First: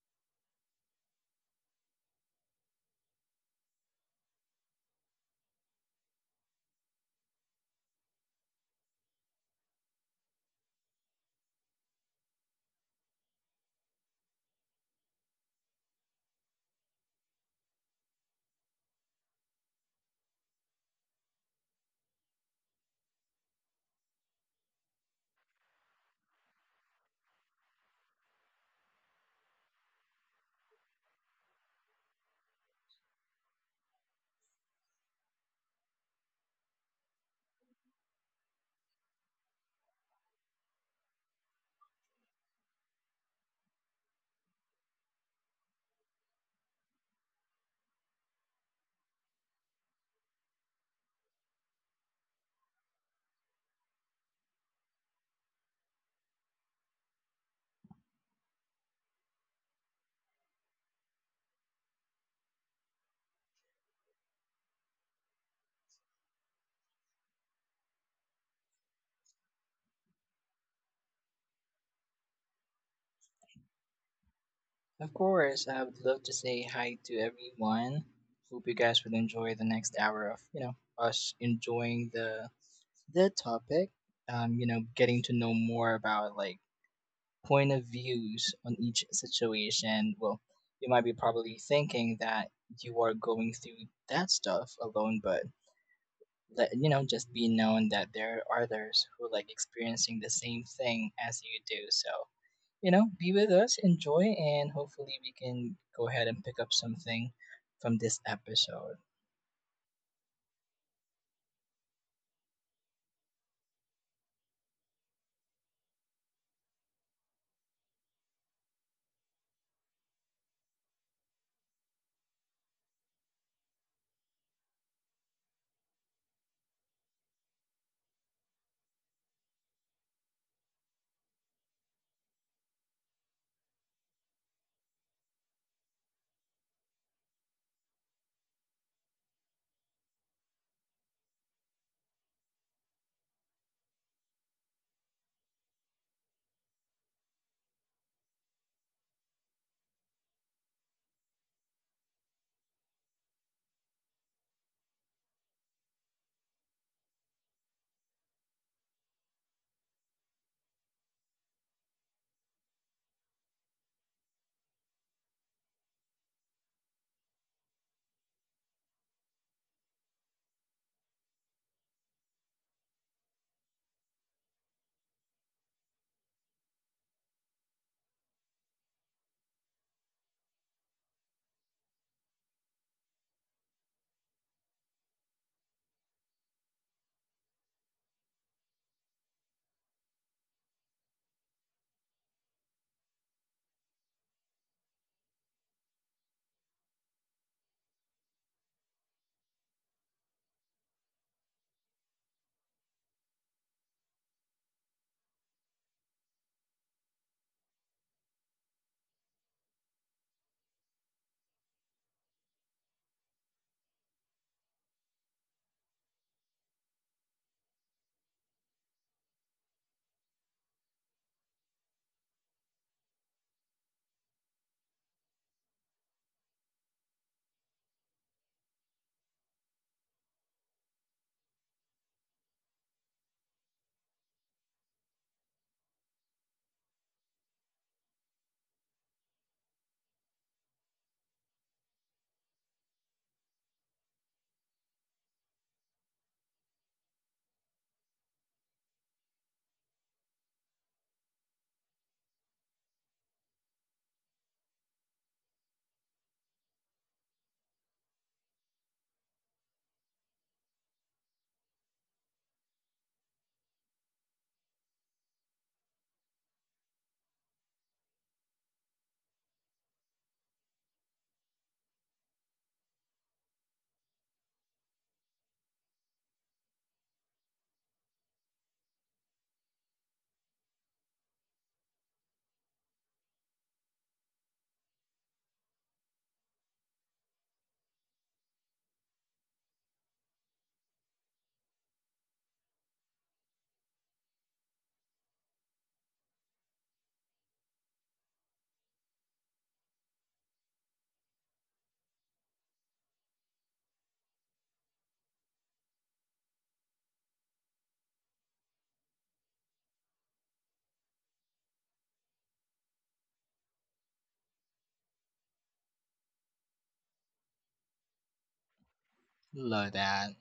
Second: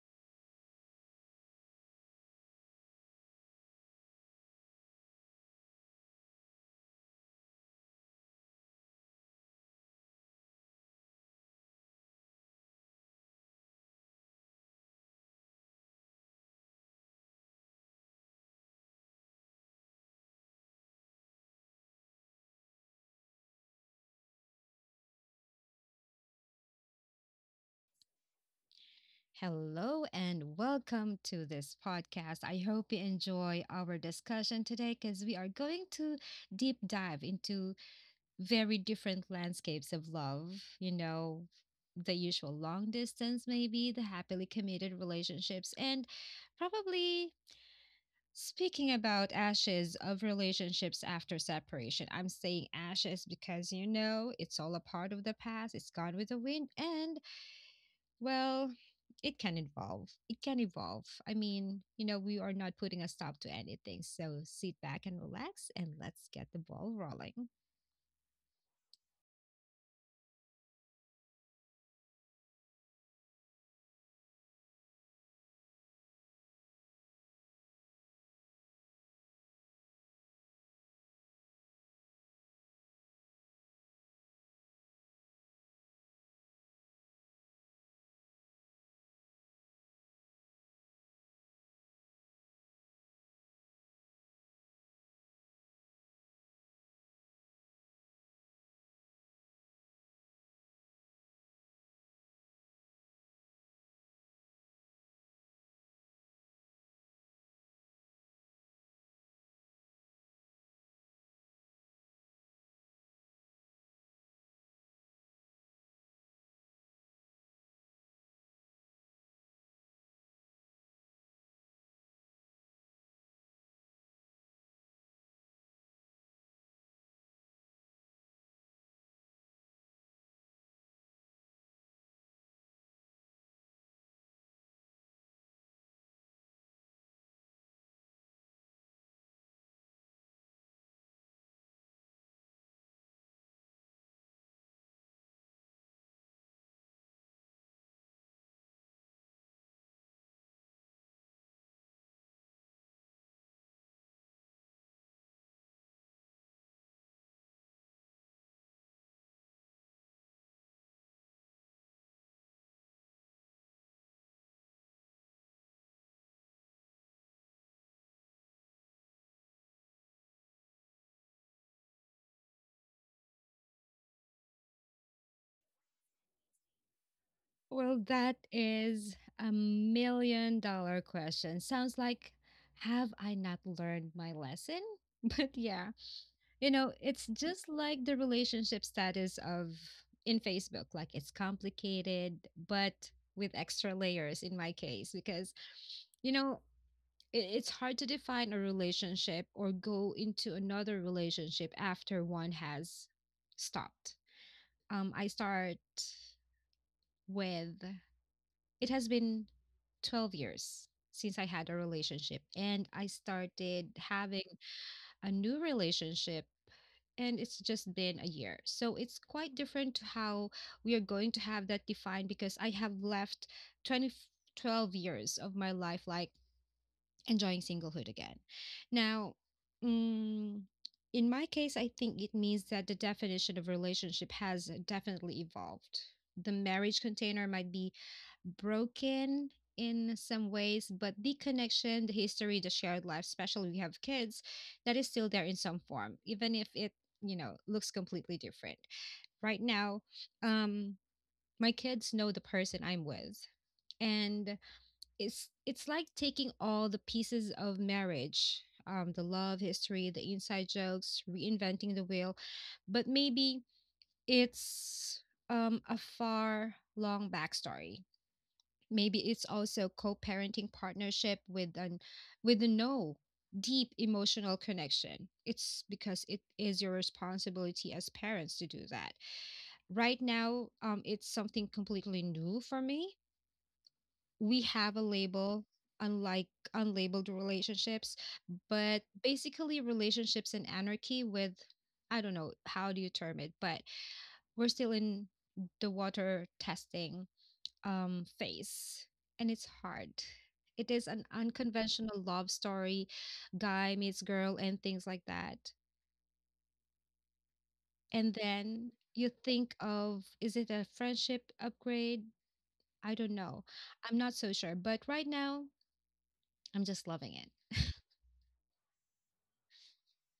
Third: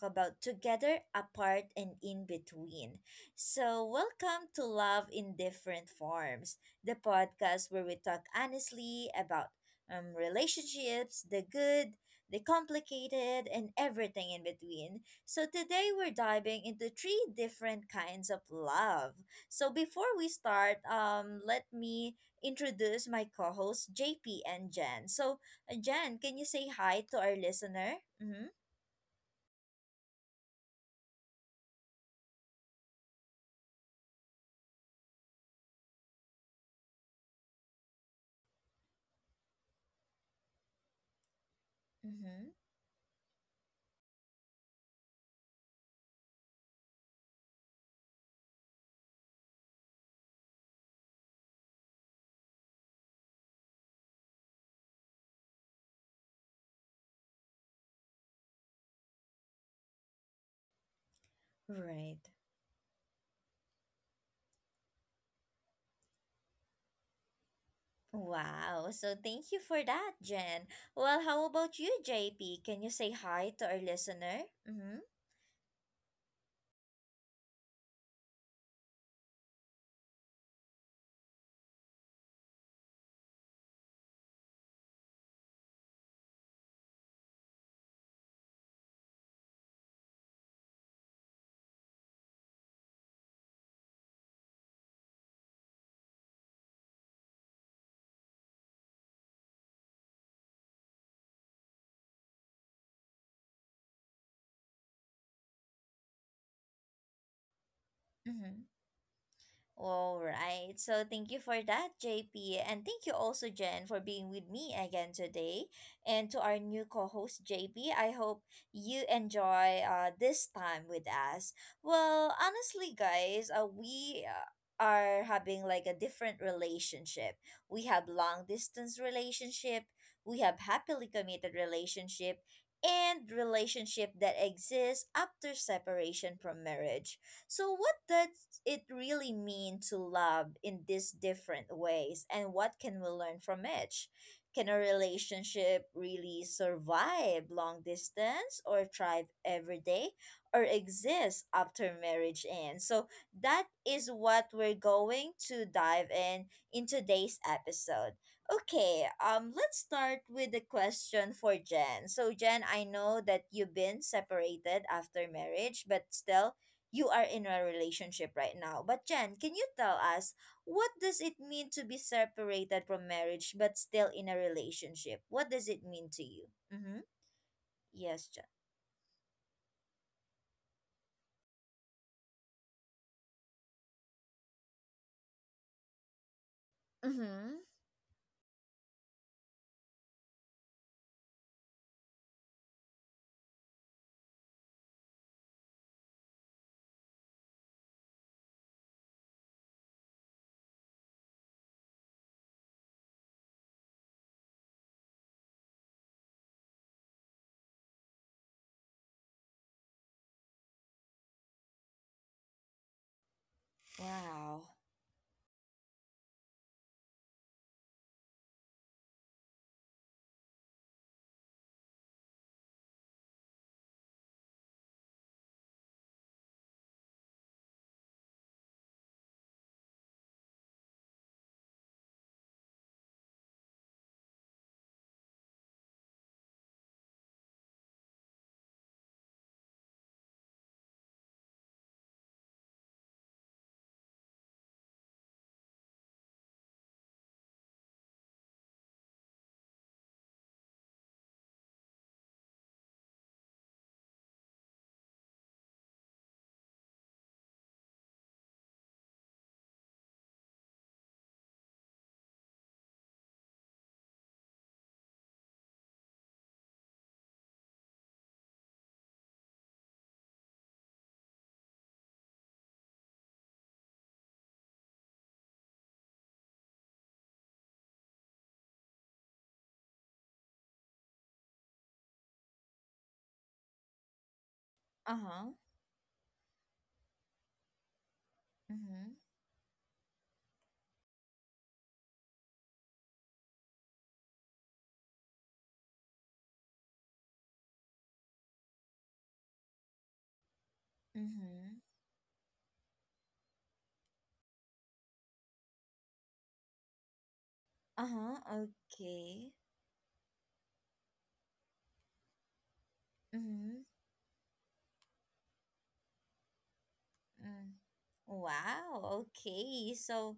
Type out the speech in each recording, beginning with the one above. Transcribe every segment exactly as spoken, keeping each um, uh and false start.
about Together, Apart, and In Between. So, welcome to Love in Different Forms, the podcast where we talk honestly about um, relationships, the good, the complicated, and everything in between. So, today, we're diving into three different kinds of love. So, before we start, um, let me introduce my co hosts, J P and Jen. So, uh, Jen, can you say hi to our listener? Mm-hmm. Hello and welcome to this podcast. I hope you enjoy our discussion today because we are going to deep dive into very different landscapes of love. You know, the Mm-hmm. usual long distance, maybe the happily committed relationships, and probably speaking about ashes of relationships after separation. I'm saying ashes because, you know, it's all a part of the past, it's gone with the wind, and well, it can involve. It can evolve. I mean, you know, Right. we are not putting a stop to anything. So sit back and relax and let's get the ball rolling. Wow. So, thank you for that, Jen. Well, how about you, J P? Can you say hi to our listener? Mm-hmm. Of course, I would love to say hi to everyone. Hope you guys would enjoy the next hour of, you know, us enjoying the the topic. Um, you know, getting to know more about like point of views on each situation. Well, you might be probably thinking that you are going through that stuff alone, but let, you know, just be known that there are others who are, like experiencing the same thing as you do. So you know, be with us, enjoy, and hopefully we can go ahead and pick up something from this Mm-hmm. episode. All right. So thank you for that, J P. And thank you also, Jen, for being with me again today. And to our new co host, J P, I hope you enjoy uh, this time with us. Well, honestly, guys, uh, we. Uh, are having like a different relationship. We have long distance relationship, we have happily committed relationship, and relationship that exists after separation from marriage. So, what does it really mean to love in these different ways, and what can we learn from each? Can a relationship really survive long distance, or thrive every day, or exist after marriage ends? So, that is what we're going to dive in in today's episode. Okay, um, let's start with the question for Jen. So, Jen, I know that you've been separated after marriage, but still, you are in a relationship right now. But Jen, can you tell us, what does it mean to be separated from marriage but still in a relationship? What does it mean to you? Mm-hmm. Well, Yes, that Jen. is a million dollar question. Sounds like, have I not learned my lesson? But yeah, you know, it's Mm-hmm. just like the relationship status of in Facebook. Like it's complicated, but with extra layers in my case, because you know, it, it's hard to define a relationship or go into another relationship after one has stopped. Um, I start with It has been twelve years since I had a relationship, and I started having Wow. a new relationship, and it's just been a year. So it's quite different to how we are going to have that defined because I have left twenty twelve years of my life like enjoying singlehood again. Now, mm, in my case, I think it means that the definition of relationship has definitely evolved. The marriage container might be broken in some ways, but the connection, the history, the shared life, especially we have kids, that is still there in some form, even if it, you know, looks completely different. Right now, um, my kids know the person I'm with. And it's it's like taking all the pieces of marriage, um, the love history, the inside jokes, reinventing the wheel. But maybe it's um, a far long backstory. Maybe it's also co-parenting partnership with an with a no deep emotional connection. It's because it is your responsibility as parents to do that. Right now, um, it's something completely new for me. We have a Uh-huh. label, unlike unlabeled relationships, but Mm-hmm. basically relationships in anarchy with, I don't know, how do you term it, but we're still in the water testing um phase. And it's hard. It is an Mm-hmm. unconventional love story, guy meets girl and things like that. And Uh-huh. then you Okay. think of, is it a friendship upgrade? I don't know. Mm-hmm. I'm not so sure, but right now I'm just loving it. Mm. Wow. Love Okay. that. So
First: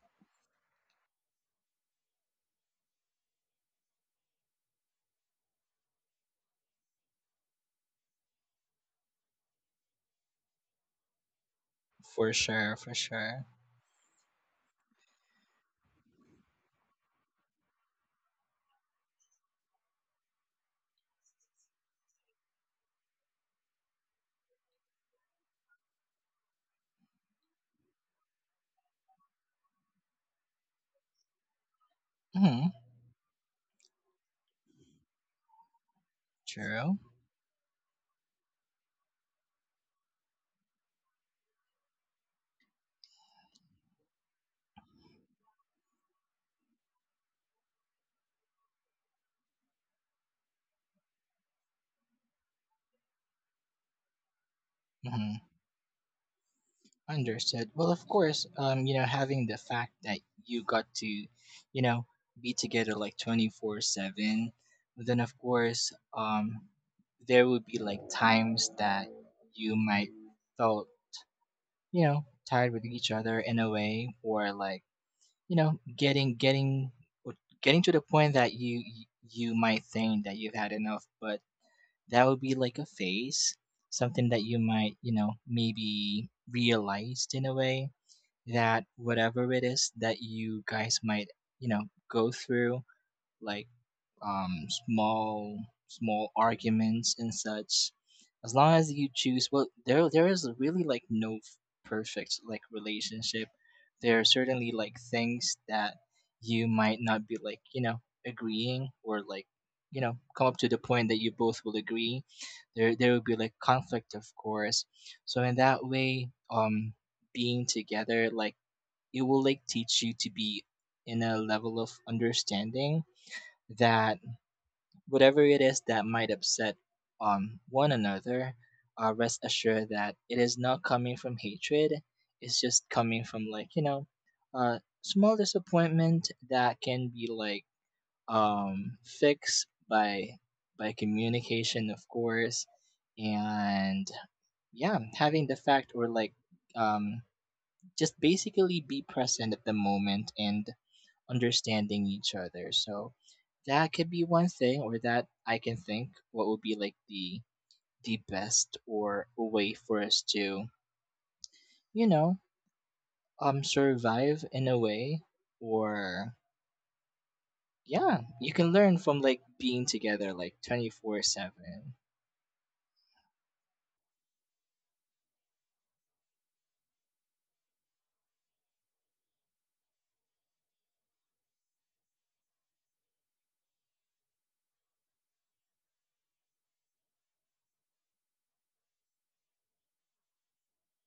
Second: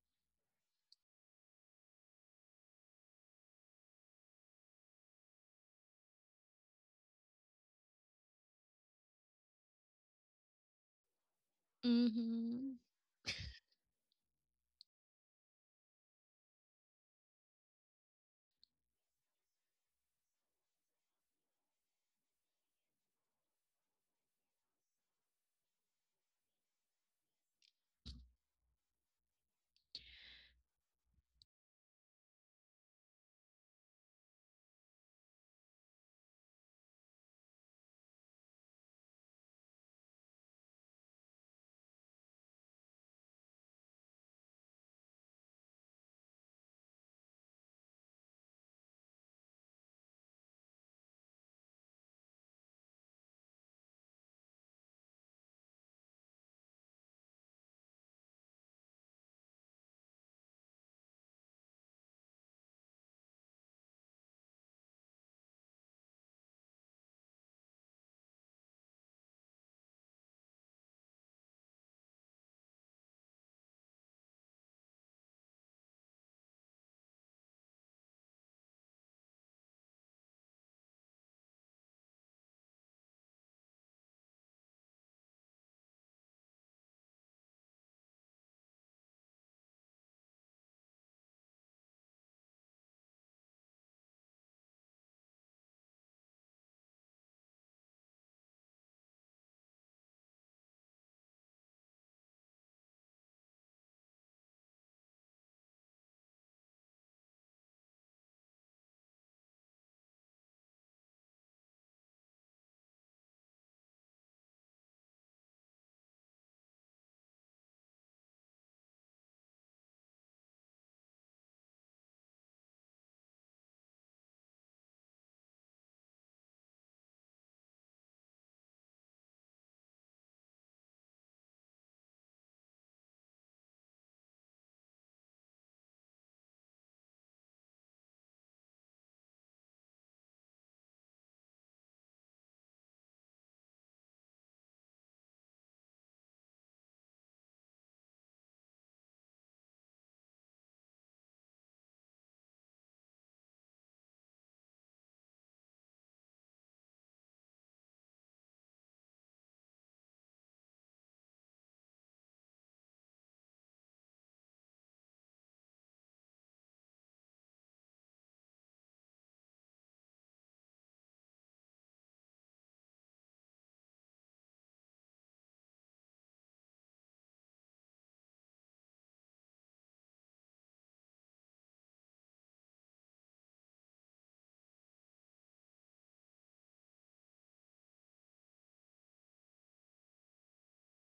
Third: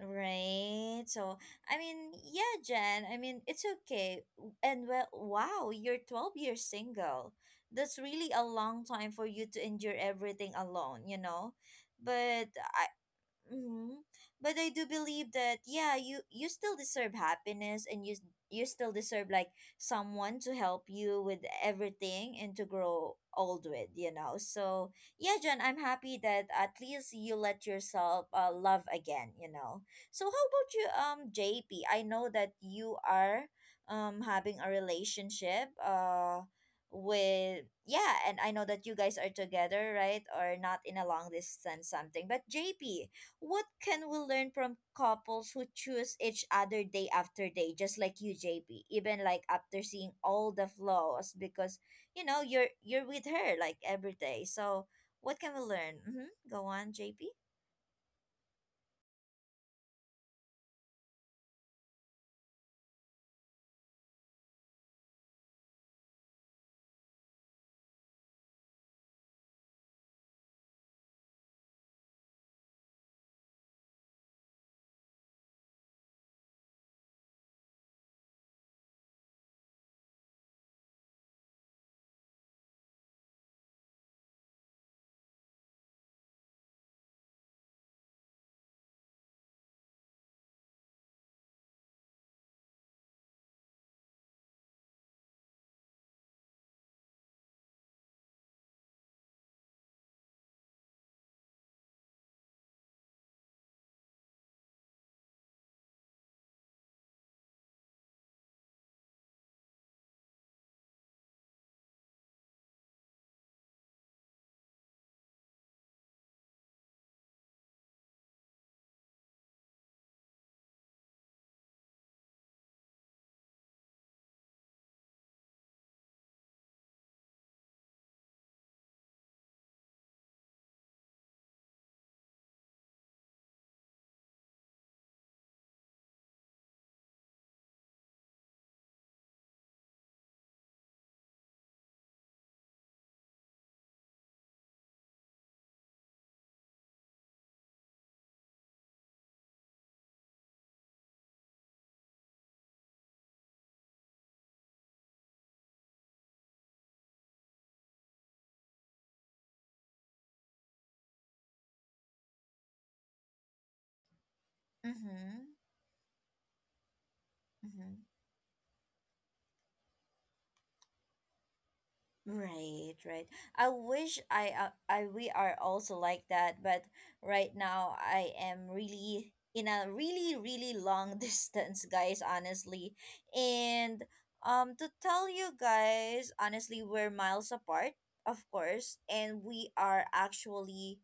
Right. So, I mean, yeah, Jen, I mean, it's okay. And well, wow, you're twelve years single. That's really a long time for you to endure everything alone, you know? For But sure, Mhm. for sure. Mm-hmm. But I do believe that yeah, you you still deserve happiness, and you s- you still deserve like someone to help you with everything and to grow old with, you know. So, yeah, John, I'm happy that at least you let yourself uh, love again, you know. So, how about you, um J P? I know that Mm-hmm. you are um having a relationship uh True. with, yeah, and I know that you guys are together, right, or not in a long distance, something. But JP, what can we learn from couples who choose each other day after day, just like you, J P, even like after seeing all the flaws, because you know, you're you're with her like every day? So what Mm-hmm. can we learn? Mm-hmm. Go on, J P. Understood. Well, of course, um, you know, having the fact that you got to, you know, be together like twenty four seven, then of course, um, there would be like times that you might felt, you know, tired with each other in a way, or like, you know getting getting or getting to the point that you you might think that you've had enough, but that would be like a phase, something that you might, you know, maybe realized in a way that whatever it is that you guys might, you know, go through, like um, small small arguments and such. As long as you choose, well, there there is really like no f- perfect like relationship. There are certainly like things that you might not be like, you know, agreeing, or like, you know, come up to the point that you both will agree. There there will be like conflict, of course. So in that way, um, being together, like, it will like teach you to be in a level of understanding that whatever it is that might upset um, one another, uh, rest assured that it is not coming from hatred. It's just coming from like, you know, uh, small disappointment that can be like um, fixed by by communication, of course, and yeah, having the fact, or like um, just basically be present at the moment and understanding each other. So that could be one thing, or that I can think what would be like the the best, or a way for us to, you know, um, survive in a way, Mm-hmm. or Mm-hmm. yeah, you can learn from like being together like twenty four seven. Right, right. I wish I, uh, I we are also like that, but right now I am really in a really really long distance, guys, honestly. And um to tell you guys, honestly, we're miles apart, of course, and we are actually,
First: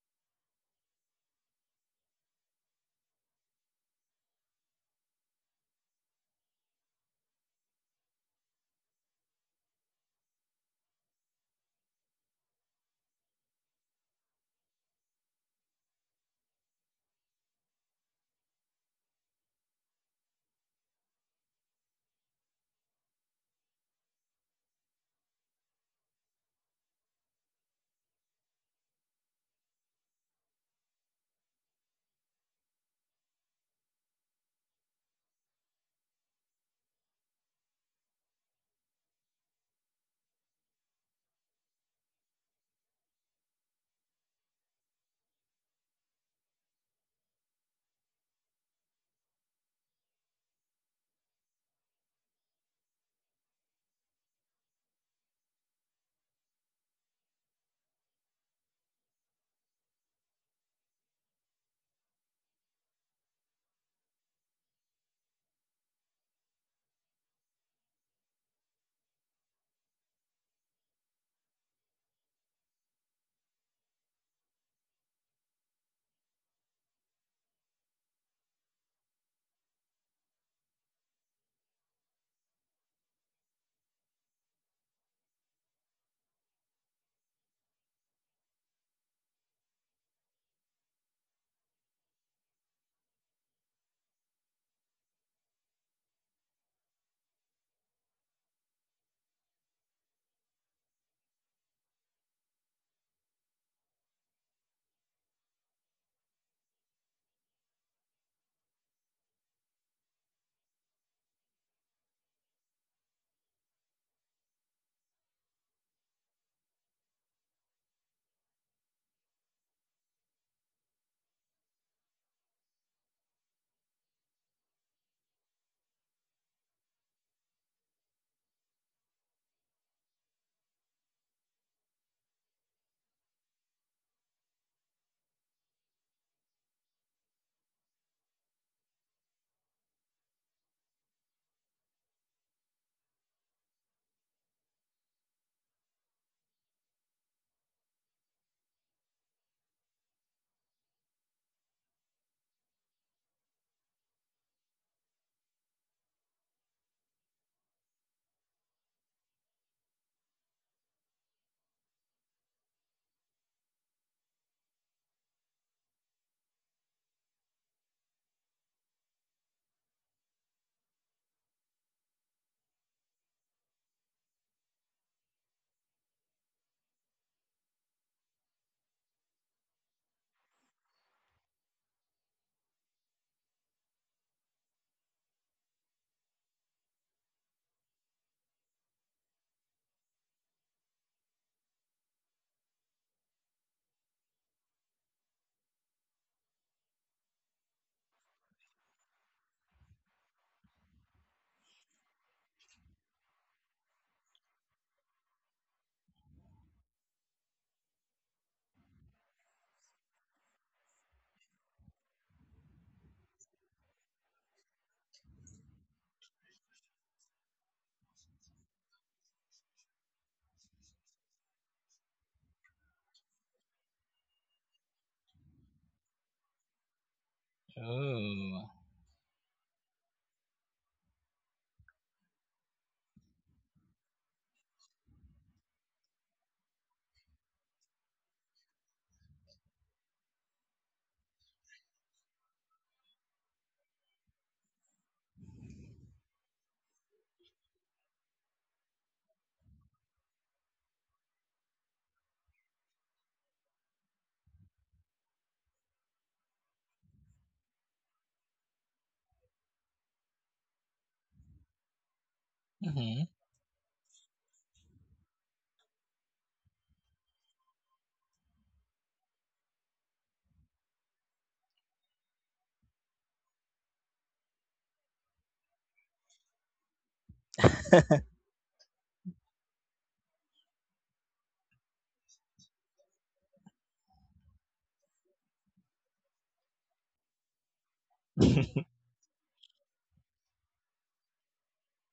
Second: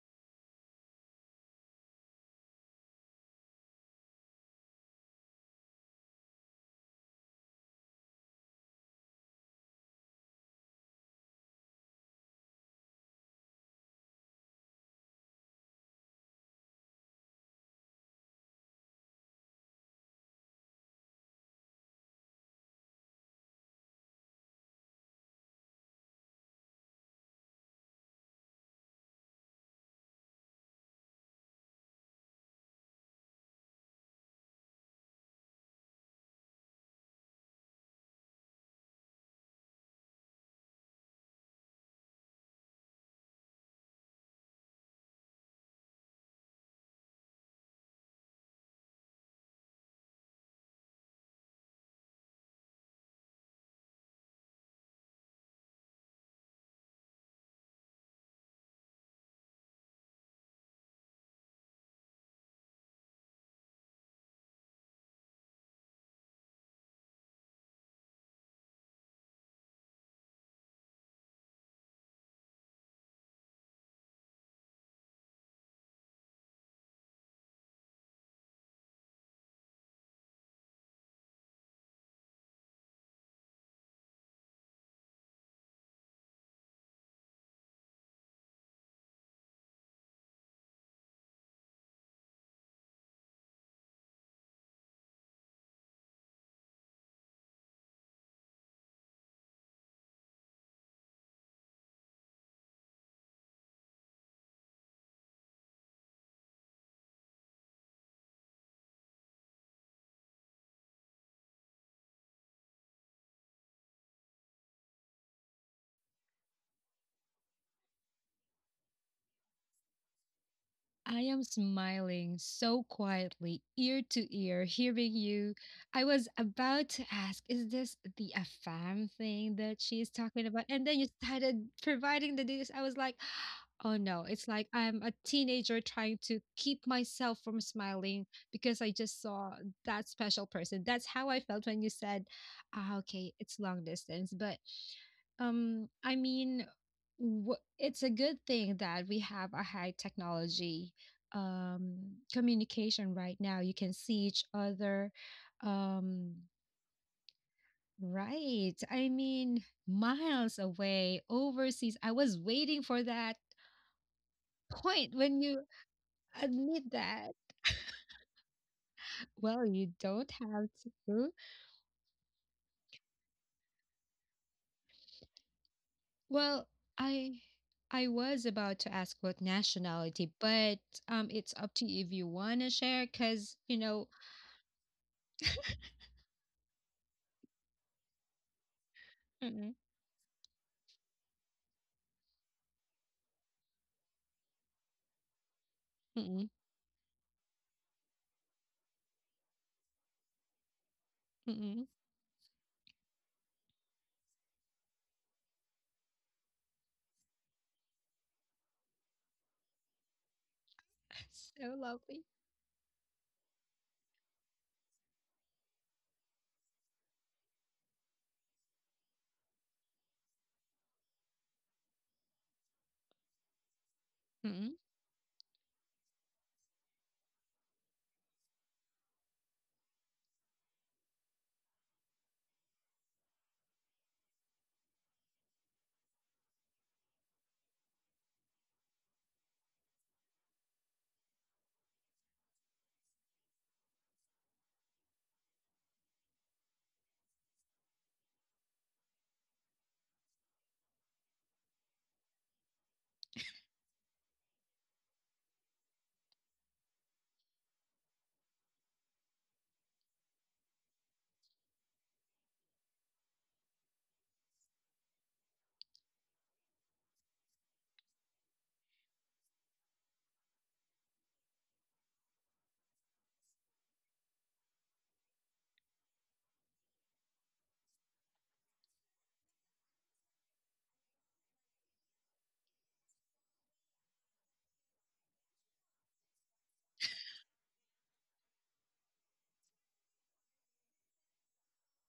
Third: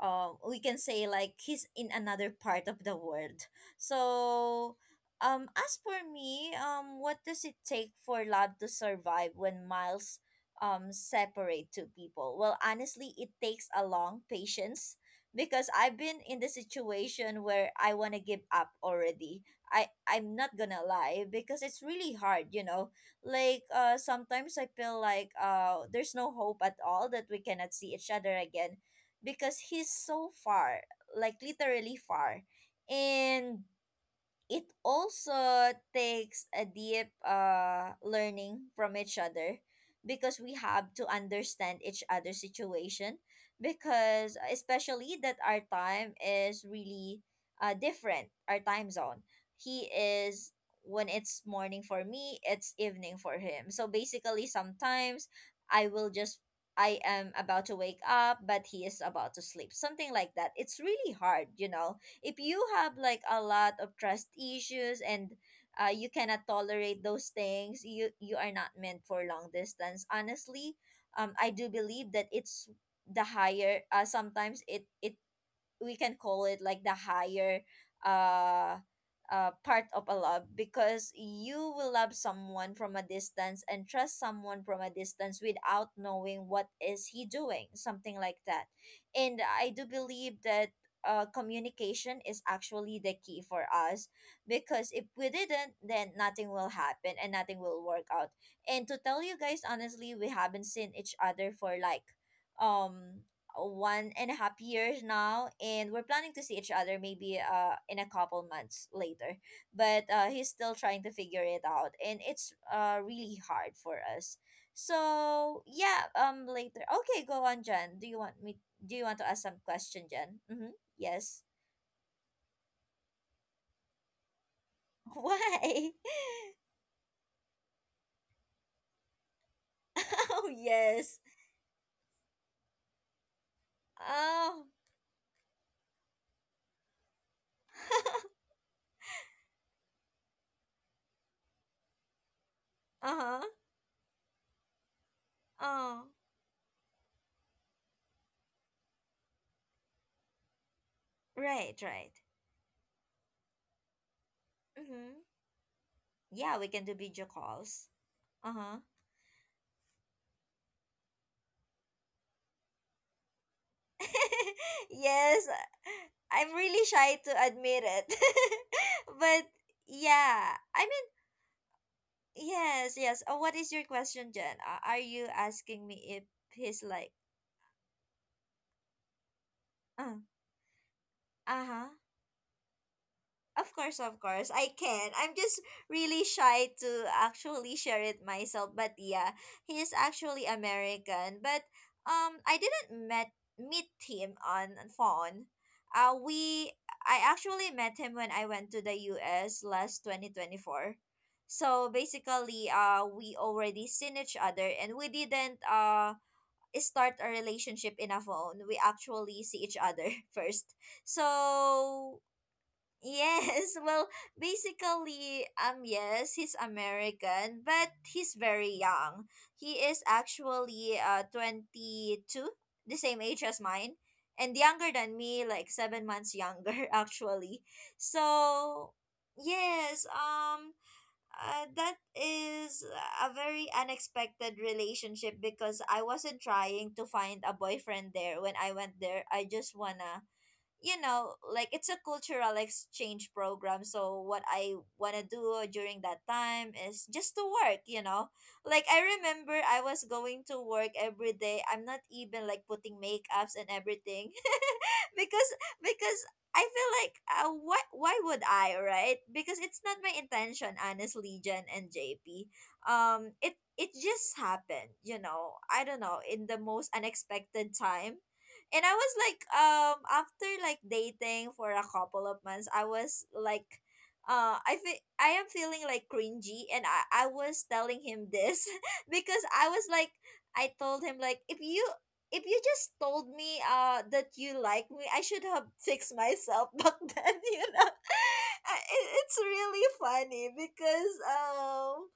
um we can say, like, he's in another part of the world. So, um as for me, um what does it take for love to survive when miles um separate two people? Well, honestly, it takes a long patience, because I've been in the situation where I want to give up already. I I'm not going to lie, because it's really hard, you know. Like, uh sometimes I feel like uh there's no hope at all that we cannot see each other again, because he's so far, like literally far. And it also takes a deep uh learning from each other, because we have to understand each other's situation, because especially that our time is really uh different, our time zone. He is When it's morning for me, it's evening for him. So basically sometimes I will just I am about to wake up but he is about to sleep, something like that. It's really hard, you know. If you have like a lot of trust issues and uh, you cannot tolerate those things, you you are not meant for long distance, honestly. um I do believe that it's the higher uh, sometimes it it we can call it like the higher uh uh part of a love, because you will love someone from a distance and trust someone from a distance without knowing what is he doing, something like that. And I do believe that uh, communication is actually the key for us, because if we didn't, then nothing will happen and nothing will work out. And to tell you guys honestly, we haven't seen each other for like, um one and a half years now, and we're planning to see each other maybe uh in a couple months later, but uh he's still trying to figure it out, and it's uh really hard for us. So yeah, um later. Okay, go on, Jen. Do you want me do you want to ask some question, Jen? Mm-hmm. I Yes. am smiling so quietly, ear to ear, hearing you. Why? I was about to ask, is this the AFAM thing that she's Oh talking about? And then you yes. started providing the details. I was like, oh no, it's Oh. like I'm a teenager trying to keep myself from smiling because I just saw that special person. That's how I felt when you said, ah, okay, Uh-huh. it's long distance. But um, Oh. I mean, wh- it's a good thing that we have a high technology Right, um, right. communication right now. You can see each Mm-hmm. other. Um, Yeah, we can do video calls. Uh-huh. right. I mean, miles away, overseas. I was waiting for that point when Yes, you I'm really admit shy to that. admit it. But Well, you don't yeah, have I mean, to. yes, yes. Uh, what is your question, Jen? Uh, are you asking me if Well, he's like, I I was about to ask what uh, nationality, but um, it's uh up huh? to you if you want to share, because Of you course, know, of course, I can. I'm just really shy to actually share it myself. But yeah, mm-mm, he is actually American. But um, I didn't met meet him on phone. Uh, mm-mm, we I actually met him when I went to the U S last twenty twenty four. So mm-mm. basically, uh, we already seen each other, and we didn't uh start a relationship in a phone. We actually see each other first. So So, lovely. yes. Well, basically, um, yes, he's American, but he's very young. He is actually uh twenty-two, the same age as mine, and Mm-mm, younger than me, like seven months younger, actually. Oh. So, yes, um, uh, that is a very unexpected relationship, because I wasn't trying to find a boyfriend there when I went there. I just wanna, you know, like, it's a cultural exchange program. So what I wanna do during that time is just to work, you know. Like I remember I was going to work every day. I'm not even like putting makeups and everything. because because I feel like, uh, why why would I, right? Because it's not my intention, honestly, Jen and J P. Hmm. Um it it just happened, you know. I don't know, in the most unexpected time, and I was like, um, after like dating for a couple of months, I was like, uh, I feel I am feeling like cringy, and I I was telling him this because I was like, I told him like, if you if you just told me uh that you like me, I should have fixed myself back then, you know. I- it, it's really funny because, um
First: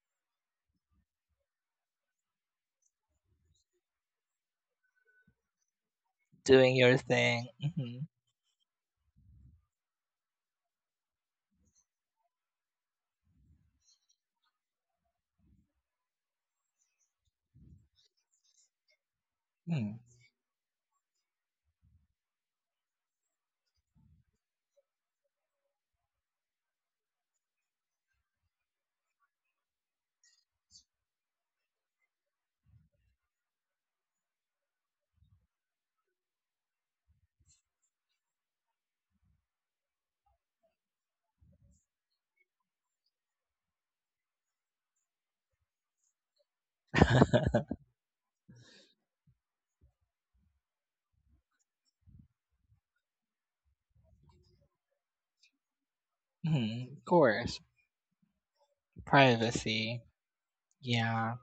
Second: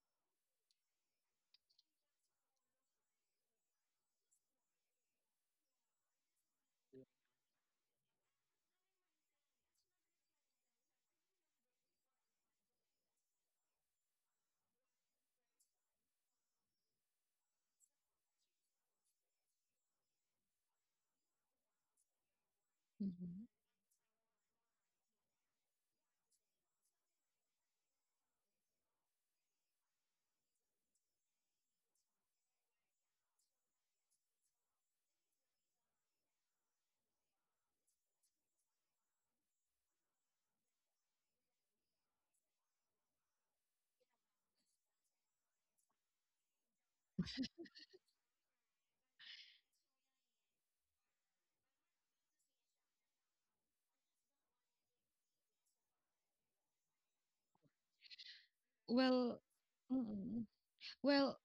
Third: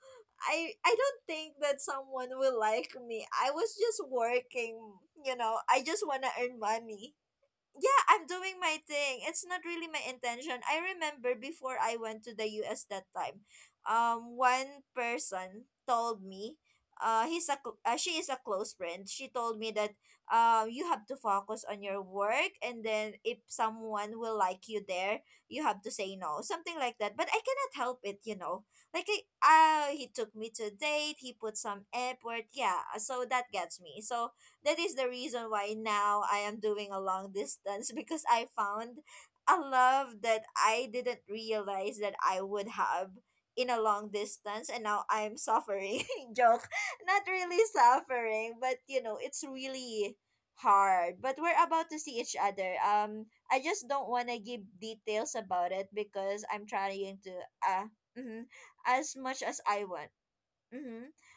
I I don't think that someone will like me. I was just working, you know. I just want to earn Doing your money. thing. Yeah, Mm-hmm. I'm doing my thing. It's not really my intention. I remember before I went to the U S that time, um, one person told me, uh, he's a cl- uh, she is a close friend. She told me that, um, you have to focus on your work, and then if mm-mm. someone will like you there, you have to say no, something like that. But I cannot help it, you know. Like, I, uh, he took me to date. He put some effort. Yeah, so that gets me. So that is the reason why now I am doing a long distance, because I found a love that I didn't realize that I would have in a long distance, and now I'm suffering. Joke. Not really suffering, but you know, it's really hard. But we're about to see each other. Um I just don't want to give details about it because I'm Mm-hmm. Of trying to, course. uh mm-hmm, as Well, much as I Privacy. want. mm, Mhm. Yeah. well,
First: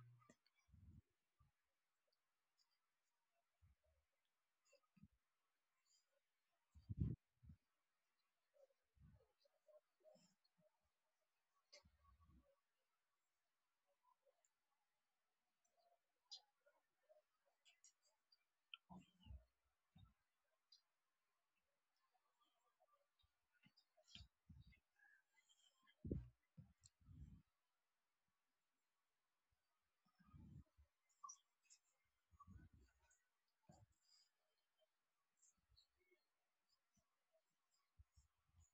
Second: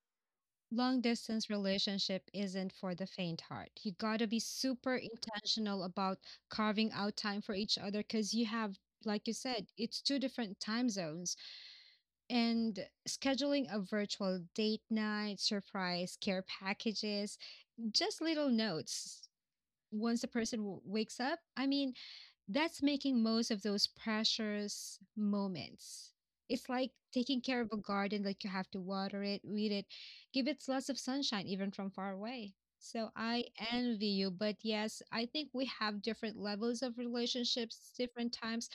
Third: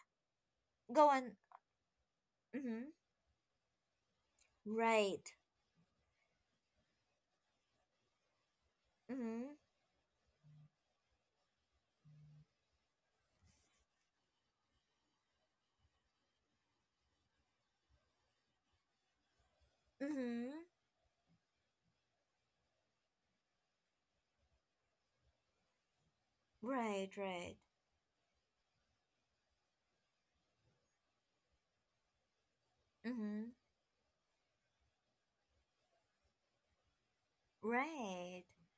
long Go on. distance relationship isn't Mhm. for the faint heart. You gotta be super Right. intentional about carving out time for each other because you have, like you said, it's two different time zones. And scheduling a virtual date night, surprise care packages, just little notes. Once the Mm-hmm. person w- wakes up, I mean, that's making most of those precious moments. It's like Right, taking right. care of a garden, like you have to water it, weed it, give it lots of sunshine, even from far away. So Mm-hmm. I envy you. But yes, I think we have different levels of relationships, different Right. times,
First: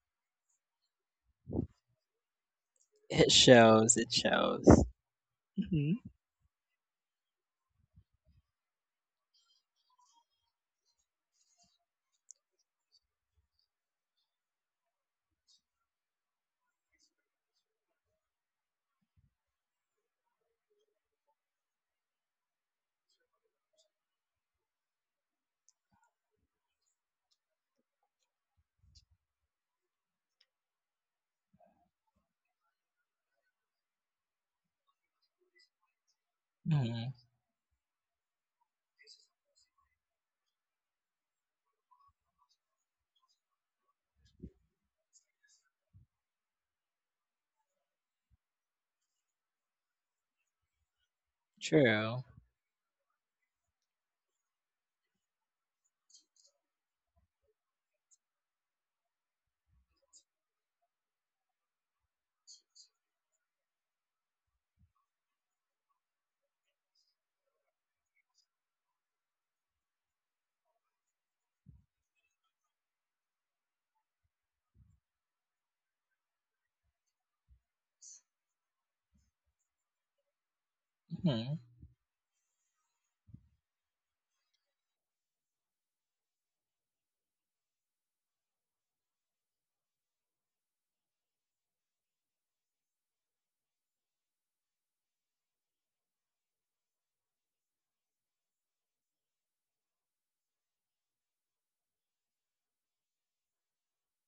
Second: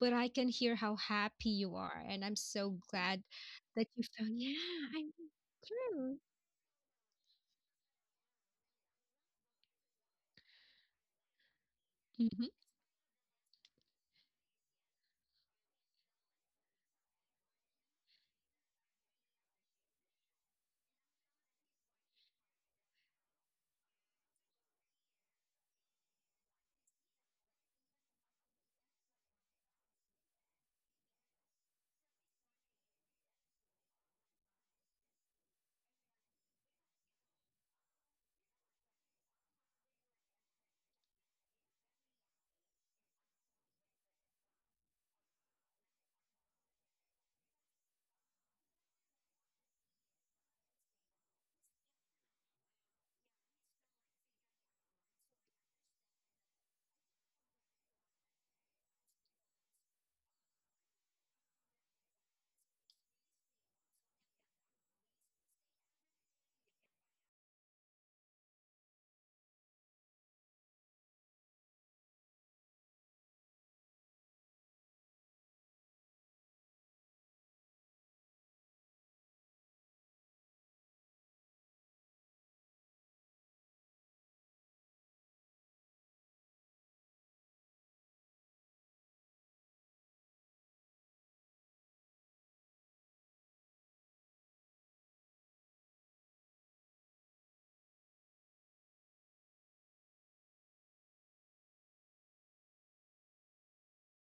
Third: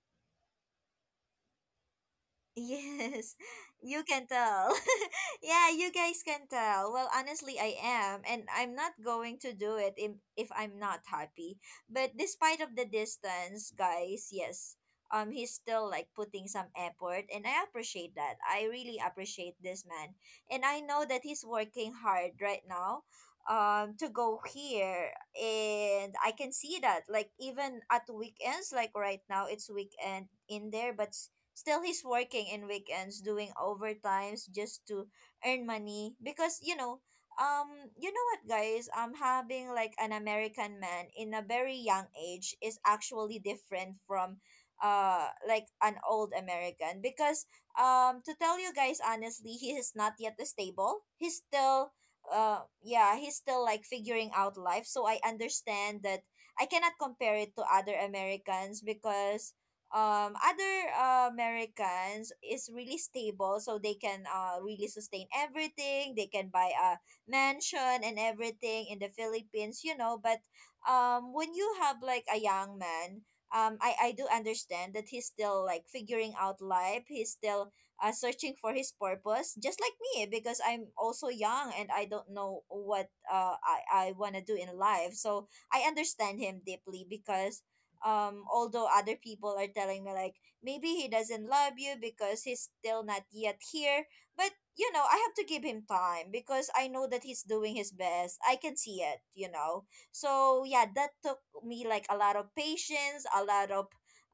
but I can hear how happy you are. And I'm so glad It Yes, that shows. you you It can found, yeah, shows. tell. I'm Yeah, you Mm-hmm. true. guys can tell. Well, honestly, I am, and I'm not going to do it if, if I'm not happy. But Mhm. despite of the distance, guys, yes, um, he's still like putting some effort, and I appreciate that. I really appreciate this man, and I know that he's working hard right now, um, to go here, and I can see that. Like even at weekends, like right now, it's weekend in there, but still, he's working in weekends, doing overtimes just to earn money, because you know, um, you know what, guys, um, having like an American man in a very young age is actually different from, uh, like an old American, because um, to tell you guys honestly, he is not yet stable. He's still, True. uh yeah, he's still like figuring out life, so I understand that. I cannot compare it to other Americans because um other uh, Americans is really stable, so they can uh really sustain everything. They can buy a mansion and everything in the Philippines, you know. But um when you have like a young man, um I I do understand that he's still like figuring out life. He's still uh, searching for his purpose, just like me, because I'm also Hmm. young and I don't know what uh I I want to do in life, so I understand him deeply because um although other people are telling me like maybe he doesn't love you because he's still not yet here. But you know, I have to give him time because I know that he's doing his best. I can see it you know So yeah, that took me like a lot of patience, a lot of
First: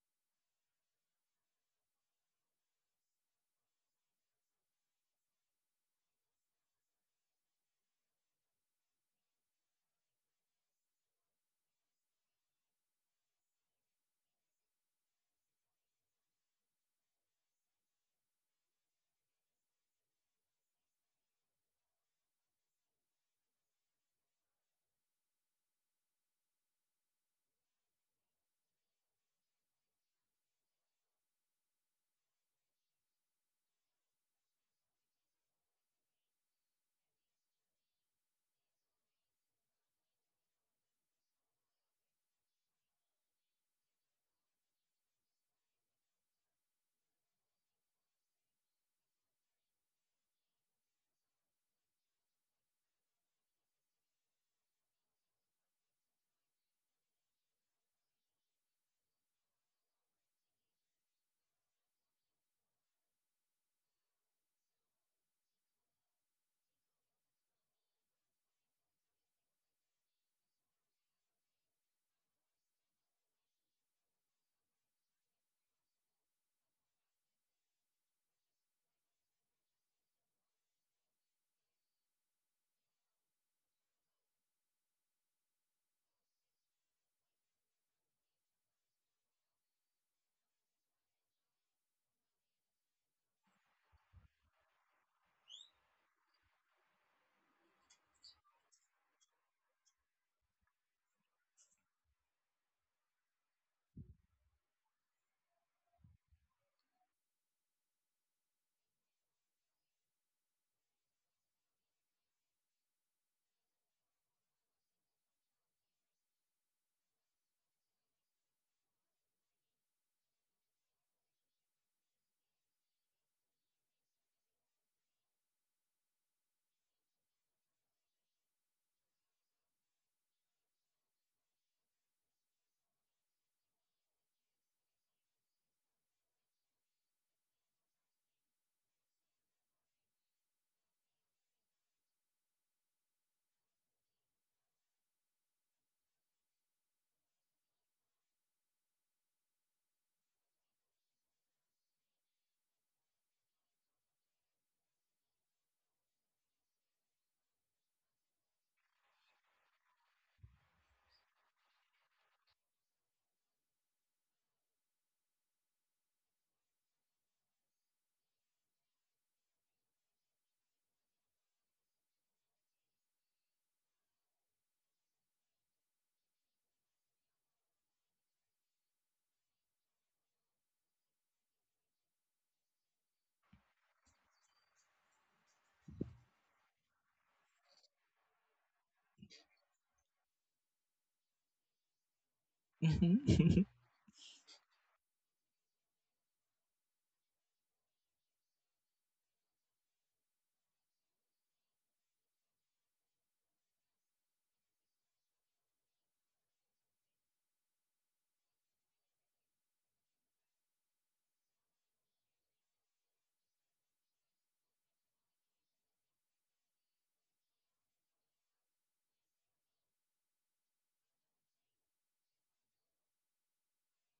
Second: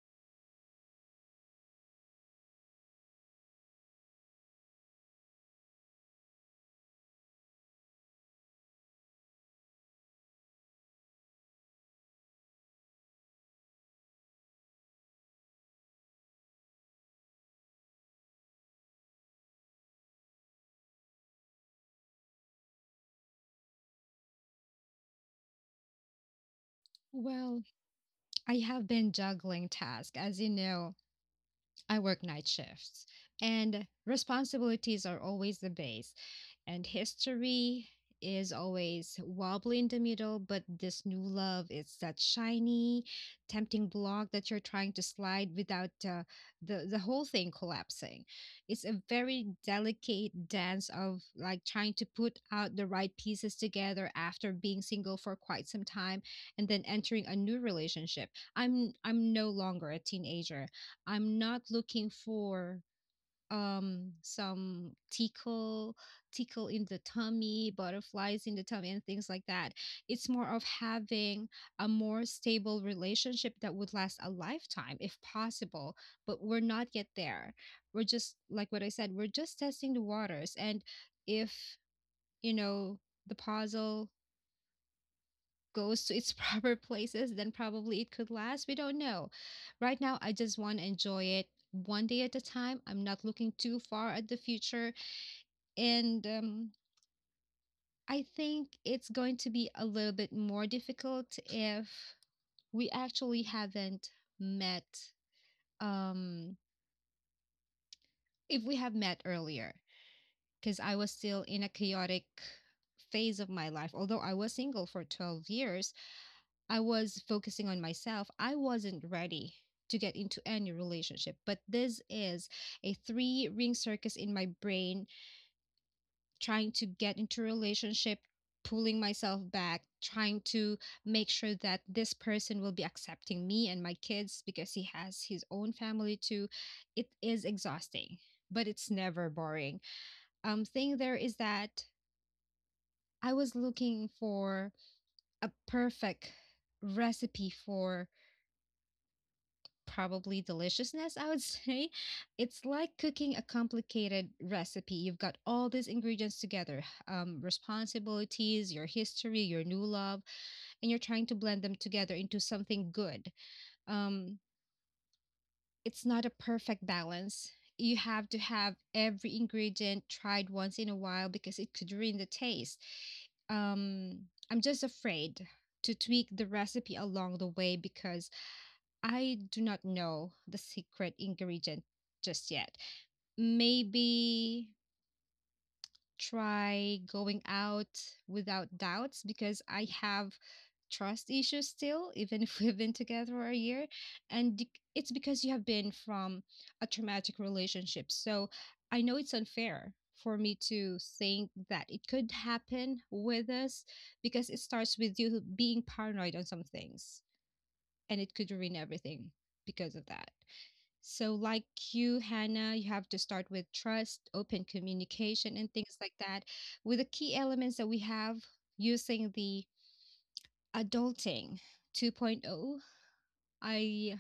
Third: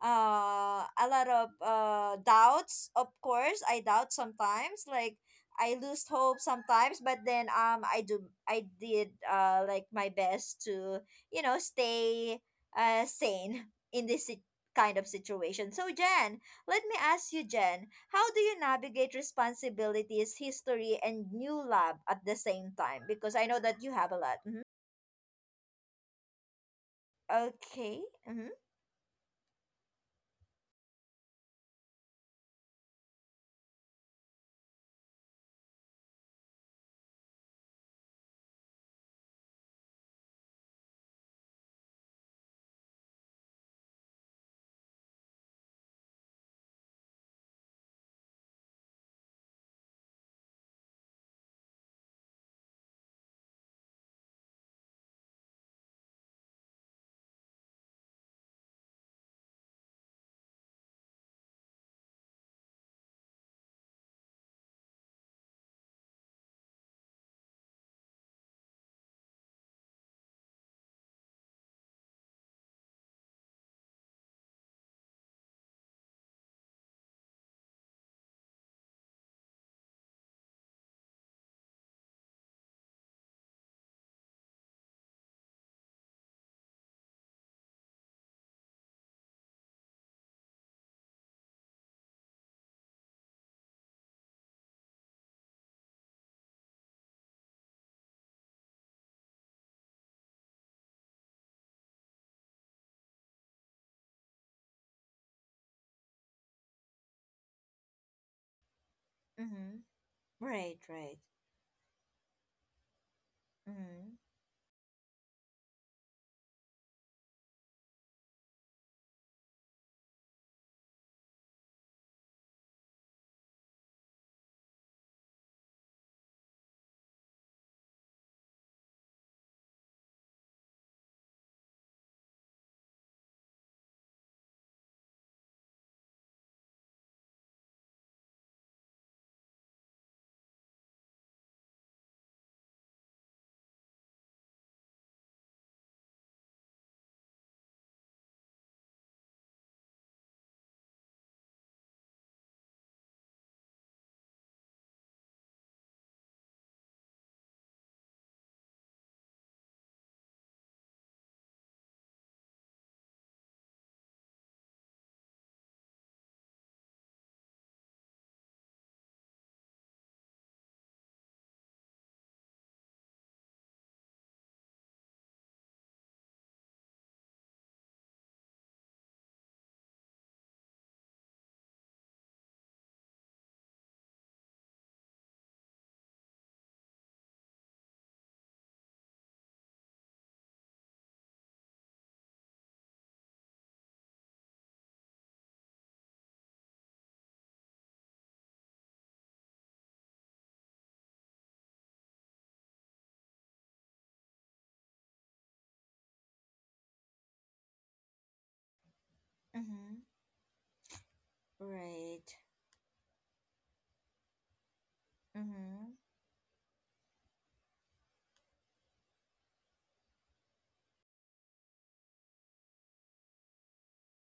uh a lot of uh doubts. Of course I doubt sometimes, like I lose hope sometimes, but then um i do i did uh like my best to you know stay uh, sane in this sit- kind of situation. So, Jen, let me ask you, Jen, how do you navigate responsibilities, history, and new lab at the same time? Because I know that you have a lot. Mhm. Well, Okay. Mm-hmm. I have been juggling tasks, as you know. I work night shifts and responsibilities are always the base and history is always wobbly in the middle, but this new love is that shiny, tempting block that you're trying to slide without uh, the the whole thing collapsing. It's a very delicate dance of like trying to put out the right pieces together after being single for quite some time and then entering a new relationship. I'm I'm no longer a teenager. I'm not looking for um some tickle tickle in the tummy, butterflies in the tummy and things like that. It's more of having a more stable relationship that would last a lifetime if possible, but we're not yet there. We're just, like what I said, we're just testing the waters. And if, you know, the puzzle goes to its proper places, then probably it could last. We don't know. Right now I just want to enjoy it one day at a time. I'm not looking too far at the future. And um, I think it's going to be a little bit more difficult if we actually haven't met, um, if we have met earlier, Mm-hmm. because Right, I was right. still in a chaotic phase of my life. Mm-hmm. Although I was single for twelve years, I was focusing on myself. I wasn't ready to get into any relationship, but this is a three ring circus in my brain, trying to get into a relationship, pulling myself back, trying to make sure that this person will be accepting me and my kids because he has his own family too. It is exhausting, but it's never boring. Um thing there is that I was looking for a perfect recipe for probably deliciousness, I would say. It's like cooking a complicated recipe. You've got all these ingredients together, um, responsibilities, your history, your new love, and you're trying to blend them together into something good. Um, it's not a perfect balance. You have to have every ingredient tried once in a while because it could ruin the taste. Um, I'm just afraid to tweak the recipe along the way because I do not know the secret ingredient just yet. Maybe try going out without doubts because I have trust issues still, even if we've been Hmm. together a year. And bec- it's because you have been from a traumatic relationship. So I know it's unfair for me to think that it could happen with us because it starts with you being paranoid on some things and it could ruin everything because Mm-hmm. of that. So, like you, Right. Hannah, you have to start with trust, open communication, and Mm-hmm. things like that. With the key elements that we have using the adulting 2.0, I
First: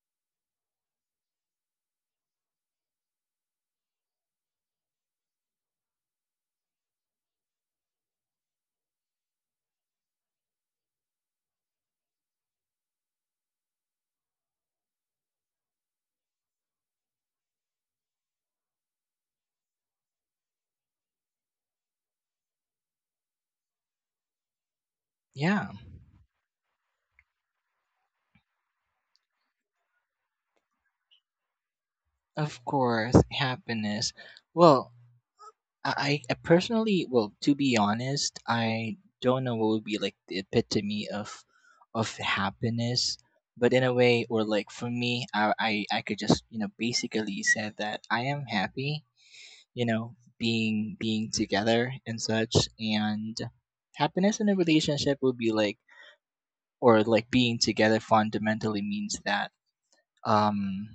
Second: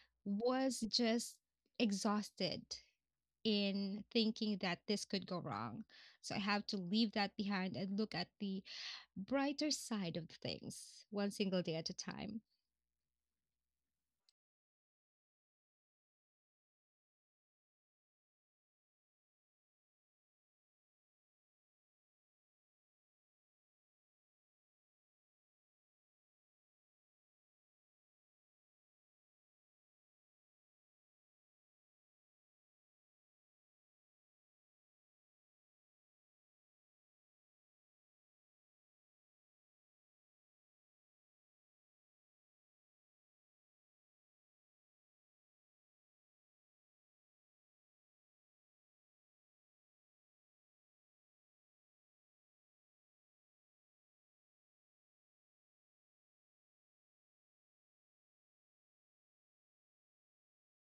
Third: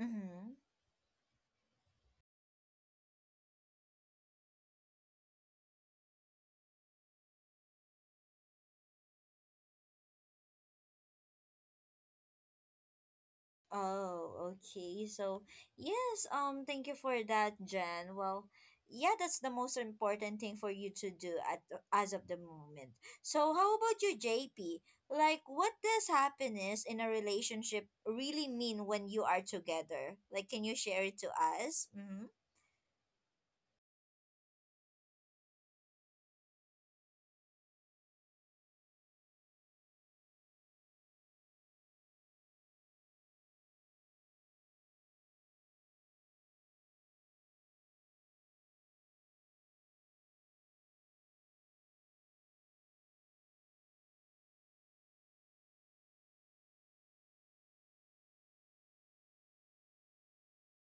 Mm-hmm. was just exhausted in thinking that this could go wrong. So, I have to leave that behind and look at the brighter side of things one single day at a time. Oh, okay. So, yes, um, thank you for that, Jen. Well, yeah, that's the most important thing for you to do at as of the moment. So, how about you, J P? Like, Yeah, what does happiness in a relationship really mean when you are together? Like, can you share it to us? Mm-hmm. of course, happiness. Well, I, I personally, well, to be honest, I don't know what would be like the epitome of of happiness. But in a way, or like for me, I, I, I could just, you know, basically say that I am happy. You know, being being together and such, and happiness in a relationship would be like, or like being together fundamentally means that um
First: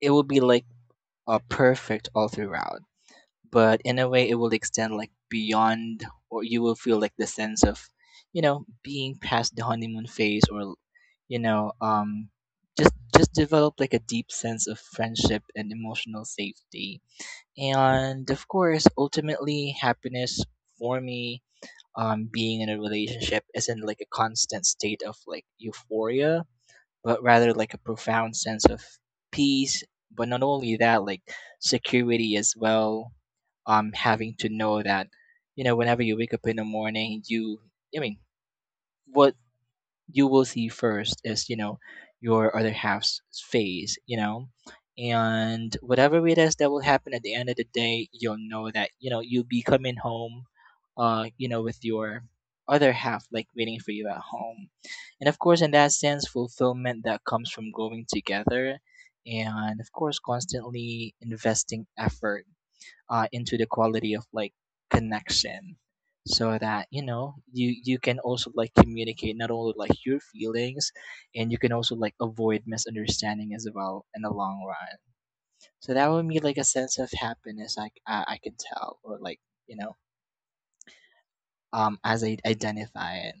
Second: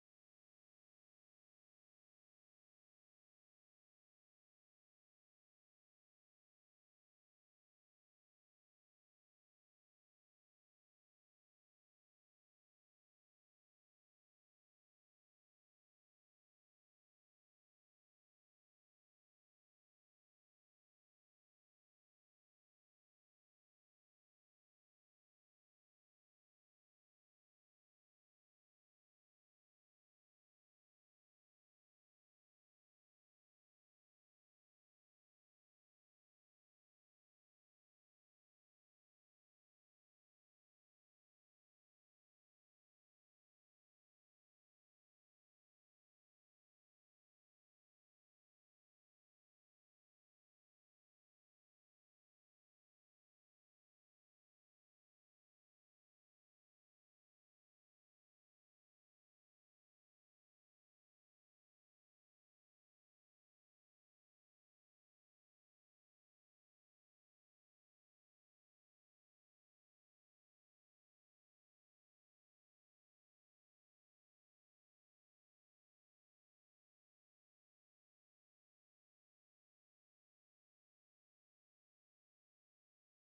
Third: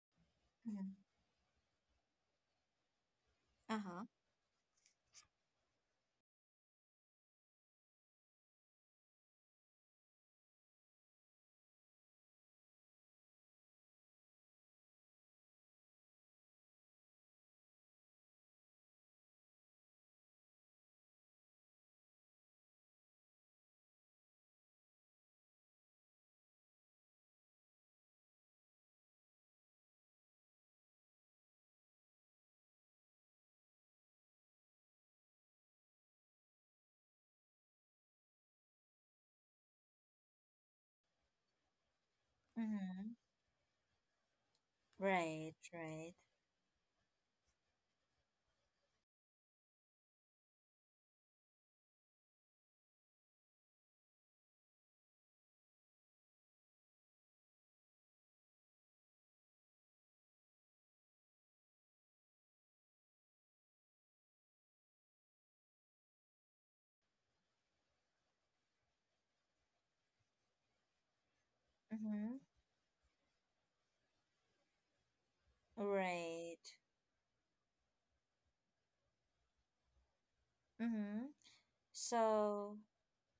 it will be like Mm-hmm. uh, perfect all throughout, but in Uh-huh. a way it will extend like beyond, or you will feel like the sense of, you know, being past the honeymoon phase, or you know, um just just develop like a deep sense of friendship and emotional safety, and of course ultimately happiness. For me, um being in a relationship isn't like a constant state of like euphoria, but rather like a profound sense of peace. But not only that, like security as well. Um, having to know that, you know, whenever you wake up in the morning, you, I mean, what you will see first is, you know, your other Mm-hmm. half's face, you know, Right, and right. whatever it is that will happen at the end of the day, you'll know that, you know, you'll be coming home, uh you know, with your other half like waiting for you at home, and of course in that sense fulfillment that comes from going together, and of course constantly investing effort, uh, into the quality of like connection, so that, you know, you you can also like communicate not only like your feelings, and you can also like Mm-hmm. avoid misunderstanding as well in the long run. So that would be like a Right. sense of happiness, i i, I can tell, or like, you know, Mm-hmm. um as I So, identify it.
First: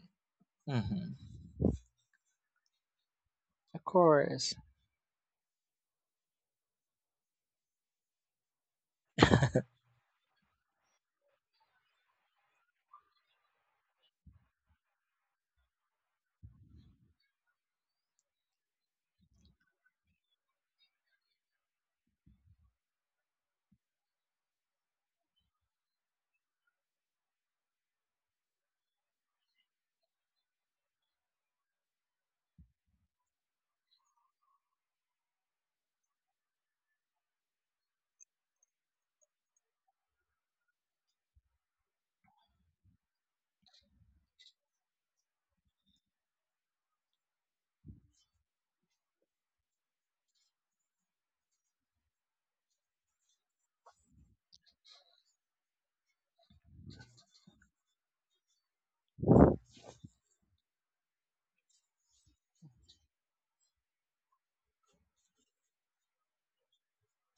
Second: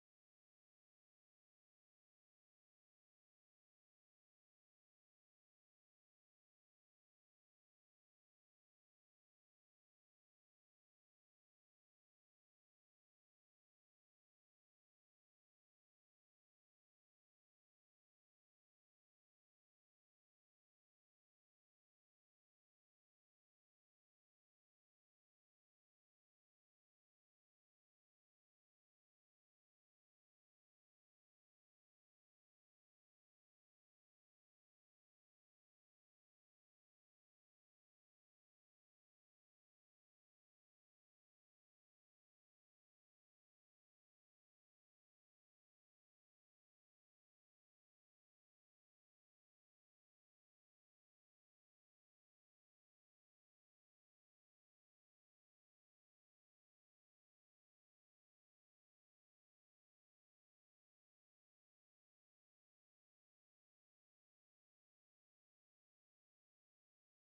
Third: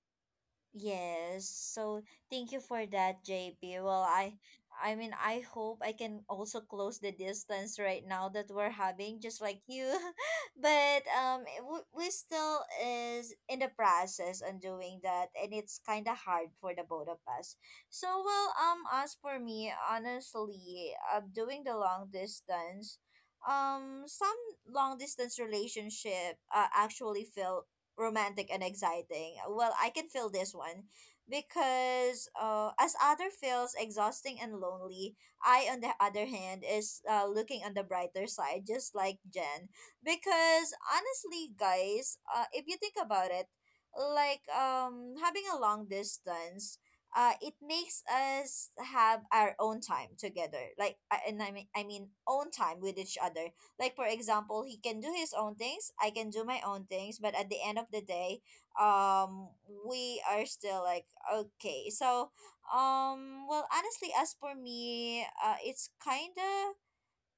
Hmm. yes. So thank you for that, J P. Of Well, I course. I mean, I hope I can also close the distance right now that we're having, just like you. But um it- we we still is in the process on doing that, and it's kind of hard for the both of us. So well, um as for me, honestly, uh, doing the long distance um some long distance relationship uh, actually felt romantic and exciting. Well, I can feel this one because uh, as other feels exhausting and lonely, I on the other hand is uh, looking on the brighter side, just like Jen. Because honestly, guys, uh, if you think about it, like um having a long distance. Uh, it makes us have our own time together, like I- and I mean, I mean own time with each other, like for example, he can do his own things, I can do my own things, but at the end of the day, um we are still like okay. So, um well, honestly as for me, uh it's kind of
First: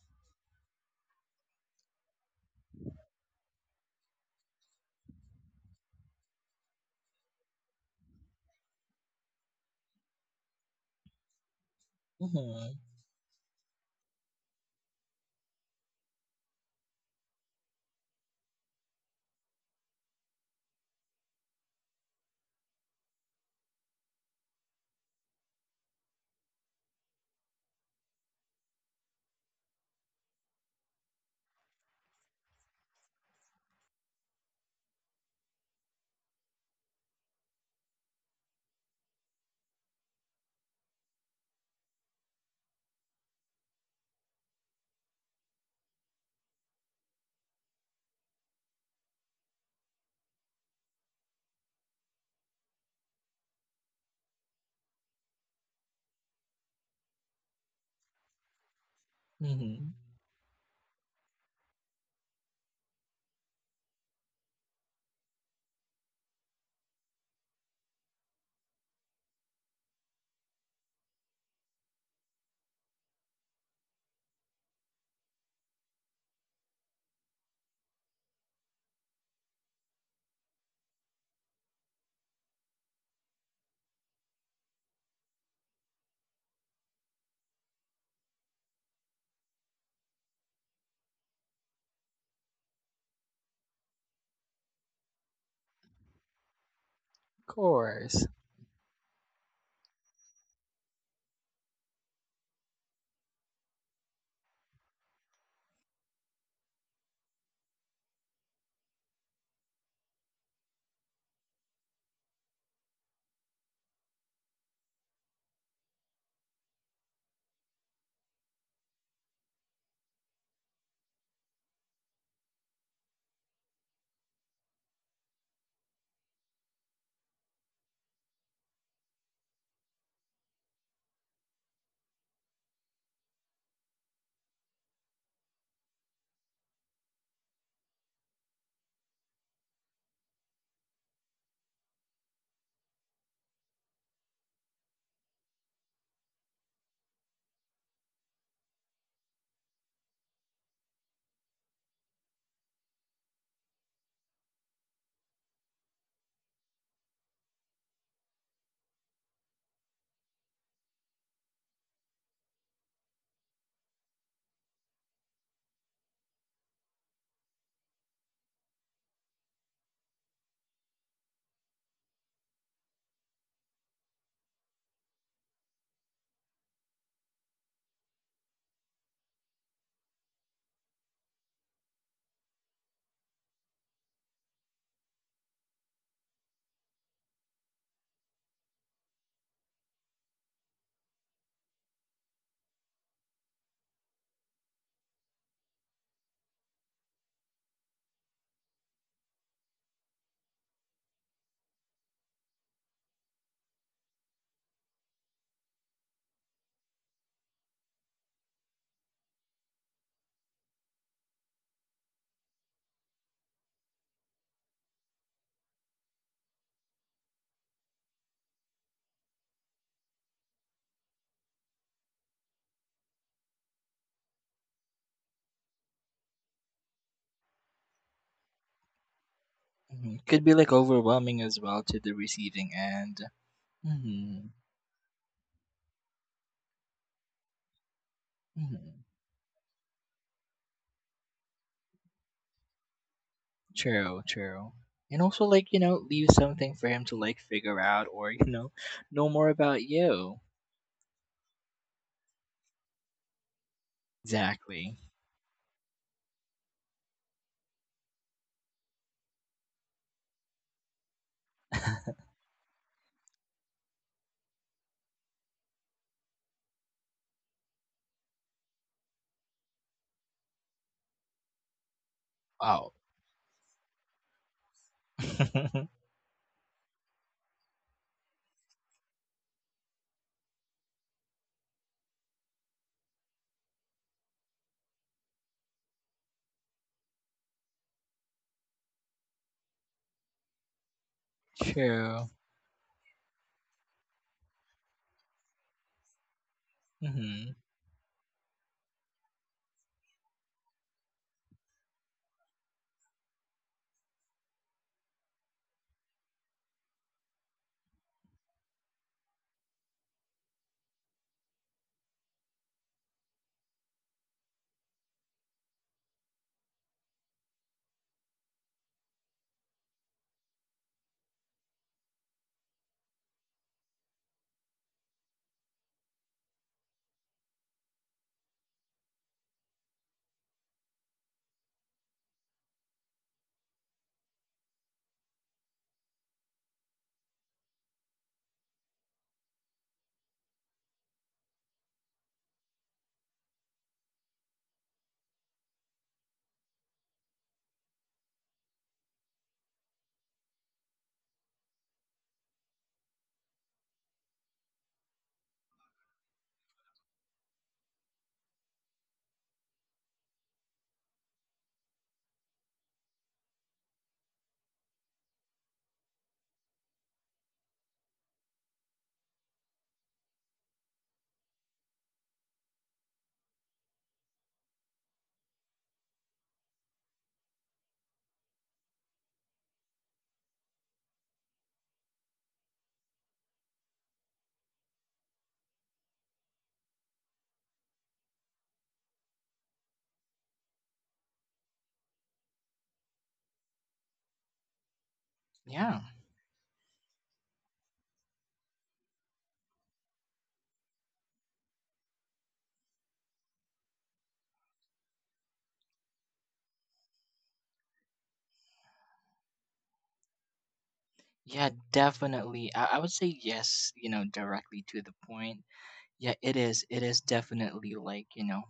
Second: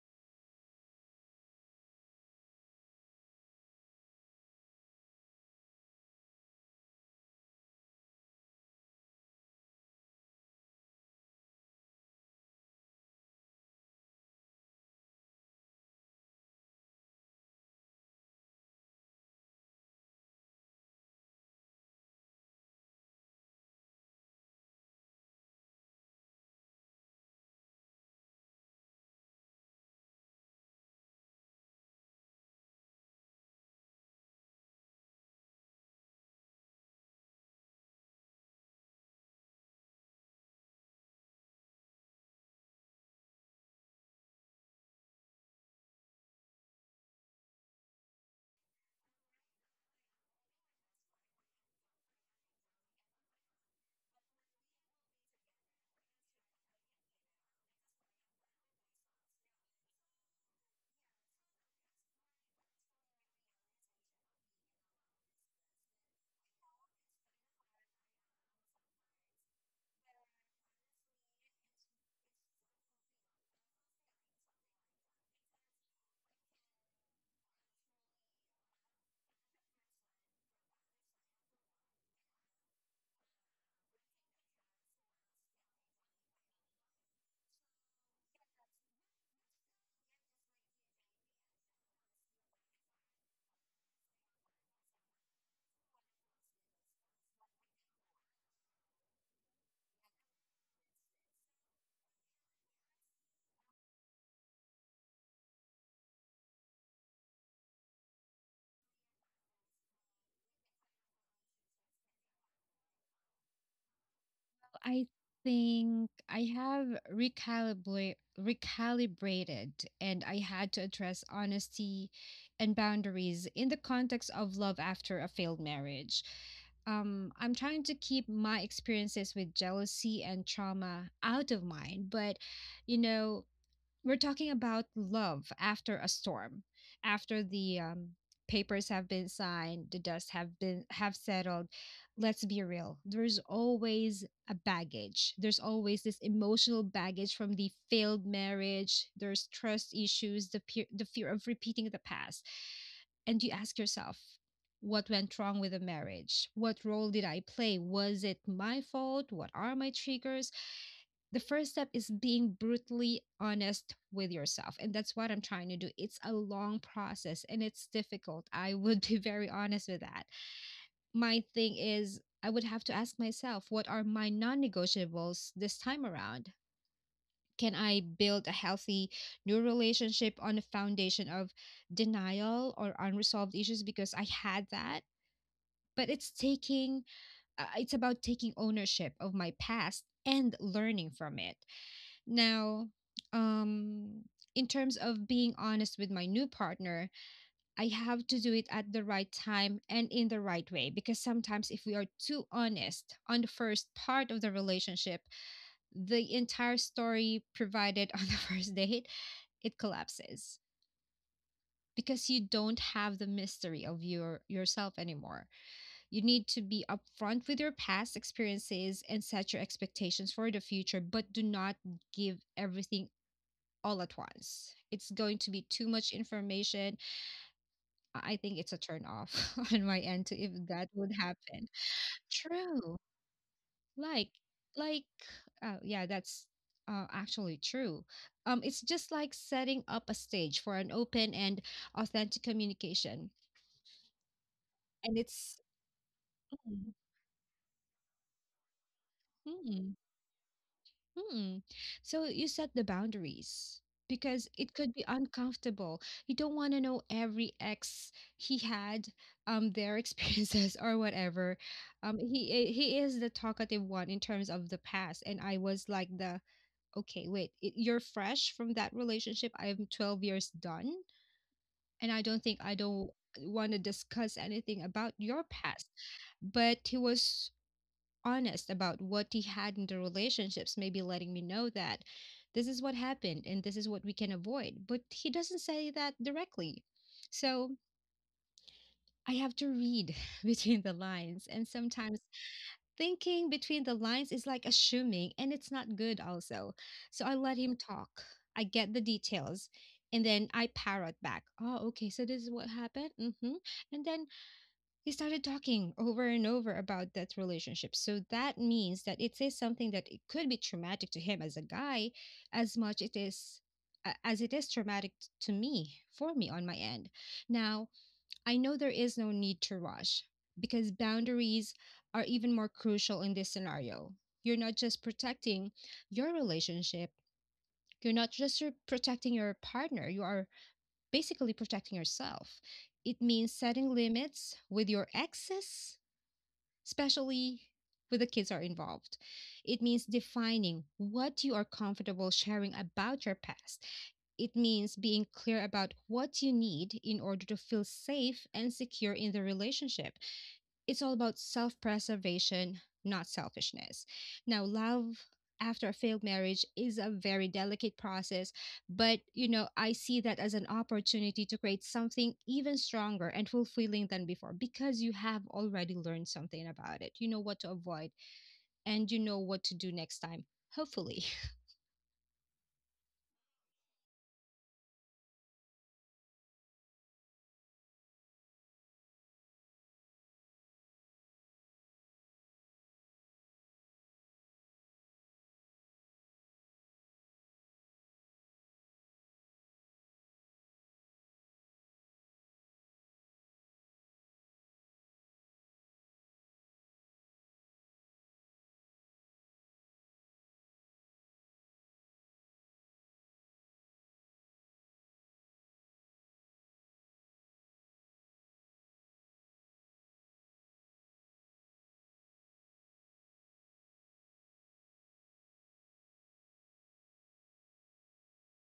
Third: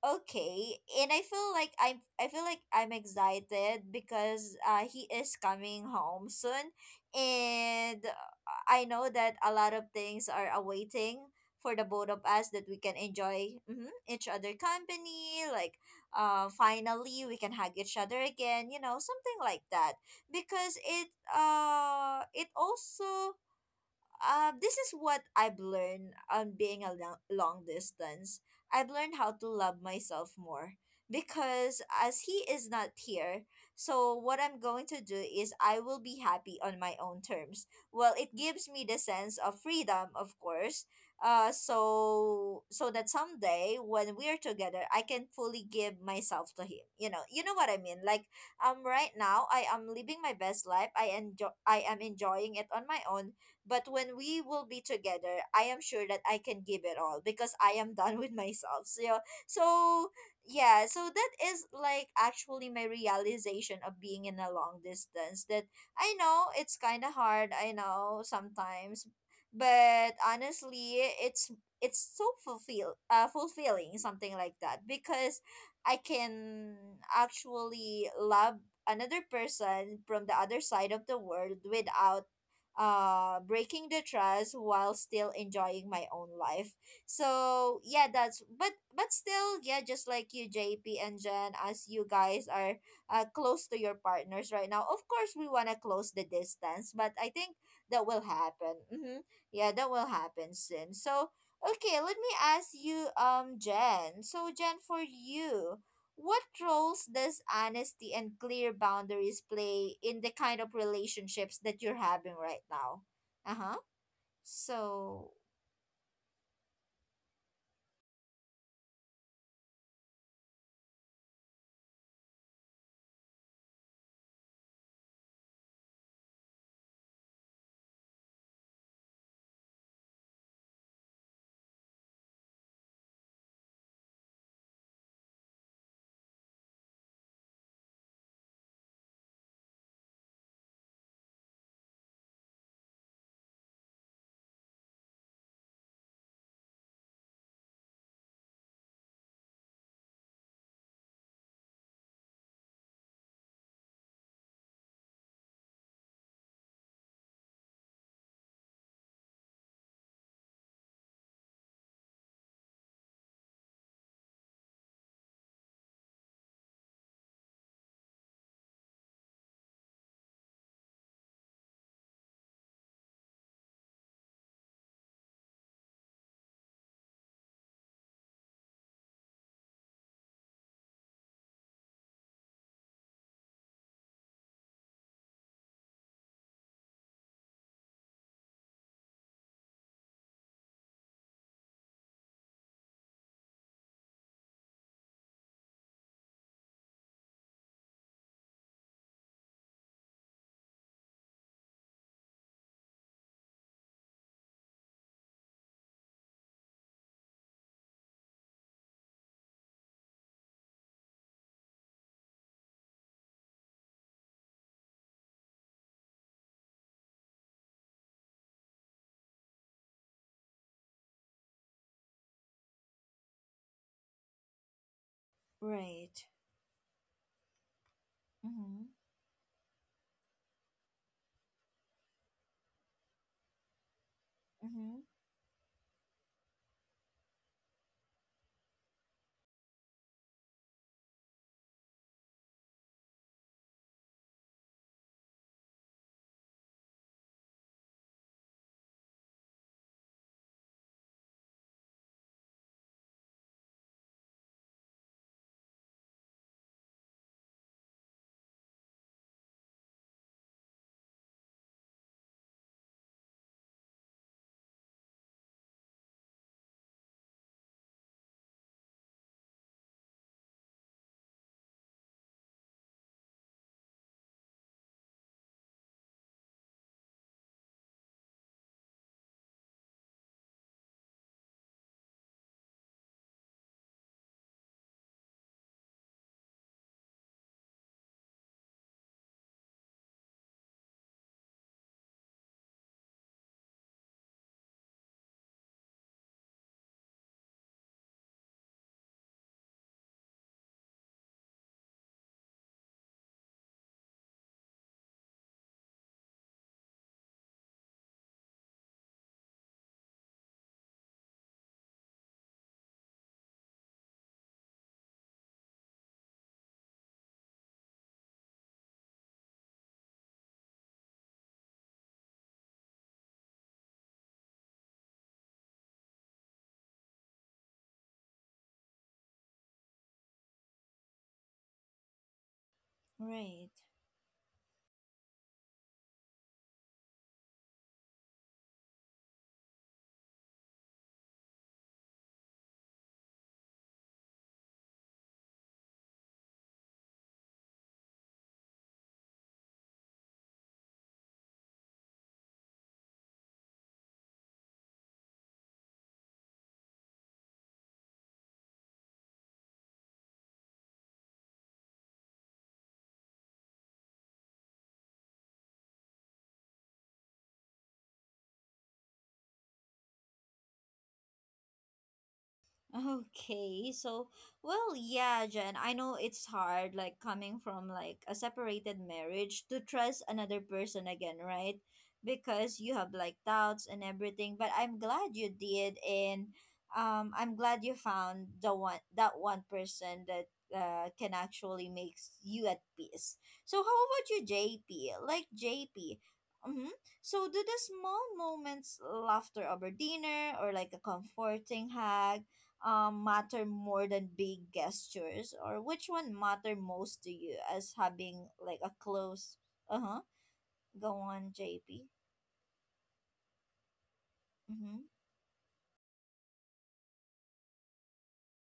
okay, and i feel like i'm i feel like i'm excited because uh he is coming home soon, and uh, I know that a lot of things are awaiting for the both of us that we Hmm. can enjoy, mhm, each other company, like uh finally we can hug each other again, you know, something like that. Because it uh it also uh, this is what I've learned on being a lo- long distance. I've learned how to love myself more because as he is not here, so what I'm going to do is I will be happy on my own terms. Well, it gives me the sense of freedom, of course. Uh, so so that someday when we're together, I can fully give myself to him. You know, you know what I mean. Like um, right now I am living my best life. I enjoy. I am enjoying it on my own, but when we will be together, I am sure that I can give it all because I am done with myself. So, yeah. Hmm. So yeah, so that is like actually my realization of being in a long distance, that I know it's kind of hard, I know sometimes, but honestly, it's it's so fulfill uh fulfilling, something like that, because I can actually love another person from the other side of the world without uh breaking the trust while still enjoying my own life. So yeah, that's, but but still yeah, just like you, JP and Jen, as you guys are uh, close to your partners right now. Of course we want to close the distance, but I Of think that will course. happen. Mm-hmm. Yeah, that will happen soon. So okay, let me ask you, um Jen. So Jen, for you, what roles does honesty and clear boundaries play in the kind of relationships that you're having right now? Uh huh. I So, think I have recalibrate recalibrated and I had to address honesty and boundaries in the context of love after a failed marriage. Um, I'm trying to keep my experiences with jealousy and trauma out of mind, but you know, we're talking about love after a storm, after the um, papers have been signed, the dust have been have settled. Let's be real. There's always a baggage. There's always this emotional baggage from the failed marriage. There's trust issues, the peer, the fear of repeating the past. And you ask yourself, what went wrong with the marriage? What role did I play? Was it my fault? What are my triggers? The first step is being brutally honest with yourself, and that's what I'm trying to do. It's a long process and it's difficult, I would be very honest with that. My thing is, I would have to ask myself, what are my non-negotiables this time around? Can I build a healthy new relationship on a foundation of denial or unresolved issues because I had that? But it's taking uh, it's about taking ownership of my past and learning from it. Now, um, in terms of being honest with my new partner, I have to do it at the right time and in the right way because sometimes if we are too honest on the first part of the relationship, the entire story provided on the first date, it collapses because you don't have the mystery of your yourself anymore. You need to be upfront with your past experiences and set your expectations for the future, but do not give everything all at once. It's going to be too much right. information. I I think it's a Mm-hmm, turn off on my Hmm, end to could if be like that would overwhelming as happen. well to the receiving True. end. Like Hmm. mm-hmm, like uh, yeah, that's uh, actually true. Um it's Hmm. just like setting up a stage for an open and authentic communication. True, true. And And also, it's. like, you know, leave something for him to, like, figure out, or, you know, know more about Mhm. you. Hmm. So you set the boundaries because it could Exactly. be uncomfortable. You don't want to know every ex he had, um, their experiences or whatever. Um, he eh, he is the talkative one in terms of the past, and I was like the okay, wait, i- you're fresh from that relationship. I'm twelve years done, and I don't think I Wow. don't want to discuss anything about your past. But he was honest about what he had in the relationships, maybe letting me know that this is what happened and this is what we can avoid. But he doesn't say that directly. So I have to read between the lines. And sometimes True. thinking between the lines is like assuming, and it's not good, also. So I Hmm. let him talk. I get the details, and then I parrot back. Oh, okay. So this is what happened. hmm And then he started talking over and over about that relationship. So that means that it is something that it could be traumatic to him as a guy as much it is a- as it is traumatic t- to me for me on my end. Now, I know there is no need to rush because boundaries are even more crucial in this scenario. You're not just protecting your relationship, you're not just r- protecting your partner, you are basically protecting yourself. It means right. setting limits with your exes, especially when the kids are involved. It means defining what you are comfortable sharing about your past. It means being clear about what you need in order to feel safe and secure in the relationship. It's all about self preservation, not selfishness. Now, love after a failed marriage is a very delicate process, but you know, I see that as an opportunity to create something even stronger and fulfilling than before because you have already learned something about it. You know what to avoid, and you know what to do next time, hopefully. Okay, so well, yeah, Jen, I know it's hard, like coming from like a separated marriage to trust another person again, right? Because you have like doubts and everything, but I'm glad you did, and um, I'm glad you found the one, that one person, that uh can actually makes you at peace. So how about you, J P? Like Yeah. J P, mm-hmm. So, do the small moments, laughter over dinner, or like a comforting hug um, matter more than big gestures, or which one matter most to you as having like a close uh-huh. Go on, Yeah, JP. definitely. I-, I would say yes, you know, directly to Mm-hmm. the point. Yeah, it is. It is definitely, like, you know,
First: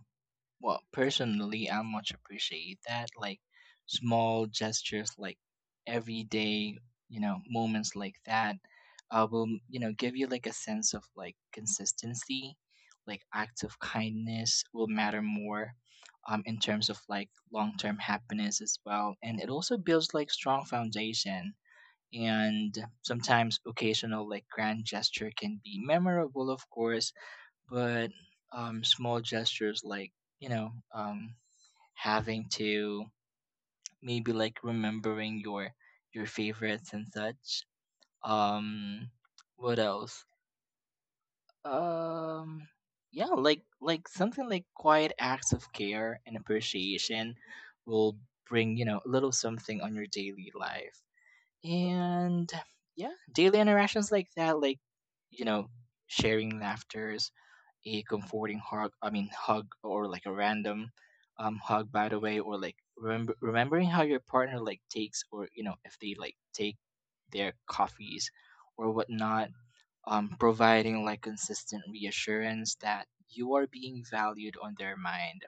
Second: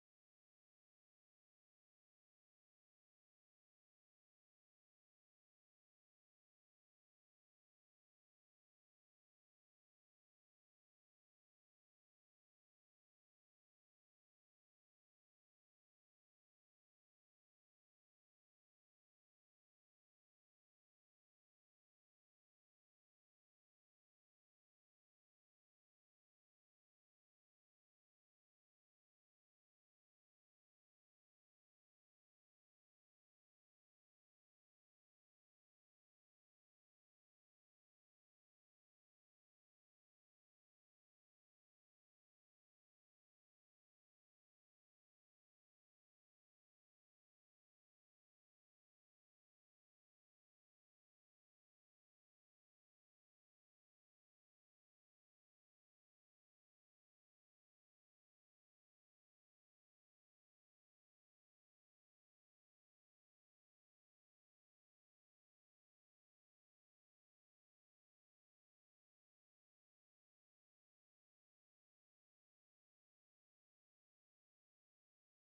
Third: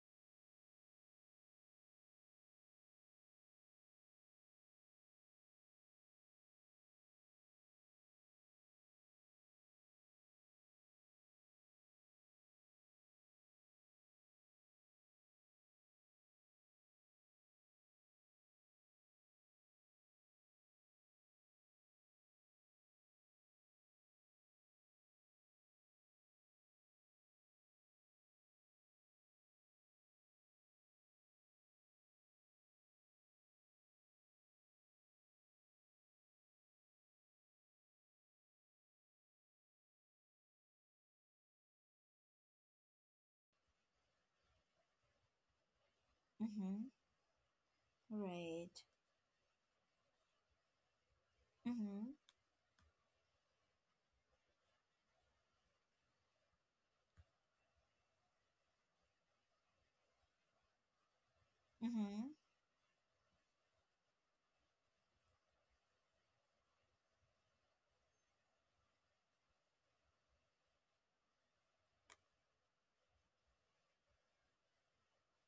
well, personally, I much appreciate that. Like small gestures, like everyday, you know, moments like that, uh, will, you know, give you like a sense of like consistency. Like acts of kindness will matter more, um, in terms of like long term happiness as well, and it also builds like strong foundation. And sometimes occasional like grand gesture can be memorable, of course, but um, small gestures like, you know, um, having to maybe like remembering your your favorites and such. um what else? um yeah, like like something like quiet acts of care and Mm-hmm. appreciation will bring, Right. you know, a little something on your daily life, Mm-hmm. and yeah, daily interactions like that, like, you know, sharing laughters, a comforting hug, I mean hug, or like a random um hug, by the Mm-hmm. way, or like remember remembering how your partner like takes, or you know, if they like take their coffees or whatnot. Um providing like consistent reassurance that you are being valued on their mind,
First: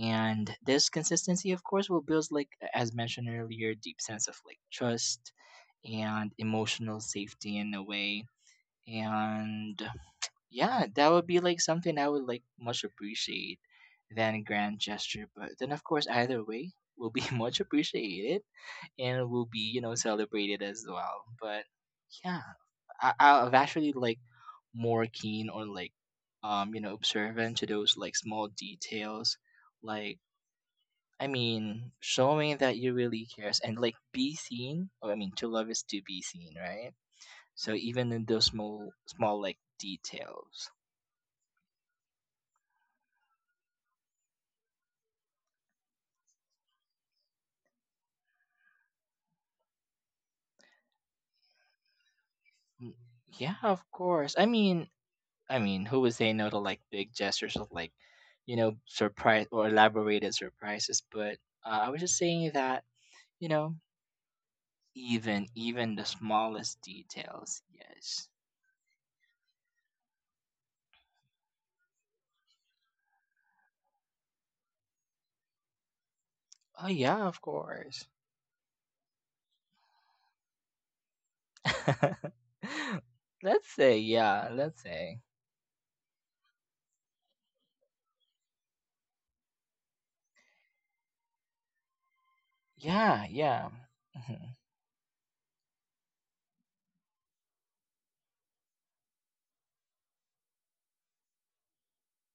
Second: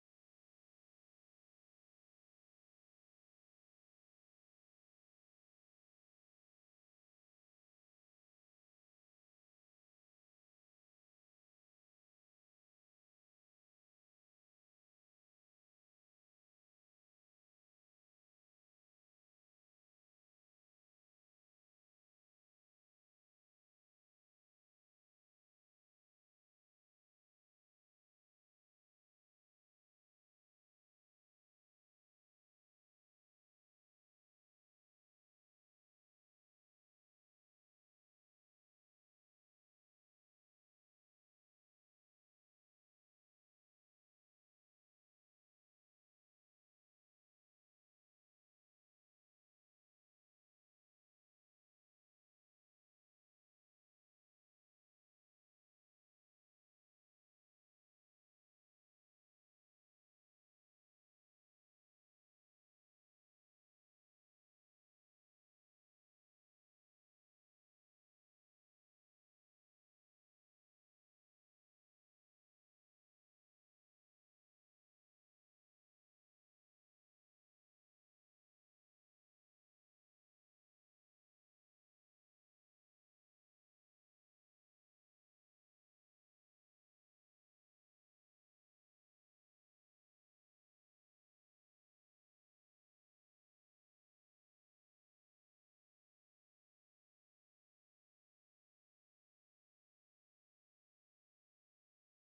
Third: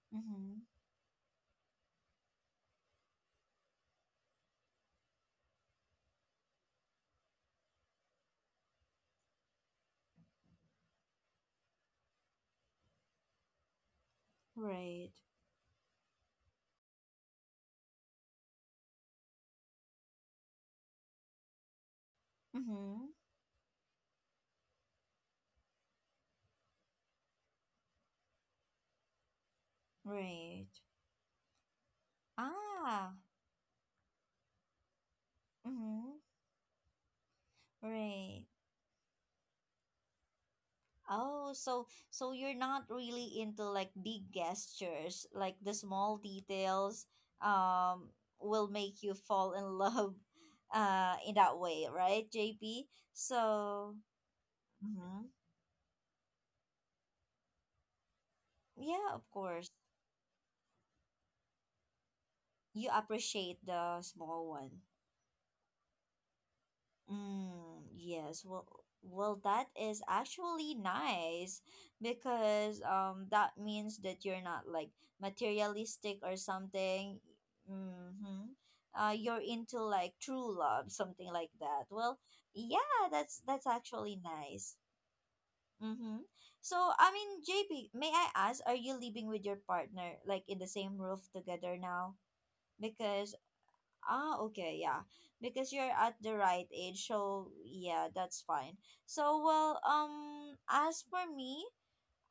and Mm-hmm. this consistency of course will build, like as mentioned earlier, deep sense of like trust and emotional safety in a way. And yeah, that would be like something I would like much appreciate than grand Right. gesture. But then of course either way will be much appreciated and will be, you know, celebrated as well. But yeah, I Mm-hmm. I've actually like more keen on like um, you know, observant to those like small details. Like, Right. I mean, showing that you Ah. really cares and like be seen. Or I mean, to love is to Mm-hmm. be seen, right? So even in Right. those small small like details. Oh, so so you're not really into like big gestures, like the small details um will make you fall in love uh in that way, right, J P? Mm. Yeah, of So, course. I mean, mhm. I mean, who would say no to like big gestures of like, you know, Yeah, of surprise or course. elaborated surprises? But uh, I was just saying that, You you appreciate know, the small one. even even the smallest details. Mm, Yes. yes. Well, well, that is actually nice because um that means that you're not like materialistic or Oh something. yeah, of course. Mm-hmm. Uh, you're into like true love, something like that. Well, yeah, that's Let's that's say actually yeah. nice. Let's say Mm-hmm. So, I mean, J P, may I ask, are you living with your partner like in the same roof together now? yeah, Because yeah. ah, Mm-hmm. okay, yeah. Because you're at the right age, so yeah, that's fine. So, well, um, as for me,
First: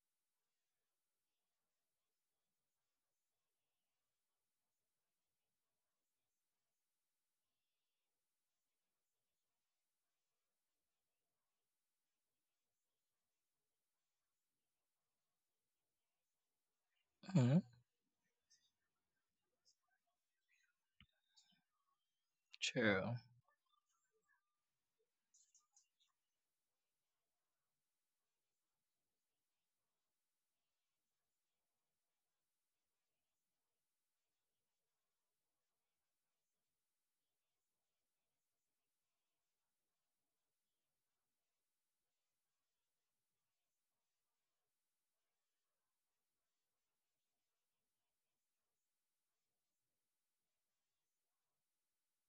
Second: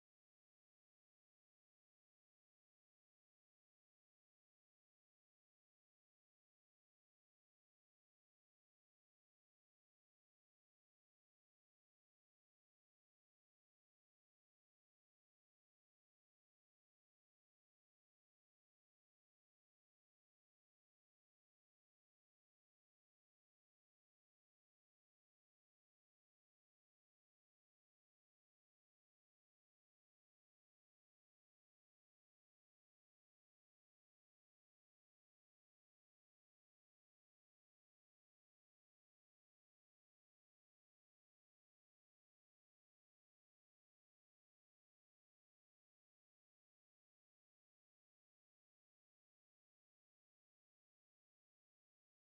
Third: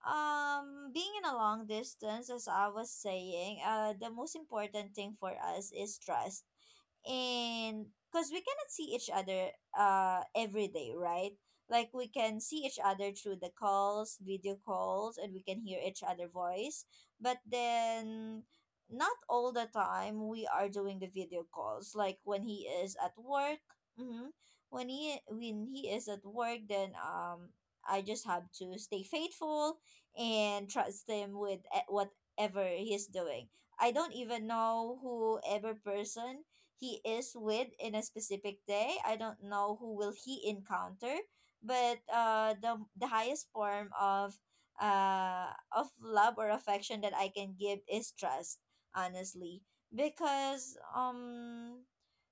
um, being in a long distance, as I was saying, uh, the most important thing for us is trust, and because we cannot see each other uh every day, right? Like we can see each other through the calls, video calls, and we can hear each other voice, but Hmm. then not all the time we are doing the video calls, like when he is at True. work. Mm-hmm. when he when he is at work, then um I just have to stay faithful and trust him with e- whatever he's doing. I don't even know whoever person he is with in a specific day. I don't know who will he encounter, but uh, the the highest form of uh of love or affection that I can give is trust, honestly, because um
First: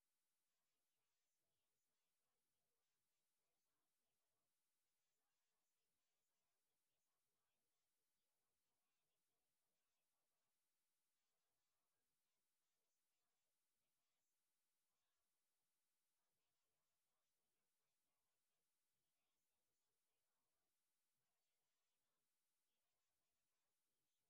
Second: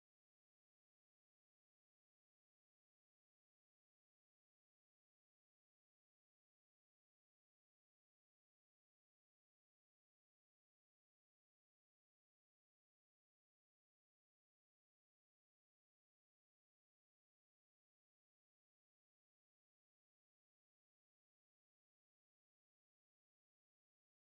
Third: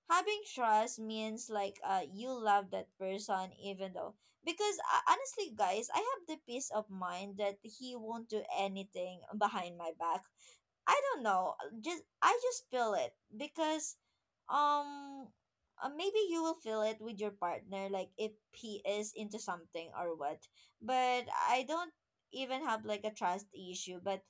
having trust means like uh you love that person even though, because uh, honestly guys, I have the peace of mind that he won't do anything behind my back. I don't know. uh, Just I just feel it because um uh, maybe you will feel it with your partner, like if he is into something or what. But I don't even have like a trust issue, but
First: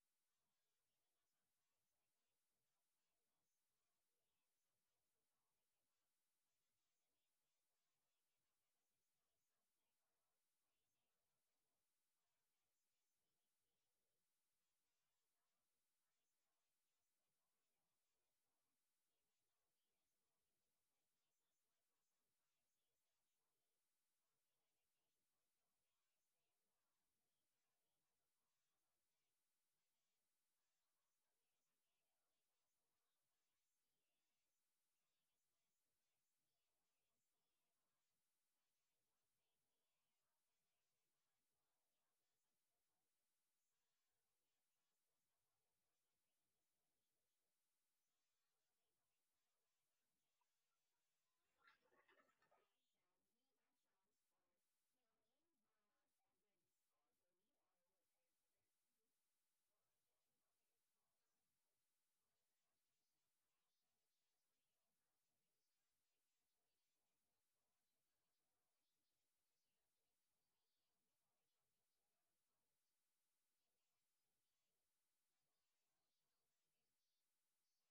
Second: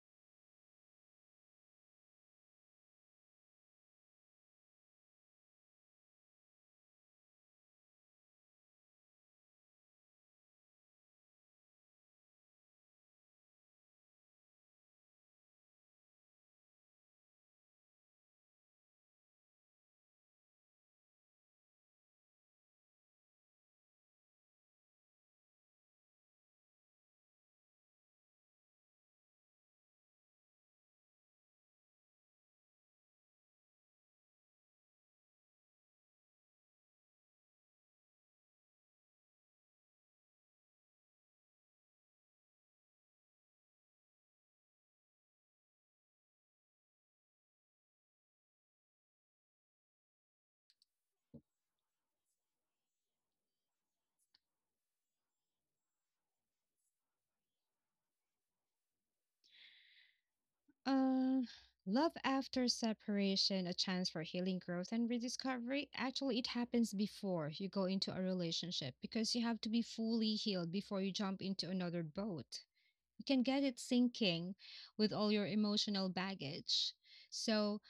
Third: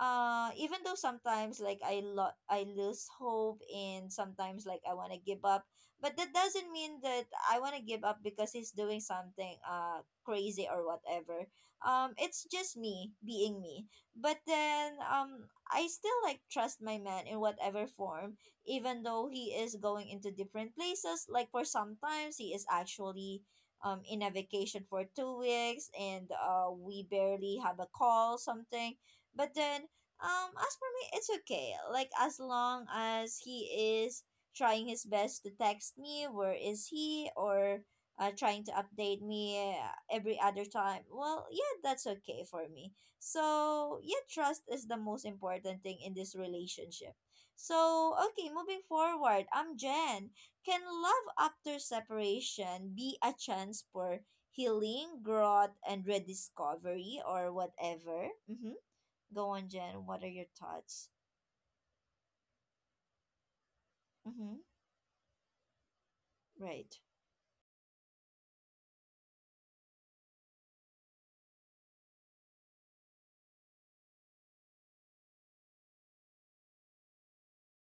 uh even though sometimes like I lo- I lose hope and sometimes like I want to give up, but that doesn't mean that I want to give up because he's doing something uh crazy or whatever. Um it's just me being me, but then um I still like trust my man in whatever form, even though he is going into different places. Like for sometimes he is actually um in a vacation for two weeks, and uh we barely have a call, something. But then um as for me it's okay. Like as long as he is trying his best to text me where is he, or uh, trying to update me uh, every other time. Well, yeah, that's okay for me. So yeah, trust is the most important thing in this relationship. So okay, moving forward, I'm Jen. Can love after separation be a chance for healing, growth, and rediscovery or whatever? Mm-hmm. Go on, Jen. What are your thoughts? Uh, love after separation, a chance for healing, Mm-hmm. growth, and rediscovery. Actually, it happens Right. before you go into a relationship because you have to be fully healed before you jump into another boat. You can get it sinking with all your emotional baggage. So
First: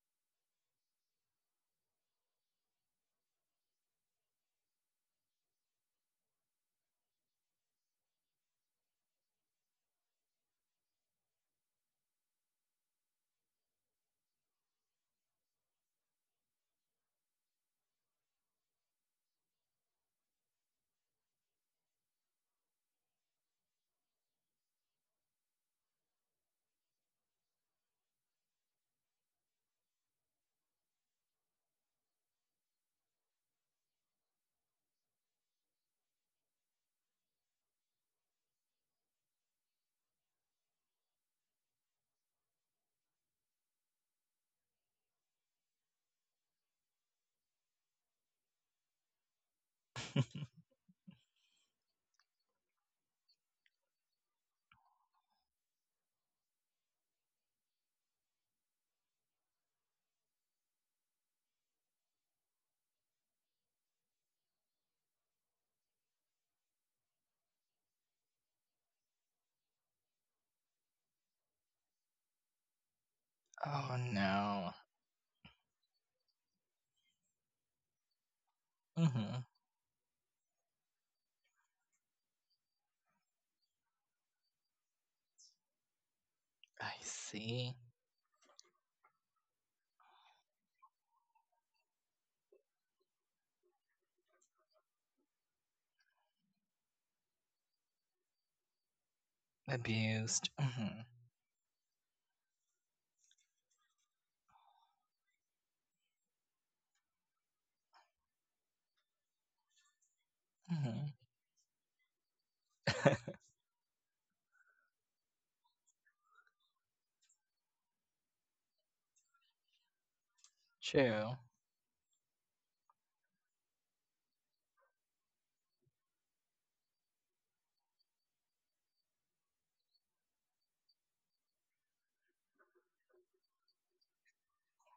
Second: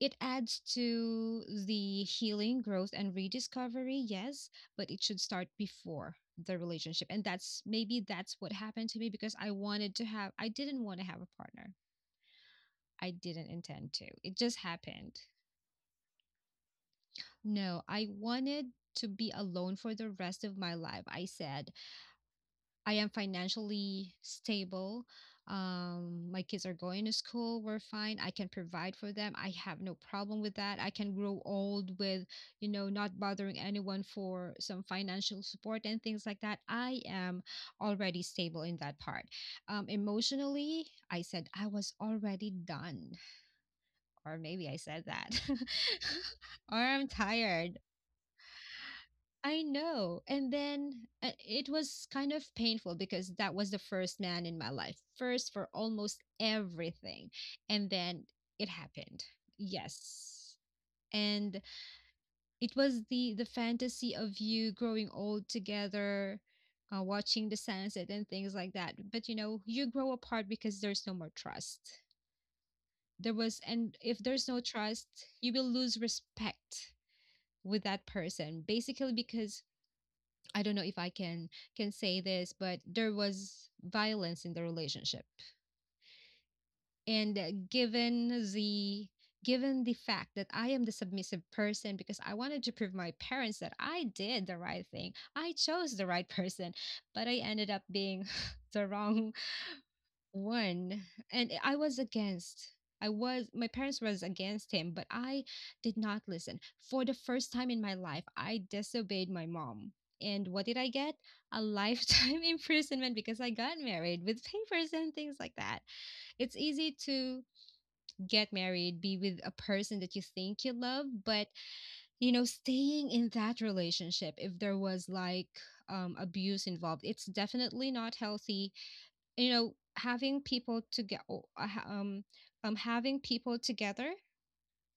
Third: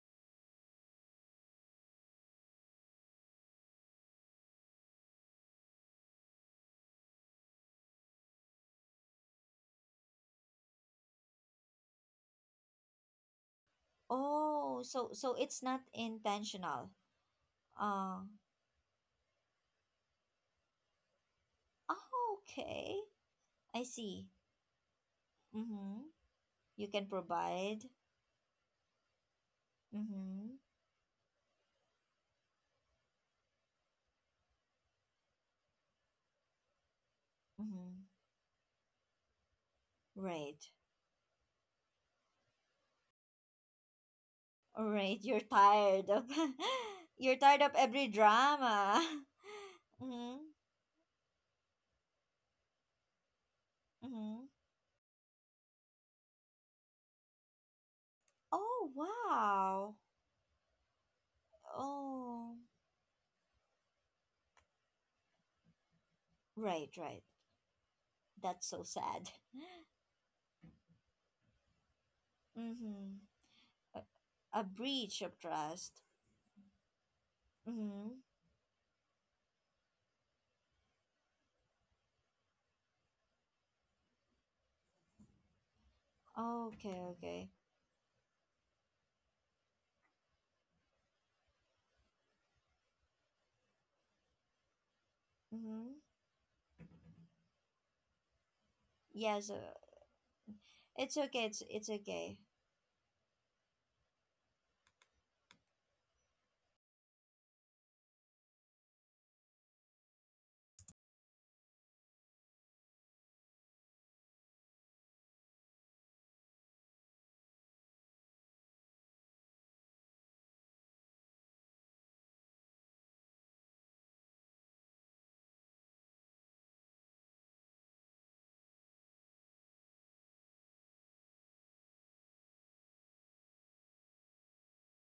it adds to the healing, growth, and rediscovery, yes, but it should start before the relationship. And that's maybe that's what happened to me because I wanted to have, I didn't want to have a partner. I didn't intend to. It just Oh, so happened. so it's not intentional. No, I Uh, wanted to be alone for the rest of my life. I said, oh, I okay. am I financially see. stable. Mm-hmm. Um, my kids are You going can to school. We're provide. fine. I can provide for them. I have no problem with Mm-hmm. that. I can grow old with, you know, not bothering anyone for some financial support and things like that. I am Mm-hmm. already stable in that part. Um, Right. emotionally, I said I was already done. Or maybe I All said right. You're that, tired of or I'm you're tired of tired. every drama. I know. Mm-hmm. And then uh, it was kind of painful because that was the first man Mm-hmm. in my life, first for almost everything. And then it Oh happened. wow. Yes. And Oh. it was the the fantasy of you growing old together, Right, uh, right. watching the sunset and things That's like so that. sad. But you know, you grow apart because there's no more trust. Mm-hmm. There was, and Oh A, if there's no a no. trust, breach of you will lose trust. respect with that Mm-hmm. person basically Hmm. because I don't know if i can can say this, but there was violence in the relationship, Okay, I and uh, okay. see. given the given the fact that I am the submissive person because I wanted to prove my parents that I did the right thing, I Mm-hmm. chose the right person, but I ended up being the wrong Yes, uh, Abused. Hmm. one. it's okay. And It's i it's was okay. against I was my parents was against him, but I did not listen. For the first time in my life, I disobeyed my mom. And what did I Hmm. get? A lifetime imprisonment because I got married with papers and things like that. It's easy to get married, be with a person that you think you love, True. but you know staying in that relationship, if there was like um, abuse involved, it's definitely not healthy. You know, having people to get uh, um um having people together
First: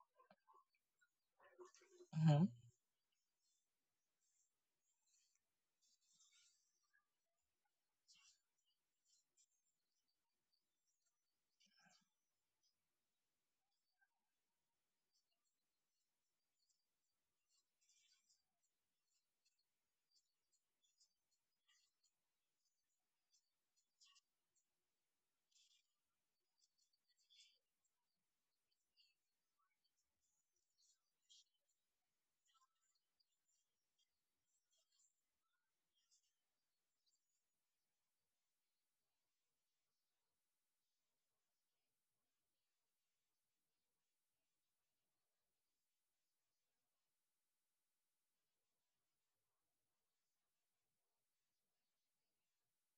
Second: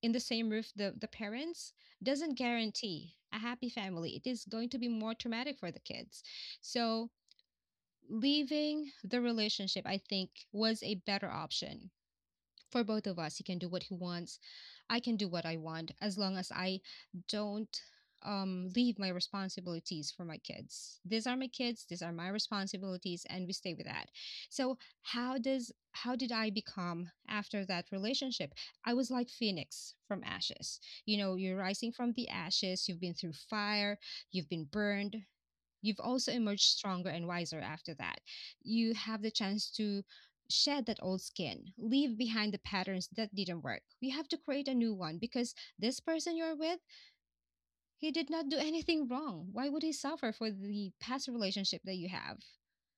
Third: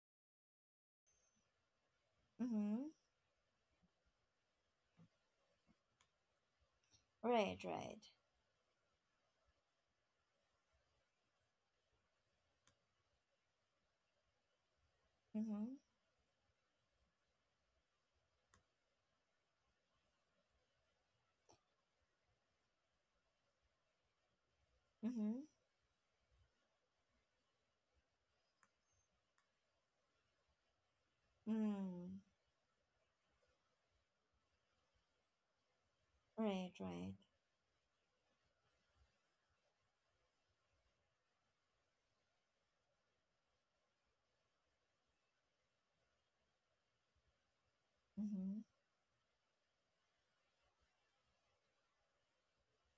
in the same roof, the the parents, doesn't Mhm, Mm-hmm. guarantee a happy family. It is going to be more traumatic for the kids. So Right, right. leaving the relationship, I think, was a better option for both of us. He can do what he wants. I can do what I Mm-hmm. want as long as I don't um, leave my responsibilities for my kids. These are my kids. These are my responsibilities, and we stay with that. So Mm-hmm. how does how did I become after that relationship? I was like phoenix from ashes. You know, you're rising from Mm. the ashes. You've been through fire. You've been burned, you've also emerged Right, stronger right. and wiser after that. You have the chance to shed that old skin, leave behind the patterns that didn't work. You have to create a new one because this person you're with, he did not do Mm-hmm. anything wrong. Why would he suffer for the past relationship that you have?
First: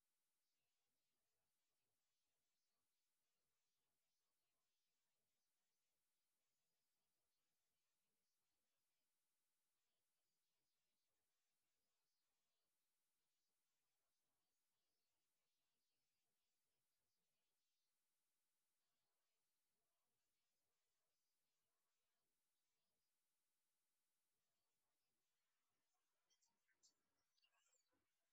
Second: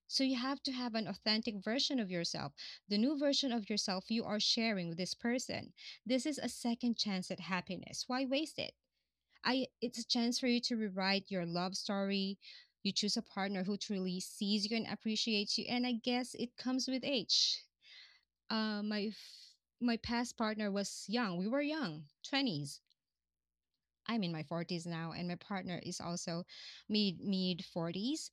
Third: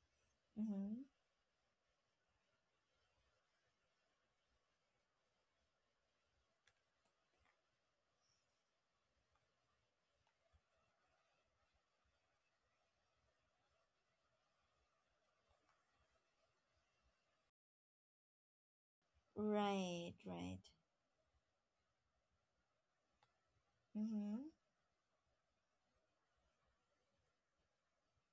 So you have to have Mm-hmm. an authentic version of yourself, the new version of yourself you are sharing with this person. This is a second chance at happiness. Why waste it? I It's a chance for you to rewrite your love story. You choose a partner who truly sees you and appreciates you, and I guess it comes with age. Uh, my f- my Right, past right. partner was young. We were young, twenties. I'm in Mm-hmm. my forties now, and my partner is also mid mid forties.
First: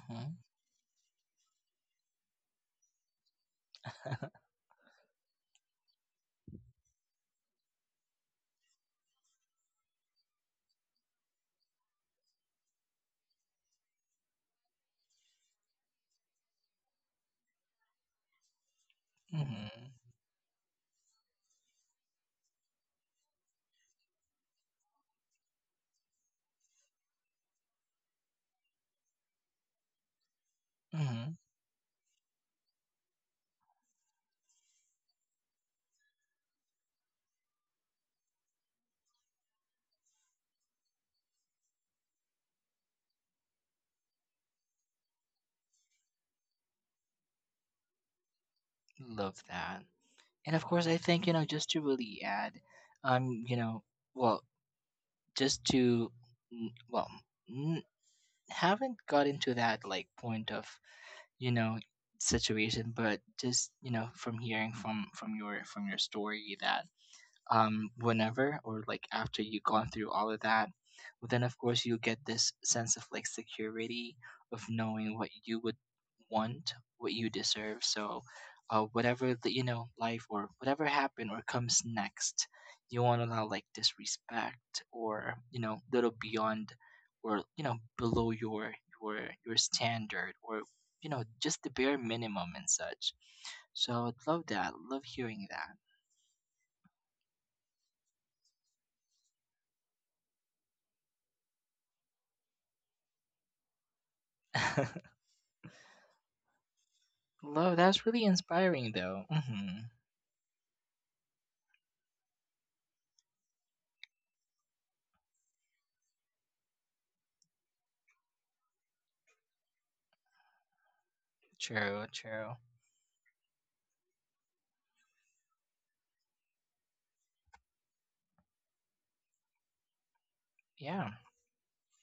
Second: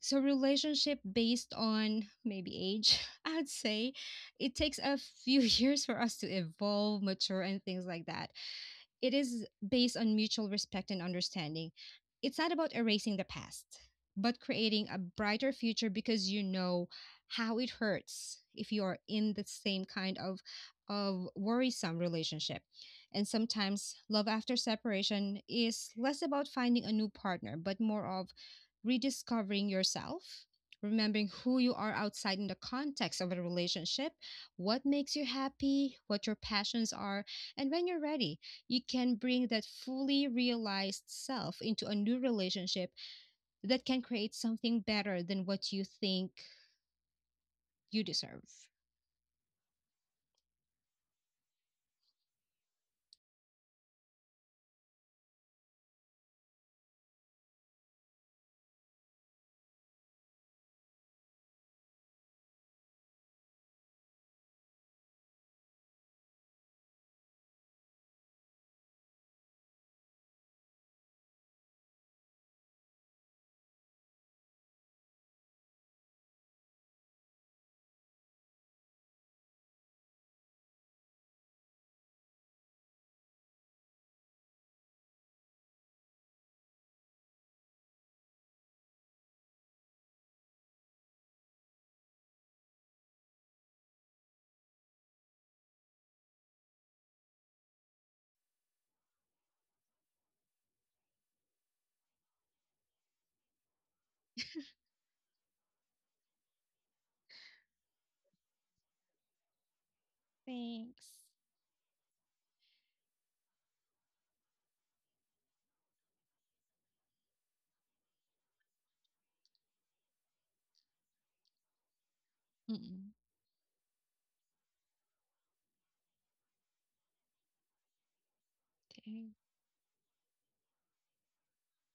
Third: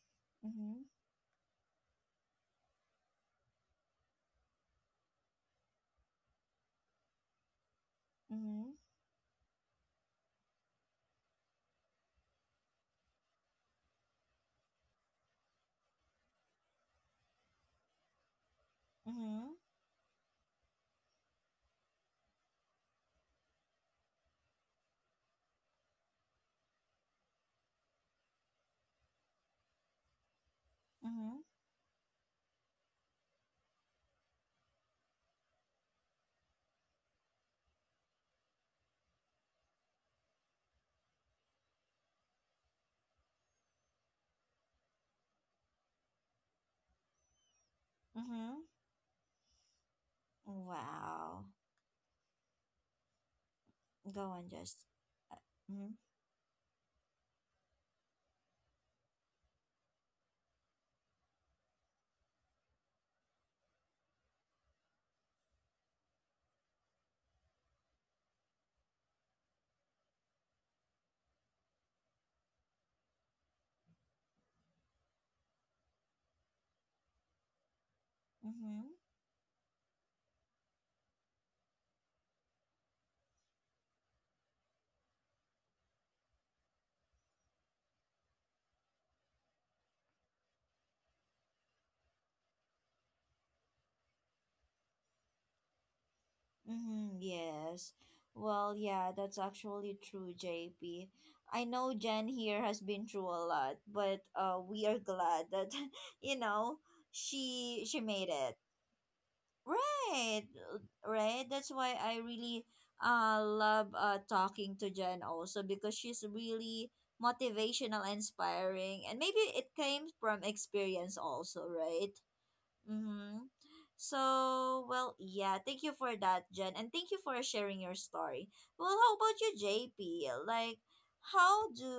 So Mm-hmm. relationship based on maybe age, I'd say, it takes a few years for us to evolve, mature, and things like that. Mm-hmm. It is based on mutual respect and understanding. It's not about erasing the past, but creating a brighter future because you know how it hurts if you are in mhm, the Mm-hmm. mhm. same kind of of worrisome relationship. And sometimes love after separation is less about finding a new partner, but more of rediscovering yourself, remembering Mm-hmm. who you are outside in the context of a relationship, what makes you happy, what your passions are, and when you're ready, you can bring that fully realized self into a new relationship that can create something better than what you think you Mm-hmm. deserve. Love that. And of course, I think, you know, Wow. just to really add, um, you know, Go well, on, just. uh, just Mm-hmm. to, n- well, n- haven't got into that like point of, you know, situation, but just, you know, from hearing from from your from your story that um, whenever, or like after you've gone through all of that, well, then of course you'll get this sense of like security of knowing what you would want, what you deserve. So, uh, Mm-hmm. whatever the, you know, life or whatever happened or comes next, you won't allow like disrespect, or you know, little beyond, or you know, below your your your standard, or you know, just the bare minimum and such. So I'd love that. Love hearing that. Mm-hmm. Yes. Well, yeah, that's actually true, J P. I know Jen here has been through a lot, but uh, we are glad that, you know, Love, she that's she really made it. inspiring though. Hmm. Right, uh, Thanks. right. That's why I really uh love uh talking to Jen also because she's really motivational, inspiring, and maybe it came from experience also, True, right? true. Mm-mm. Mm-hmm. So, well, yeah, thank you for that, Jen, and thank you for sharing your story. Well, how Okay. about you, J P? Like, Yeah. how do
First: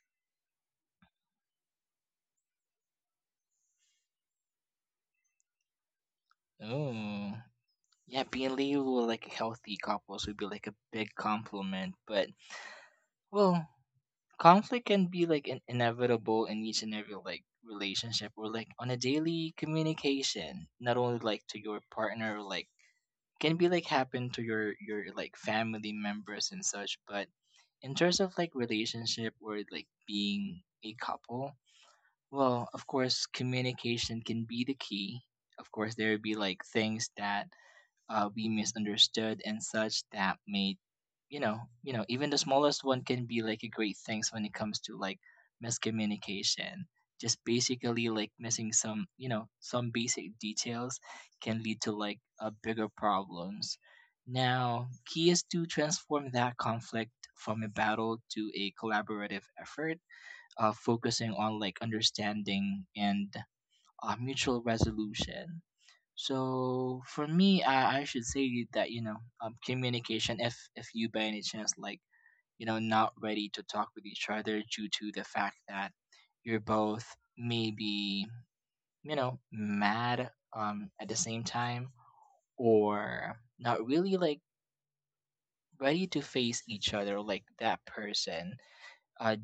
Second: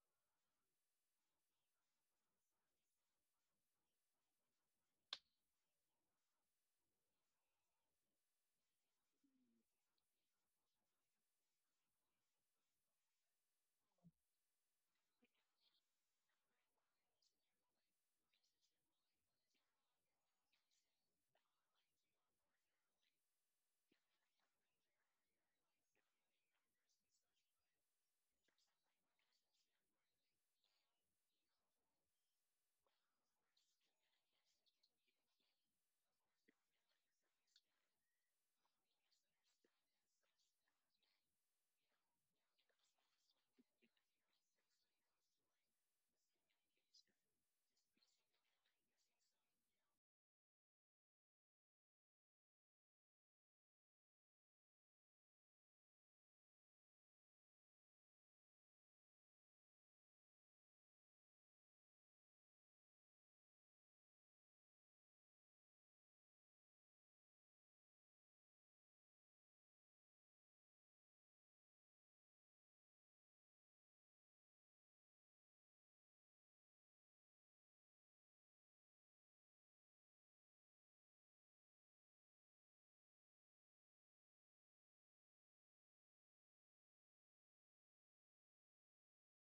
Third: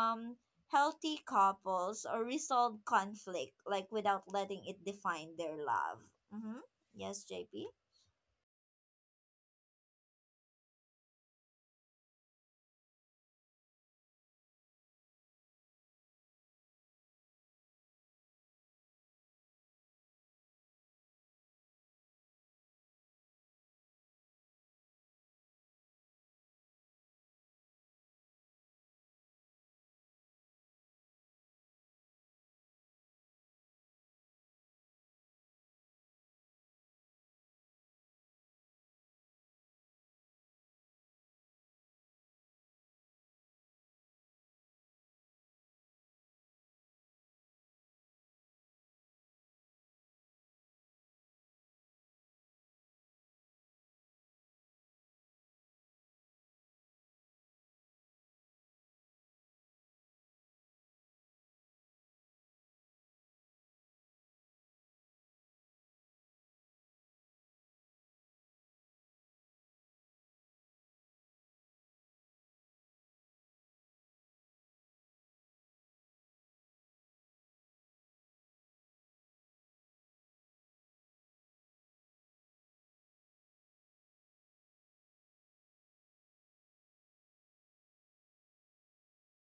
um healthy couples or resolve conflict, like, without letting it define their love? Mm-hmm. Yes, Ooh. J P. Yeah, being labeled like a healthy couples would be like a big compliment, but well, conflict can be like in- inevitable in each and every like relationship, or like on a daily communication, not only like to your partner, like can be like happen to your your like family members and such, but in terms of like relationship or like being a couple, well, of course, communication can be the key. Of course, there would be like things that uh, we misunderstood and such that made, you know, you know, even the smallest one can be like a great things when it comes to like miscommunication. Just basically like missing some, you know, some basic details can lead to like a bigger problems. Now, key is to transform that conflict from a battle to a collaborative effort, uh, focusing on like understanding and uh, mutual resolution. So for me, I, I should say that, you know, um, communication. If if you by any chance like, you know, not ready to talk with each other due to the fact that you're both maybe, you know, mad um at the same time, or not really like ready to face each other like that person, uh.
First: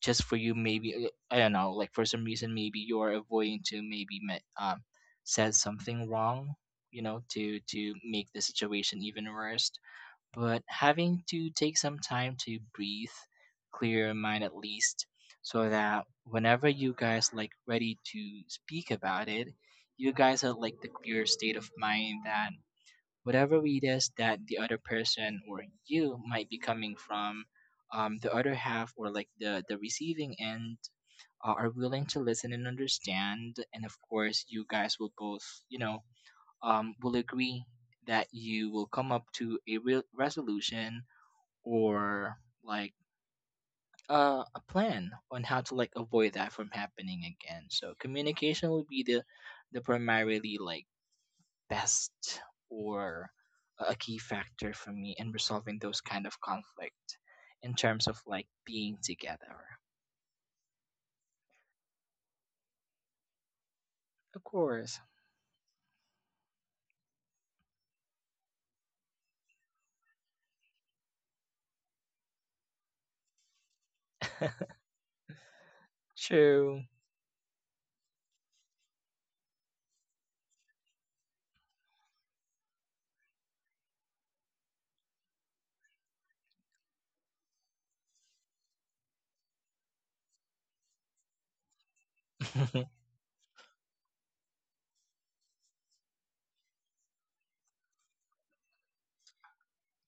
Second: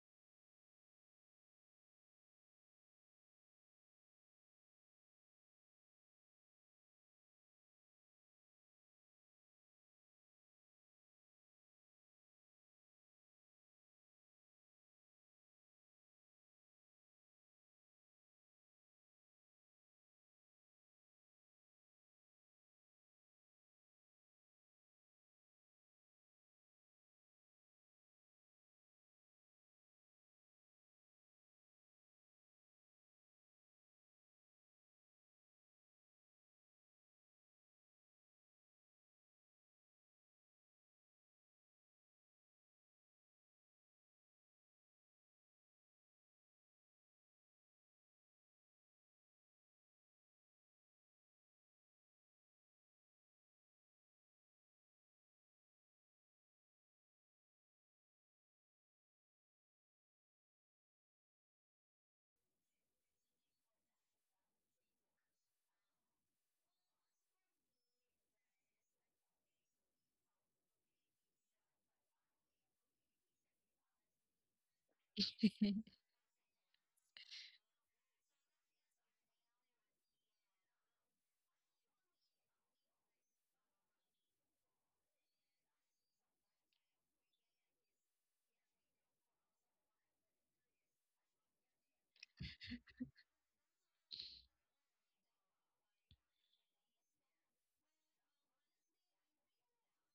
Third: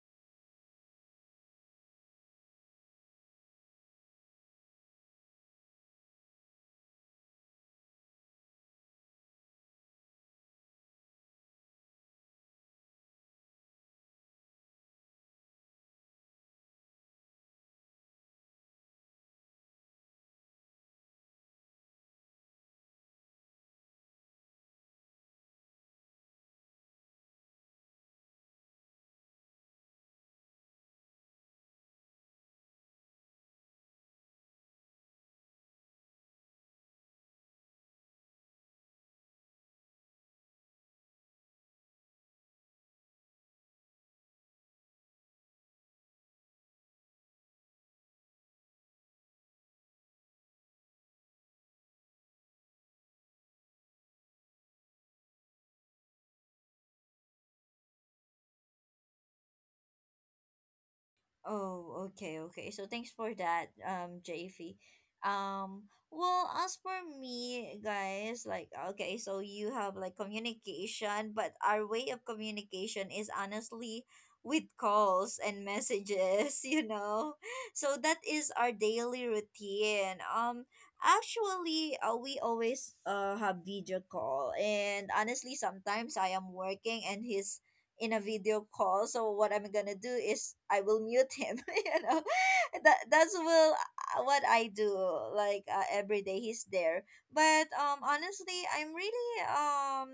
just for you maybe, uh, I don't know, like for some reason maybe you're avoiding to maybe met, um said something wrong, you know, to to make the situation even worse, but having to take some time to breathe, clear your mind at least, so that whenever you guys like ready to speak about it, you guys are like the clear state of mind, that whatever it is that the other person or you might be coming from, um, the other half, or like the the receiving end, uh, are willing to listen and understand, and of course you guys will both, you know, um, will agree that you will come up to a real resolution, or like uh, a plan on how to like avoid that from happening again. So communication will be the the primarily like best or a key factor for me in resolving those kind of conflict in terms of like being together. Oh, okay, okay. So thanks for that, um, Of J V. course. Um, well, as for me, guys, like, okay, so you have, like, communication, but our way of communication is honestly with calls and messages, you True. know? So that is our daily routine. Um, actually, uh, we always uh have video call, and honestly, sometimes I am working and he's in a video call. So what I'm gonna do is I will mute him. you know, that that's will uh, what I do. Like, uh, every day he's there. But um, honestly, I'm really um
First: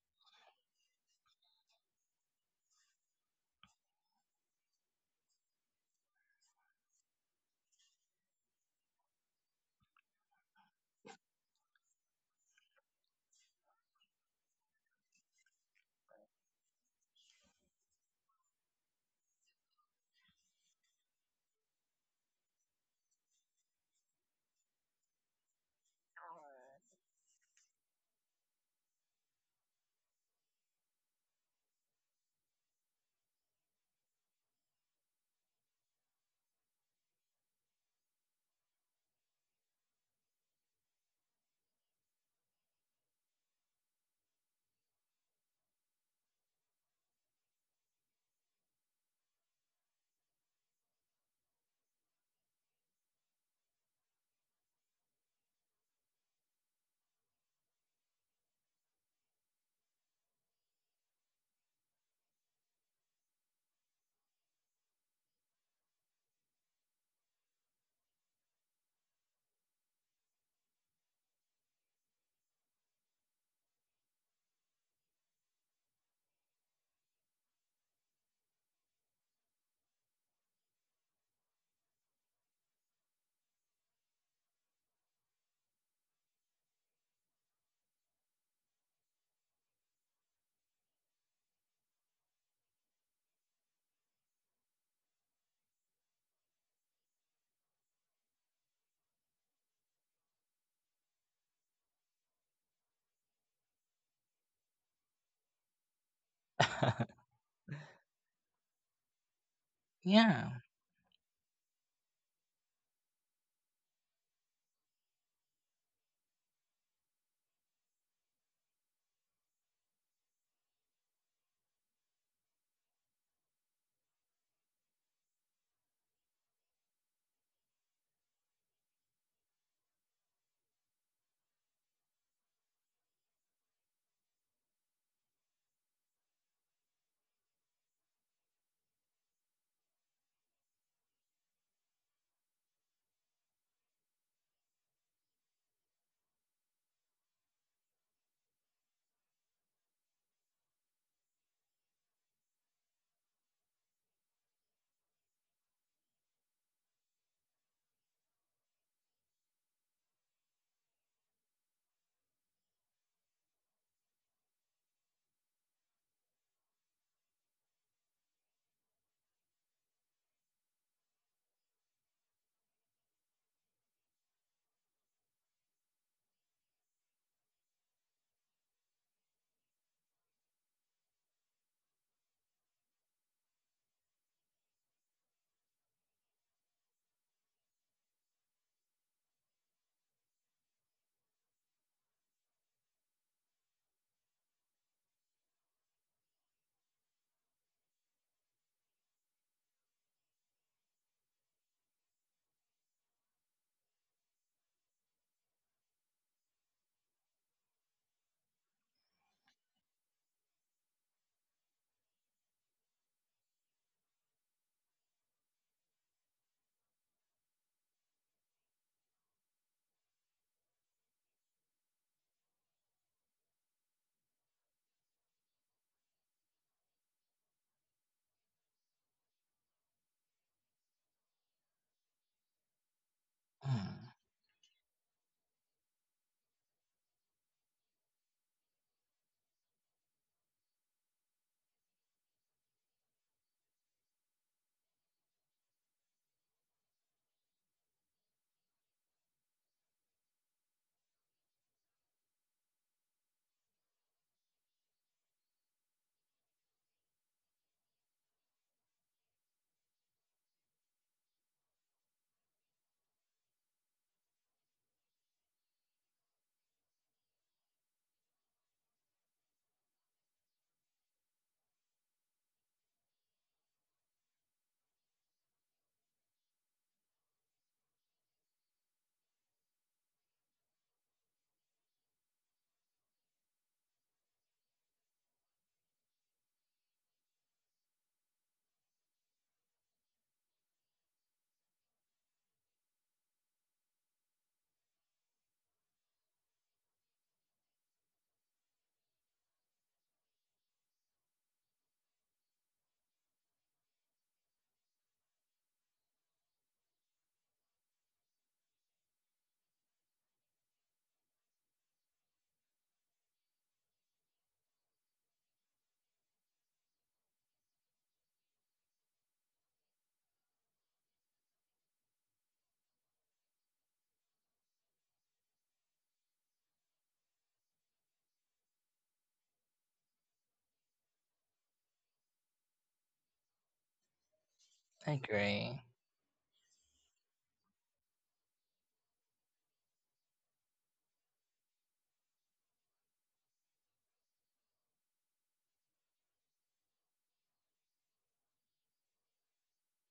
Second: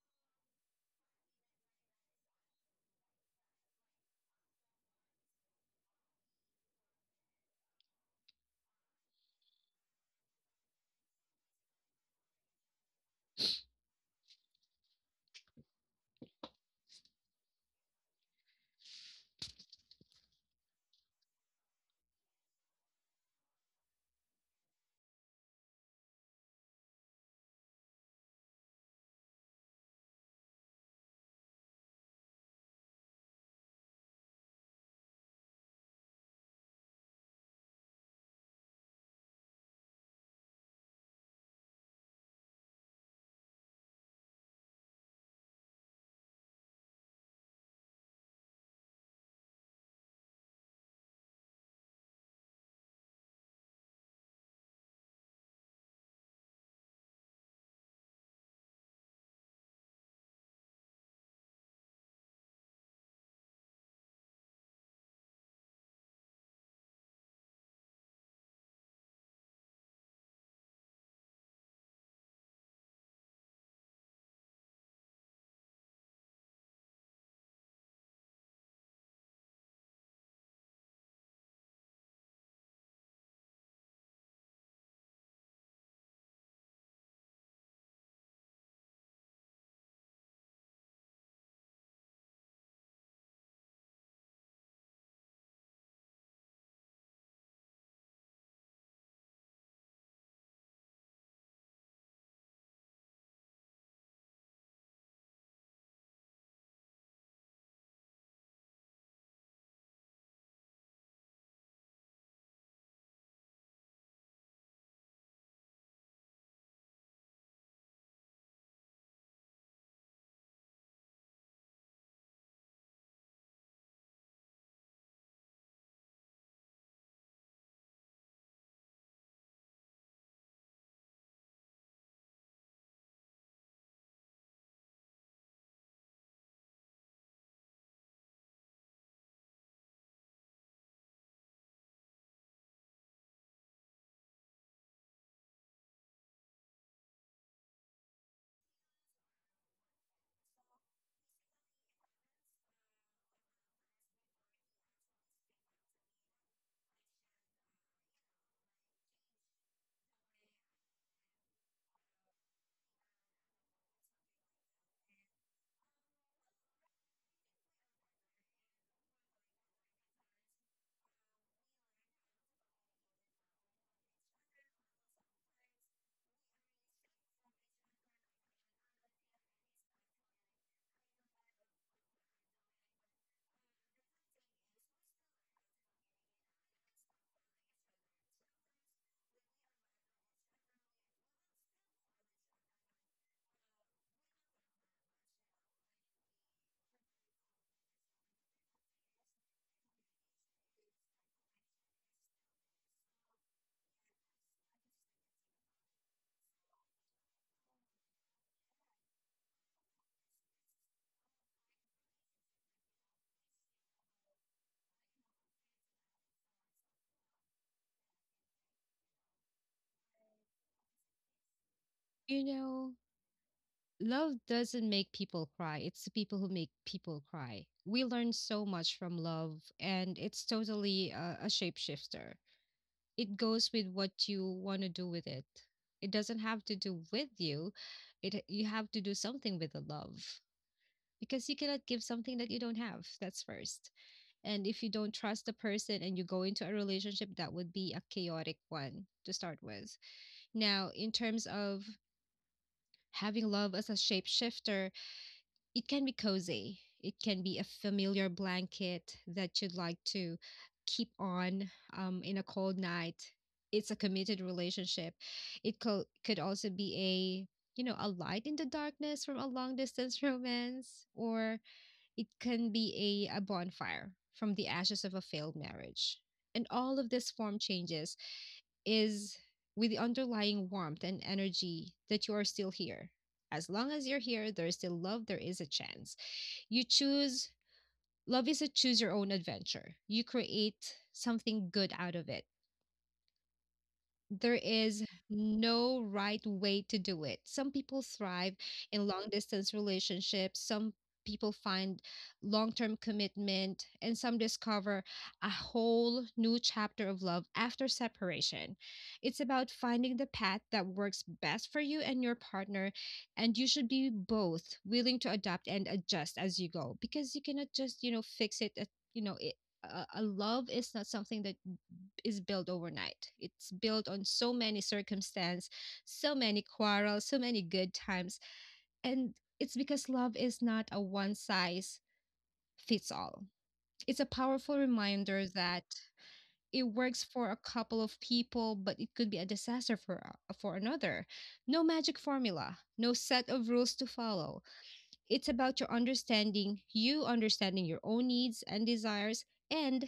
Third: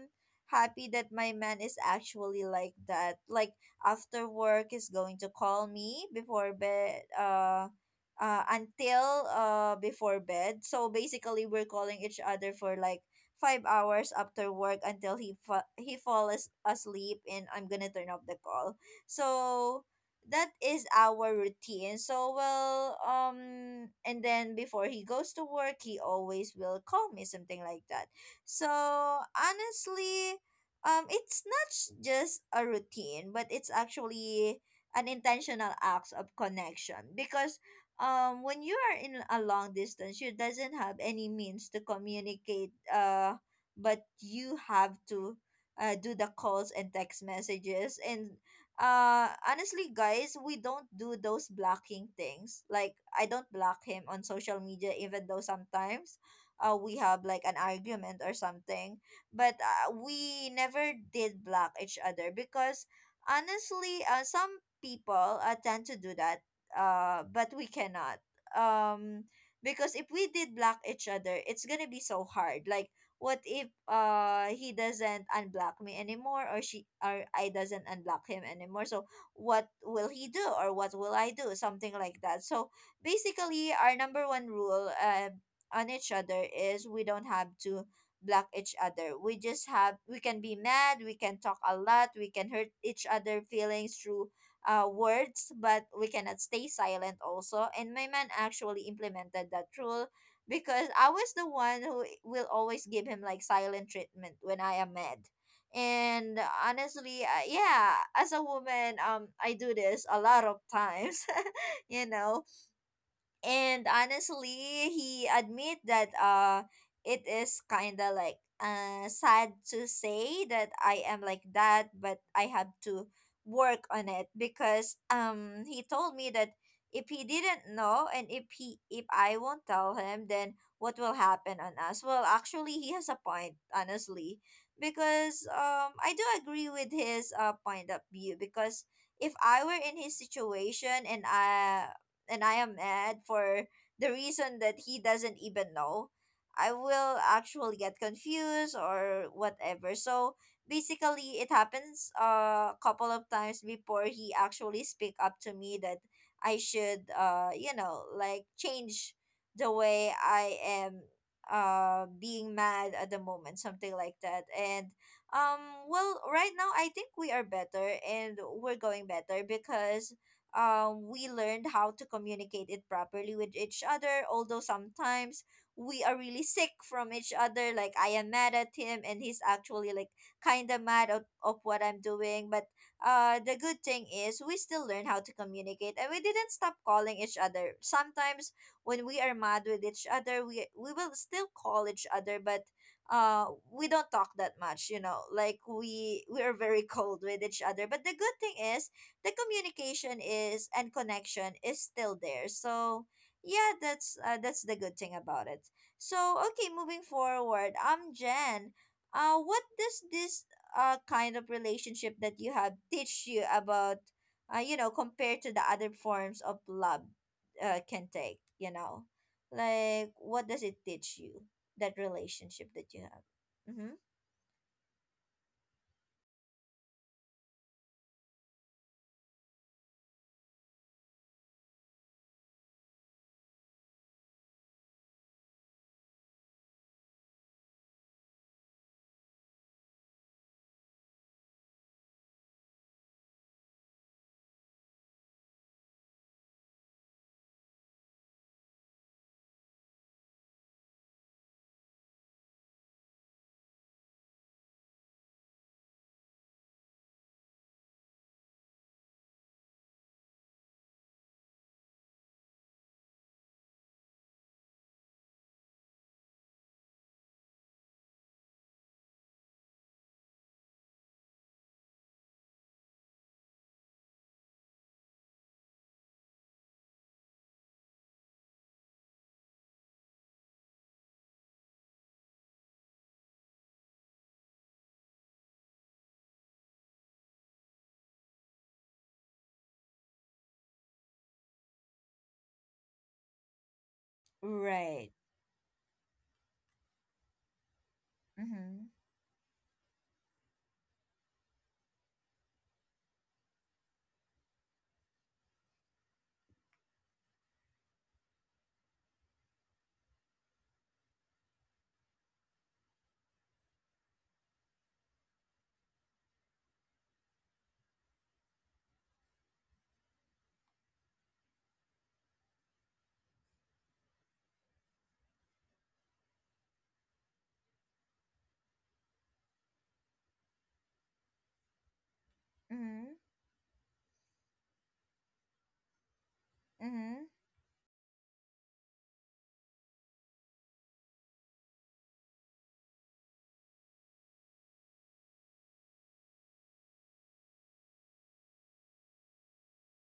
happy that my man is actually like that. Like after work, is going to call me before bed. Uh. Uh, until uh before bed, so basically we're calling each other for like five hours after work until he fa- he falls asleep and I'm gonna turn off the call. So that is our routine. So, well, um, and then before he goes to work, he always will call me, something like that. So honestly, um, it's not s- just a routine, but it's actually an intentional act of connection. Because um when you are in a long distance, you doesn't have any means to communicate, uh but you have to uh, do the calls and text messages. And uh honestly, guys, we don't do those blocking things. Like, I don't block him on social media, even though sometimes uh we have like an argument or something, but uh, we never did block each other. Because honestly, uh, some people uh, tend to do that, uh but we cannot. um because if we did block each other, it's gonna be so hard. Like, what if uh he doesn't unblock me anymore, or she, or I doesn't unblock him anymore? So what will he do, or what will I do, something like that? So basically our number one rule uh, on each other is we don't have to block each other. We just have We can be mad, we can talk a lot, we can hurt each other feelings through uh, words, but we cannot stay silent also. And my man actually implemented that rule because I was the one who will always give him like silent treatment when I am mad. And honestly, uh, yeah, as a woman, um, I do this a lot Yeah. of times, you know, and honestly he admit that uh it is kind of like uh sad to say that I am like that, but I have to work on it because um he told me that if he didn't know, and if he if i won't tell him, then what will happen on us? Well, actually, he has a point, honestly, because um I do agree with his uh point of view. Because if I were in his situation, and i and I am mad for the reason that he doesn't even know, I will actually get confused or whatever. So basically, it happens uh, a couple of times before he actually speak up to me that I should, uh, you know, like, change the way I am uh being mad at the moment, something like that. And um well, right now I think we are better, and we're going better because um, we learned how to communicate it properly with each other. Although sometimes we are really sick from each other. Like, I am mad at him, and he's actually like kind of mad of, of what I'm doing. But uh, the good thing is we still learn how to communicate, and we didn't stop calling each other. Sometimes when we are mad with each other, we we will still call each other, but uh we don't talk that much. You know, like, we we are very cold with each other, but the good thing is the communication is and connection is still there. So yeah, that's uh, that's the good thing about it. So okay, moving forward, um, Jen, uh, what does this uh kind of relationship that you have teach you about, uh, you know, compared to the other forms of love, uh, can take, you know, like, what does it teach you that You relationship know, that you have? Mm-hmm. love doesn't make people cry, it's the people who make people cry. We learn so much from love, and it's totally a, a shapeshifter. It goes with Mm, what you want to do with it. It doesn't have to do with you. It You have to do something with the love, because you cannot give something that you don't have. That's first. And if you don't trust the person and you go into a relationship, that would be a chaotic one to start with. Now in terms of having love as a shapeshifter, it can be cozy, it can be a familiar blanket that you'd like to keep on um, in a cold night. It's a committed relationship. It co- could also be a you know a light in the darkness from a long distance romance, or it can be a, a bonfire from the ashes of a failed marriage. And all of this form changes is with the underlying warmth and energy that you are still here. As long as you're here, there is still love, there is a chance. You choose, love is a choose your own adventure. You create something good out of it. There is Right. no right way to do it. Some people thrive Mm-hmm. in long distance relationships, some people find long term commitment, and some discover a whole new chapter of love after separation. It's about finding the path that works best for you and your partner, and you should be both willing to adapt and adjust as you go because you cannot just, you know, fix it at, you know, it, a, a love is not something that is built overnight. It's built on so many circumstances, so many quarrels, so many good times. And it's because love is not a one size fits Mm-hmm. all. It's a powerful reminder agree. that it works Mm-hmm. for a couple of people, but it could be a disaster for uh, for another. No magic formula, no set of rules to follow. It's about your understanding, you understanding your own needs and desires, and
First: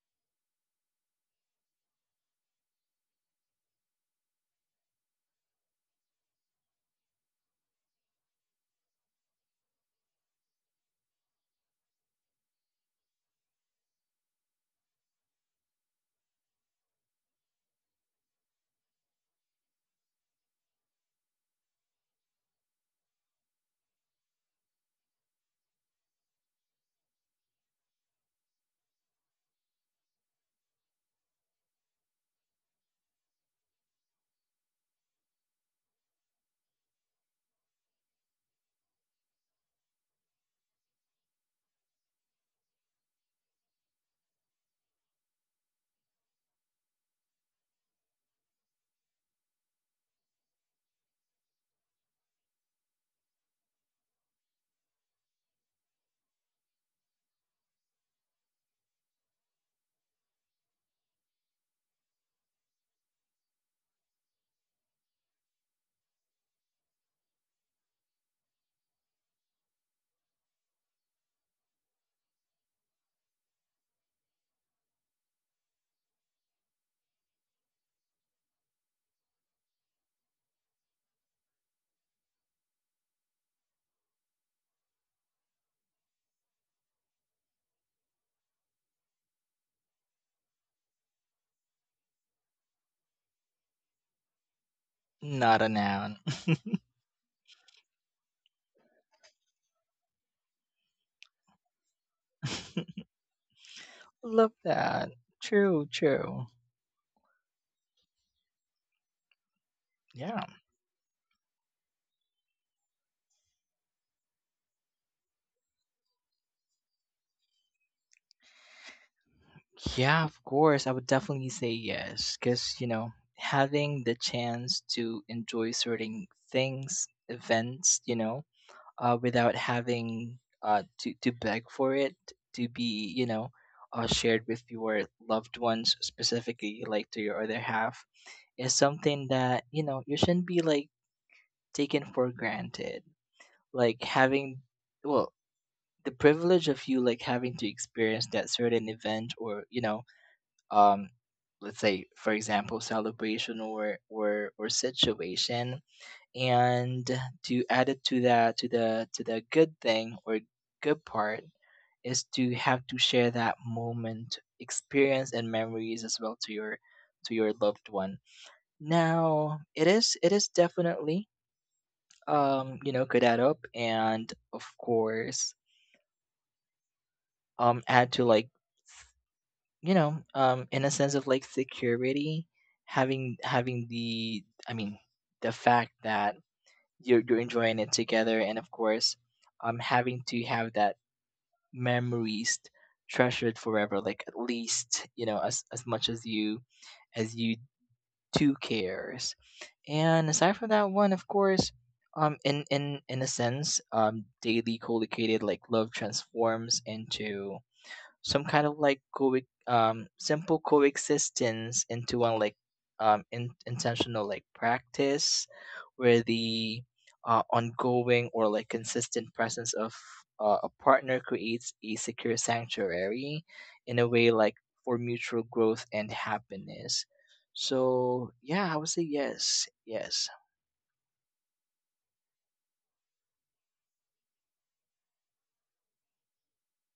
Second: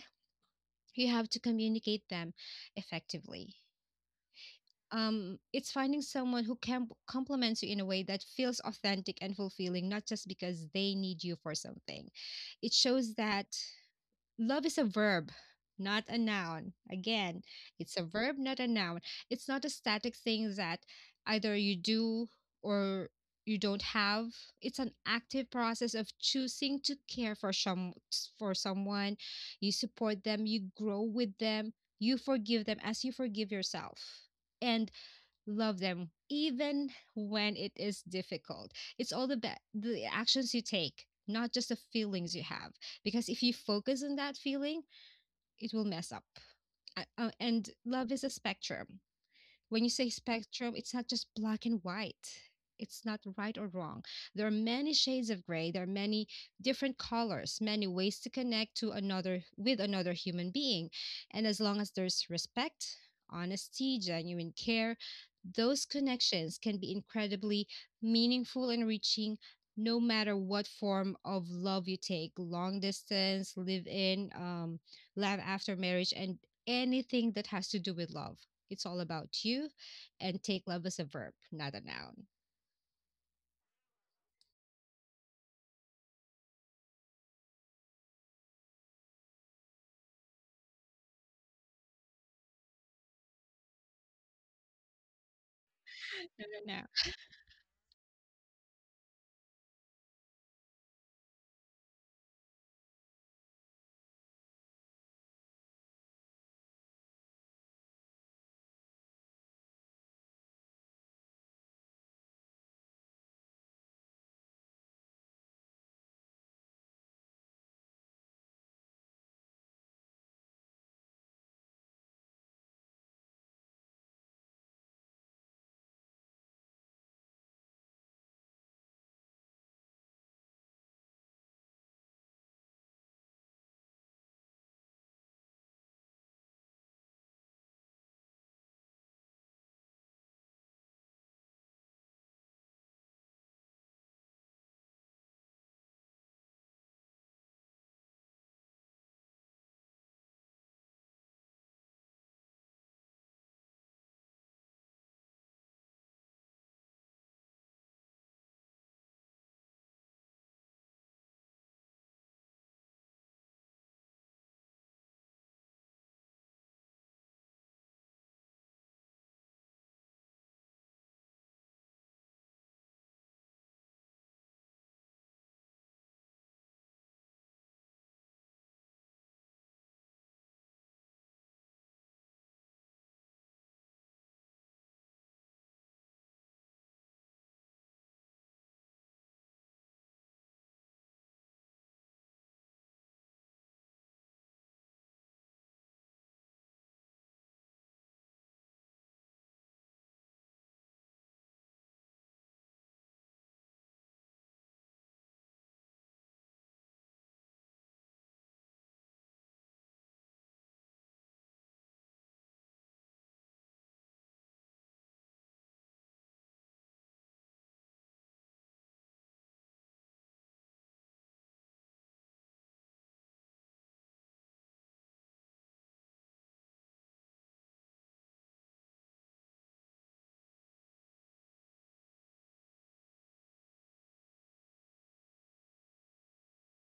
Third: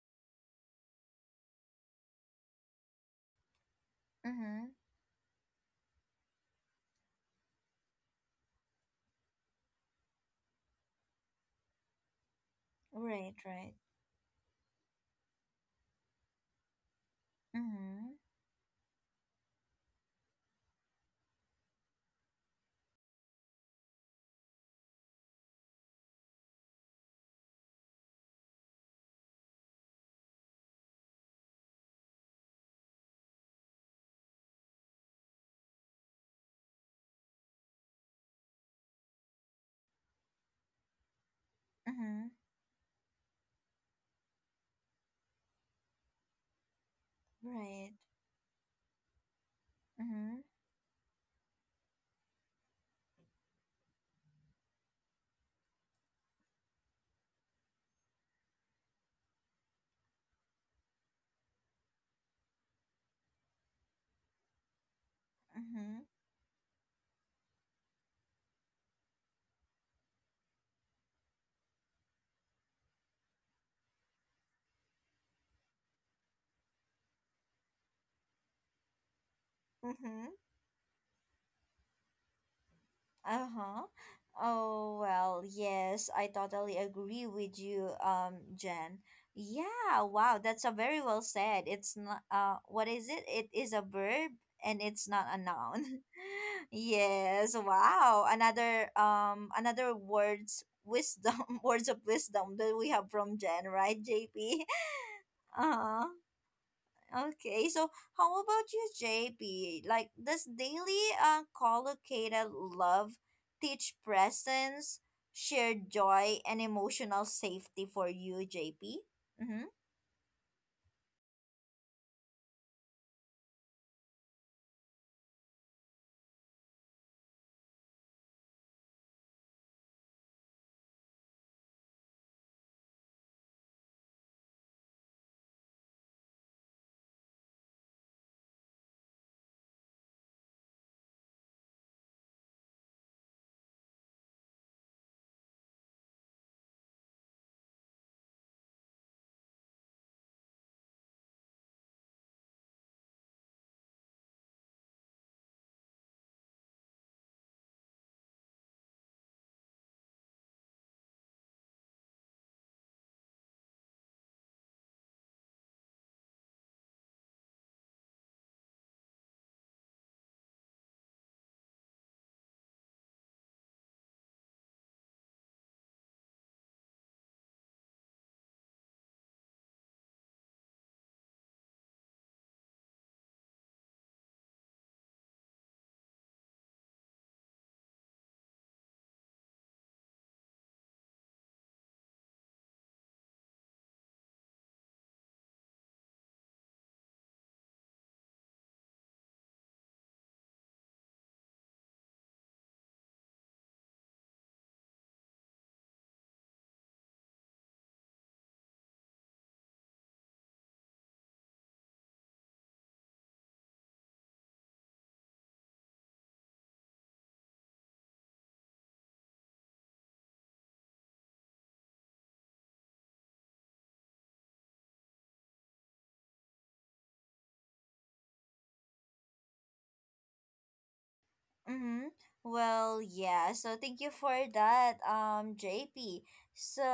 you have to communicate them effectively. Mm-hmm. um, it's finding someone who can complements you in a way that feels authentic and fulfilling, not just because they need you for something. It shows Right. that Right. love is a verb, not a noun. Again, it's a Mm-hmm. verb, not a noun. It's not a static thing that either you do or you don't have. It's an active process of choosing to care for some for someone. You support them, you grow with them, you forgive them as you forgive yourself. And love them even when it is difficult. It's all the ba- the actions you take, not just the Mm-hmm. feelings you have because if you focus on that feeling, it will mess up. Uh, uh, and Right. love is a spectrum. When you say Mm-hmm. spectrum, it's not just black and white. It's not right or wrong. There are many shades of gray. There are many different colors, many ways to connect to another with another human being. And as long as there's respect, honesty, genuine care, those Mm-hmm. connections can be incredibly meaningful and reaching no matter what form of love you take, long distance, live in, um, love after marriage and anything that has to do with love, it's all about you, Mm-hmm. and take love as a verb, not a noun. Uh-huh. Oh, well, yes, I totally agree with you, um, Jen. Yeah, wow, that's a very well said. It's not, uh what is it? It is a verb, and it's not a Not a noun. noun. No, Yes, wow. Another, um another words wisdom words of wisdom that we have from Jen, right, Love J P? that. True, Uh-huh. true. Okay, so how about you, J P? Like, does Yeah. daily uh, collocated love teach presence, shared joy, and emotional safety for you, J P? Mm-hmm. Yeah, of course. I would definitely say yes. Because, you know, having the chance to enjoy certain things, events, you know, uh, without having uh, to to beg for it to be, you know, uh, shared with your loved ones specifically like to your other half, is something that, you know, you shouldn't be like taken for granted. Like having, well, the privilege of you like having to experience that certain event, or you know, um let's say for example celebration, or or or situation, and to add it to that, to the to the good thing, or good part, is to have to share that moment, experience and memories as well to your to your loved one. Now it is, it is definitely, um you know, could add up, and of course um add to like, you know, um in a sense of like security, having having the, I mean, the fact that you're, you're enjoying it together, and of course um having to have that memories treasured forever, like at least, you know, as as much as you, as you two cares. And aside from that one, of course, um in in in a sense, um daily co-located like love transforms into some kind of like co- um simple coexistence into one like, um in- intentional like practice, where the uh, ongoing or like consistent presence of uh, a partner creates a secure sanctuary in a way, like for mutual growth and happiness. So yeah, I would say yes, yes. Mm-hmm. Well, yeah. So thank you for that, um, J P. So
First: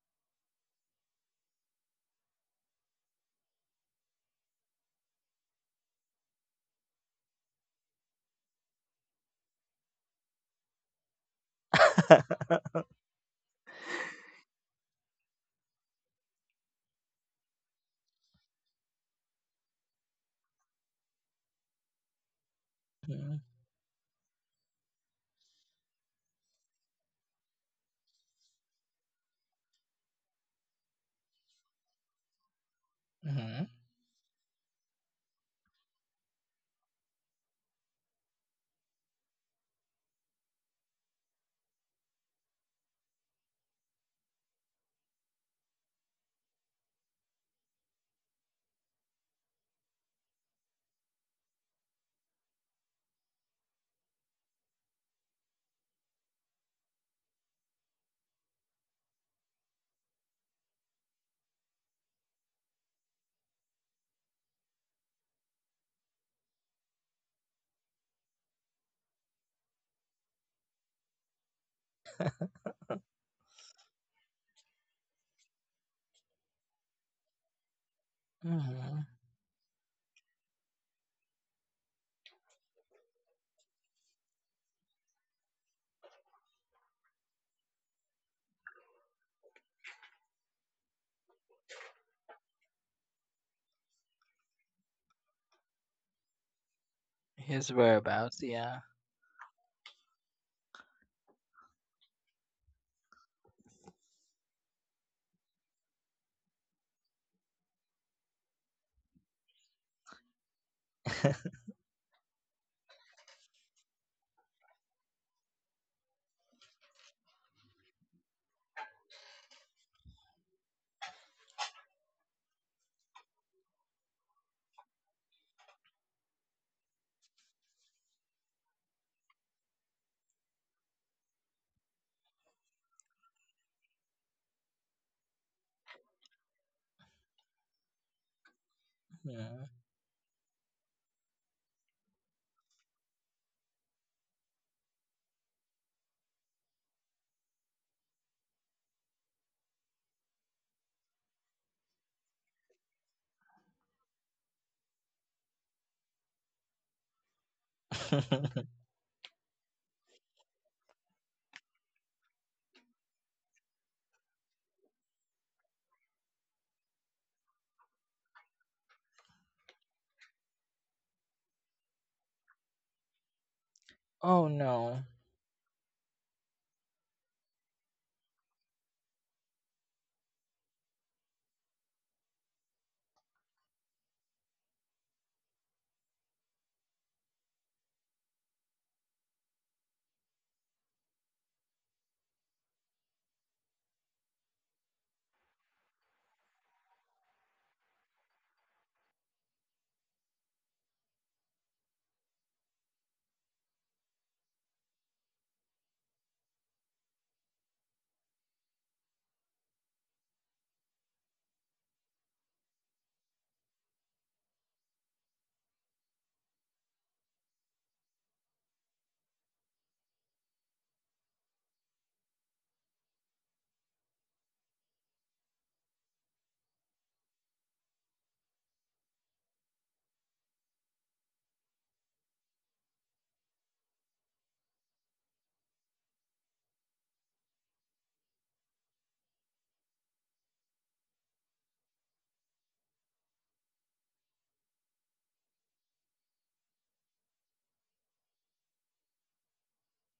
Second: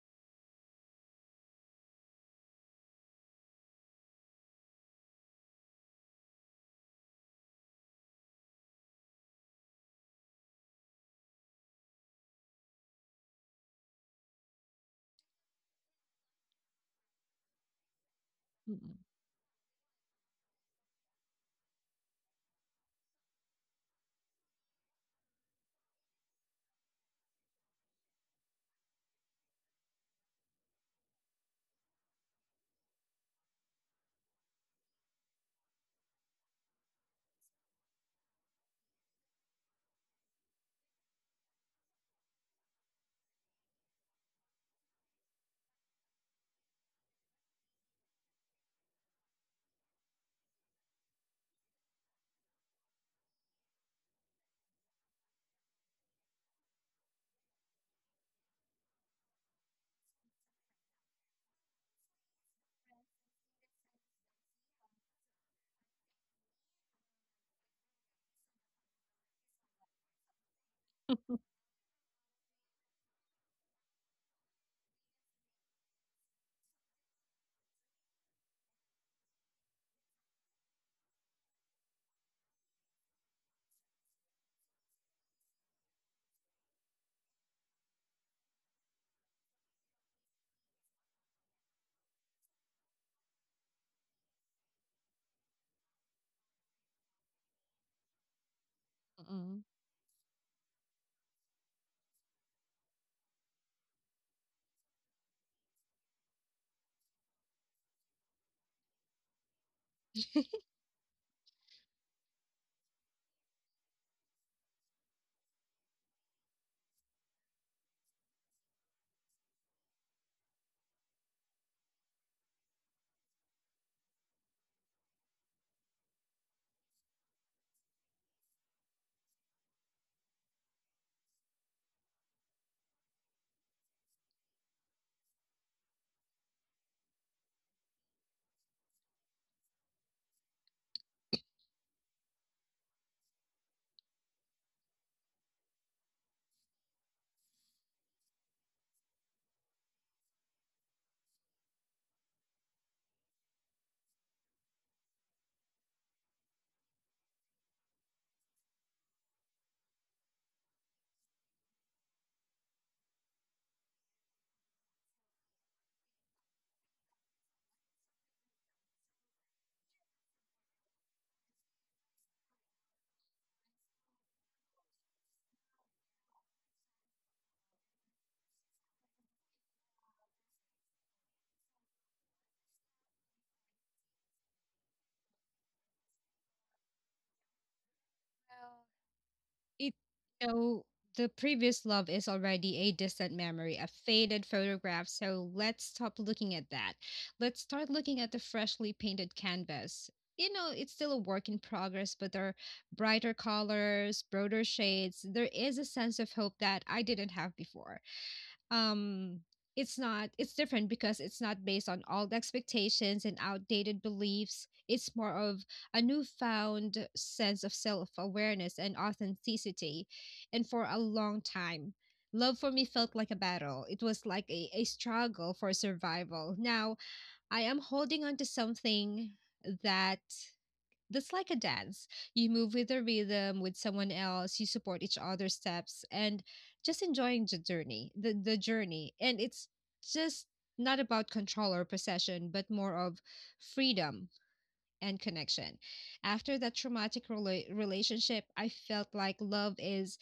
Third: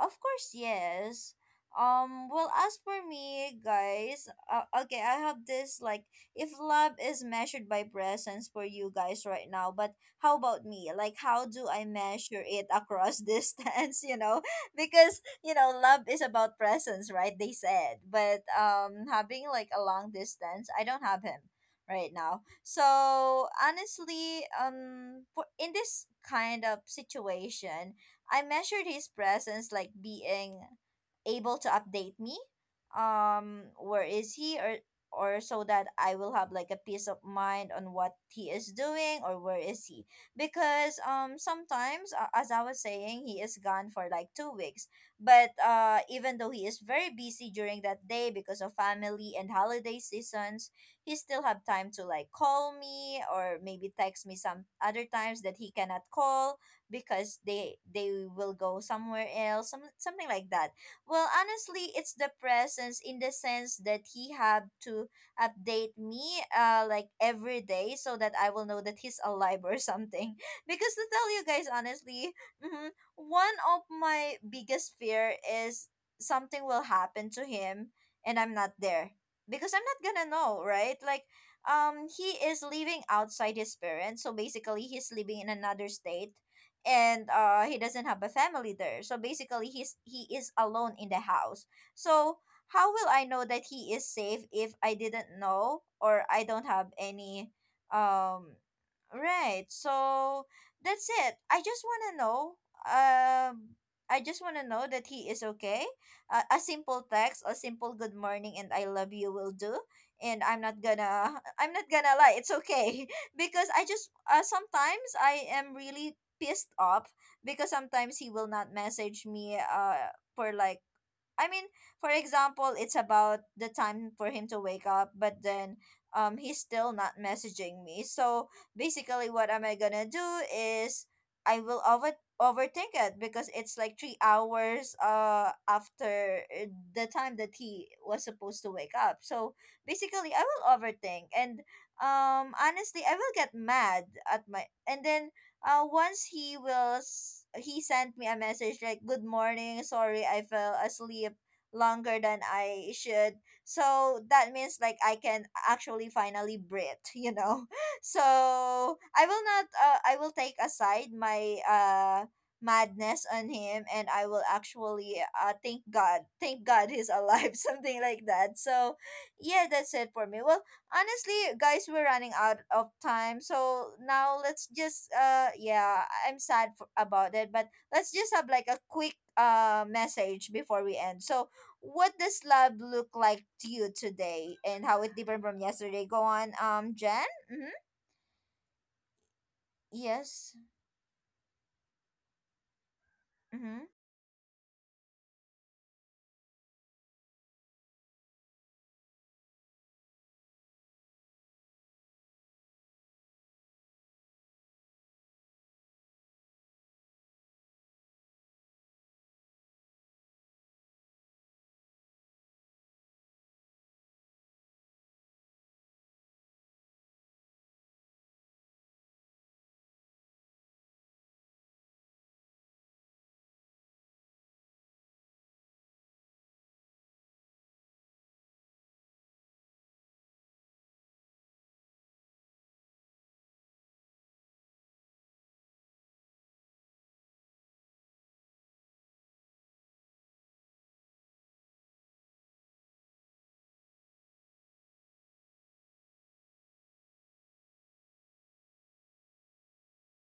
of course, yes. Um, well, as for me, guys, uh, okay, I have this, like, if love is measured by presence for you guys right now, but how about me? Like, how do I measure it across distance? You know, because, you know, love is about presence, right? They said, but Mm-mm, um, having like a long distance, I don't have him right now. Mm-hmm. So honestly, um, for, in this kind of situation, I measured his presence like being able to update me. Hmm. Um, where is he, or or so that I will have like a peace of mind on what he is doing or where is he. Because um sometimes, uh, as I was saying, he is gone for like two weeks. But uh, even though he is very busy during that day because of family and holiday seasons, he still have time to like call me, or maybe text me some other times that he cannot call because they they will go somewhere else, some, something like that. Well, honestly, it's the presence in the sense that he have to update me uh like every day, so that I will know that he's alive or something. Because to tell you guys honestly, hmm, one of my biggest fear is something will happen to him and I'm not Hmm. there. Because I'm not gonna know, right? Like, um, he is living outside his parents, so basically he's living in another state, and uh, he doesn't have a family there. So basically, he's he is alone in the house. So how will I know that he is safe if I didn't know or I don't have any, His whereabouts, um, yeah. right. mm-mm. So that's it. I just want to know. Um, I just want to know that he is okay. Uh, a simple text, a simple good morning and I love you will do. And I'm not gonna. I'm not gonna lie. It's okay. Because I just, uh, sometimes I am really pissed off because sometimes he will not message me. Uh, for like, I mean, for example, it's about the time for him to wake up, but then um he's still not messaging me. So basically what am I gonna do is I will over overthink it because it's like three hours uh after uh, the time that he was supposed to wake up. So Mhm. basically I will overthink, and um honestly I will get mad at my, and then uh once he was he sent me a message like, good morning, sorry I fell asleep longer than I should. So that means like I can actually finally breathe. You know, so I will not, uh, I will take aside my uh madness on him, and I will actually uh thank god thank god he's alive, something like that. So yeah, that's it for me. Well, honestly, guys, we're running out of time, so now Oh let's no. just, uh yeah, I- am sad for, about it, but let's just have like a quick uh message before we end. So what does love look like to you today, and how it different from yesterday? Go on, um Jen. Mm-hmm. Well, It Yes. so the previous love is already a distant memory, Mm-hmm. a faded photograph. So let's stop looking at that. Let's start looking at the freshly painted canvas. You know, it's still a work in progress, but there are brighter colors, broader shades. There is a sense of hope that I didn't have before. um it's not it's different because it's not based on old expectations and outdated beliefs. It's more of a newfound sense of self-awareness and authenticity. And for a long time love for me felt like a battle. It was like a, a struggle for survival. Now I am holding on to something that that's like a dance. You move with a rhythm with someone else, you support each other's steps and just enjoying the journey, the, the journey. And it's just not about control or possession, but more of freedom and connection. After that traumatic rela- relationship, I felt like love is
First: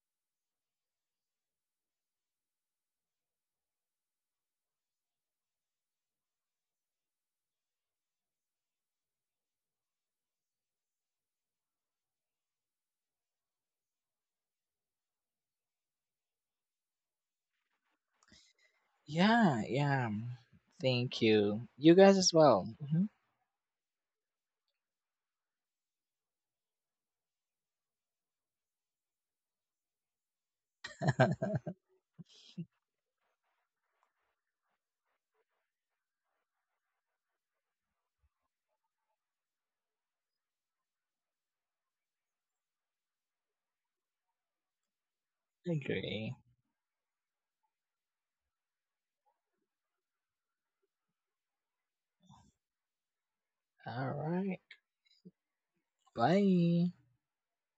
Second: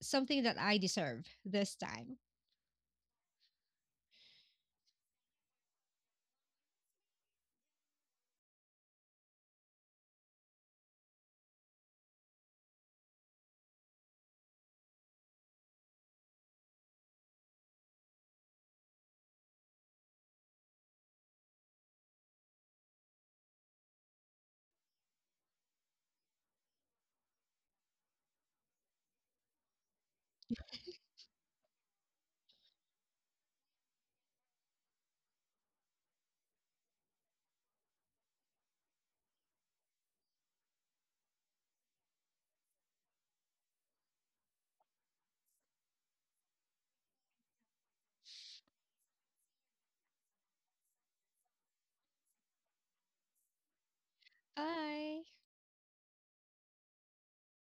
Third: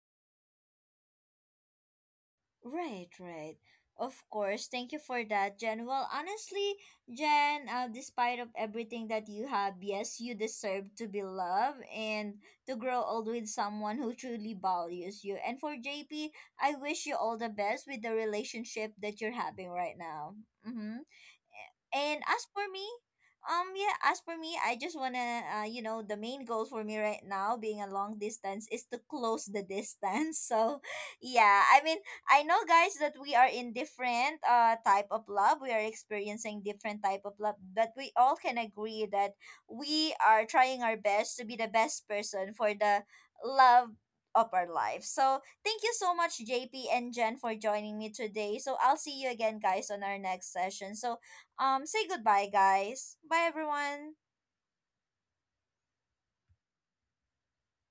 something that I deserve this time. Right, right. Of course. Thank you for that, Jen. Well, honestly, Jen, uh, despite of everything that you have, yes, you deserve to be loved and to grow old with someone who truly values you. And for J P, I wish you all the best with the relationship that you're Yeah, having right yeah. now. Mm-hmm. Thank you. You guys And as as for well. me, Mhm. um, yeah, as for me, I just wanna, uh, you know, the main goal for me right now, being a long distance, is to close the distance. So, yeah, I mean, I know, guys, that we are in different uh type of love. We are experiencing different type of love, but we all can agree that we are trying our best to be the best person for the love of our life. So, thank you so Agree. much, J P and Jen, for joining me today. So, I'll see you again, guys, on our next session. So um, say goodbye, guys. Bye, All everyone. right. Bye. Bye.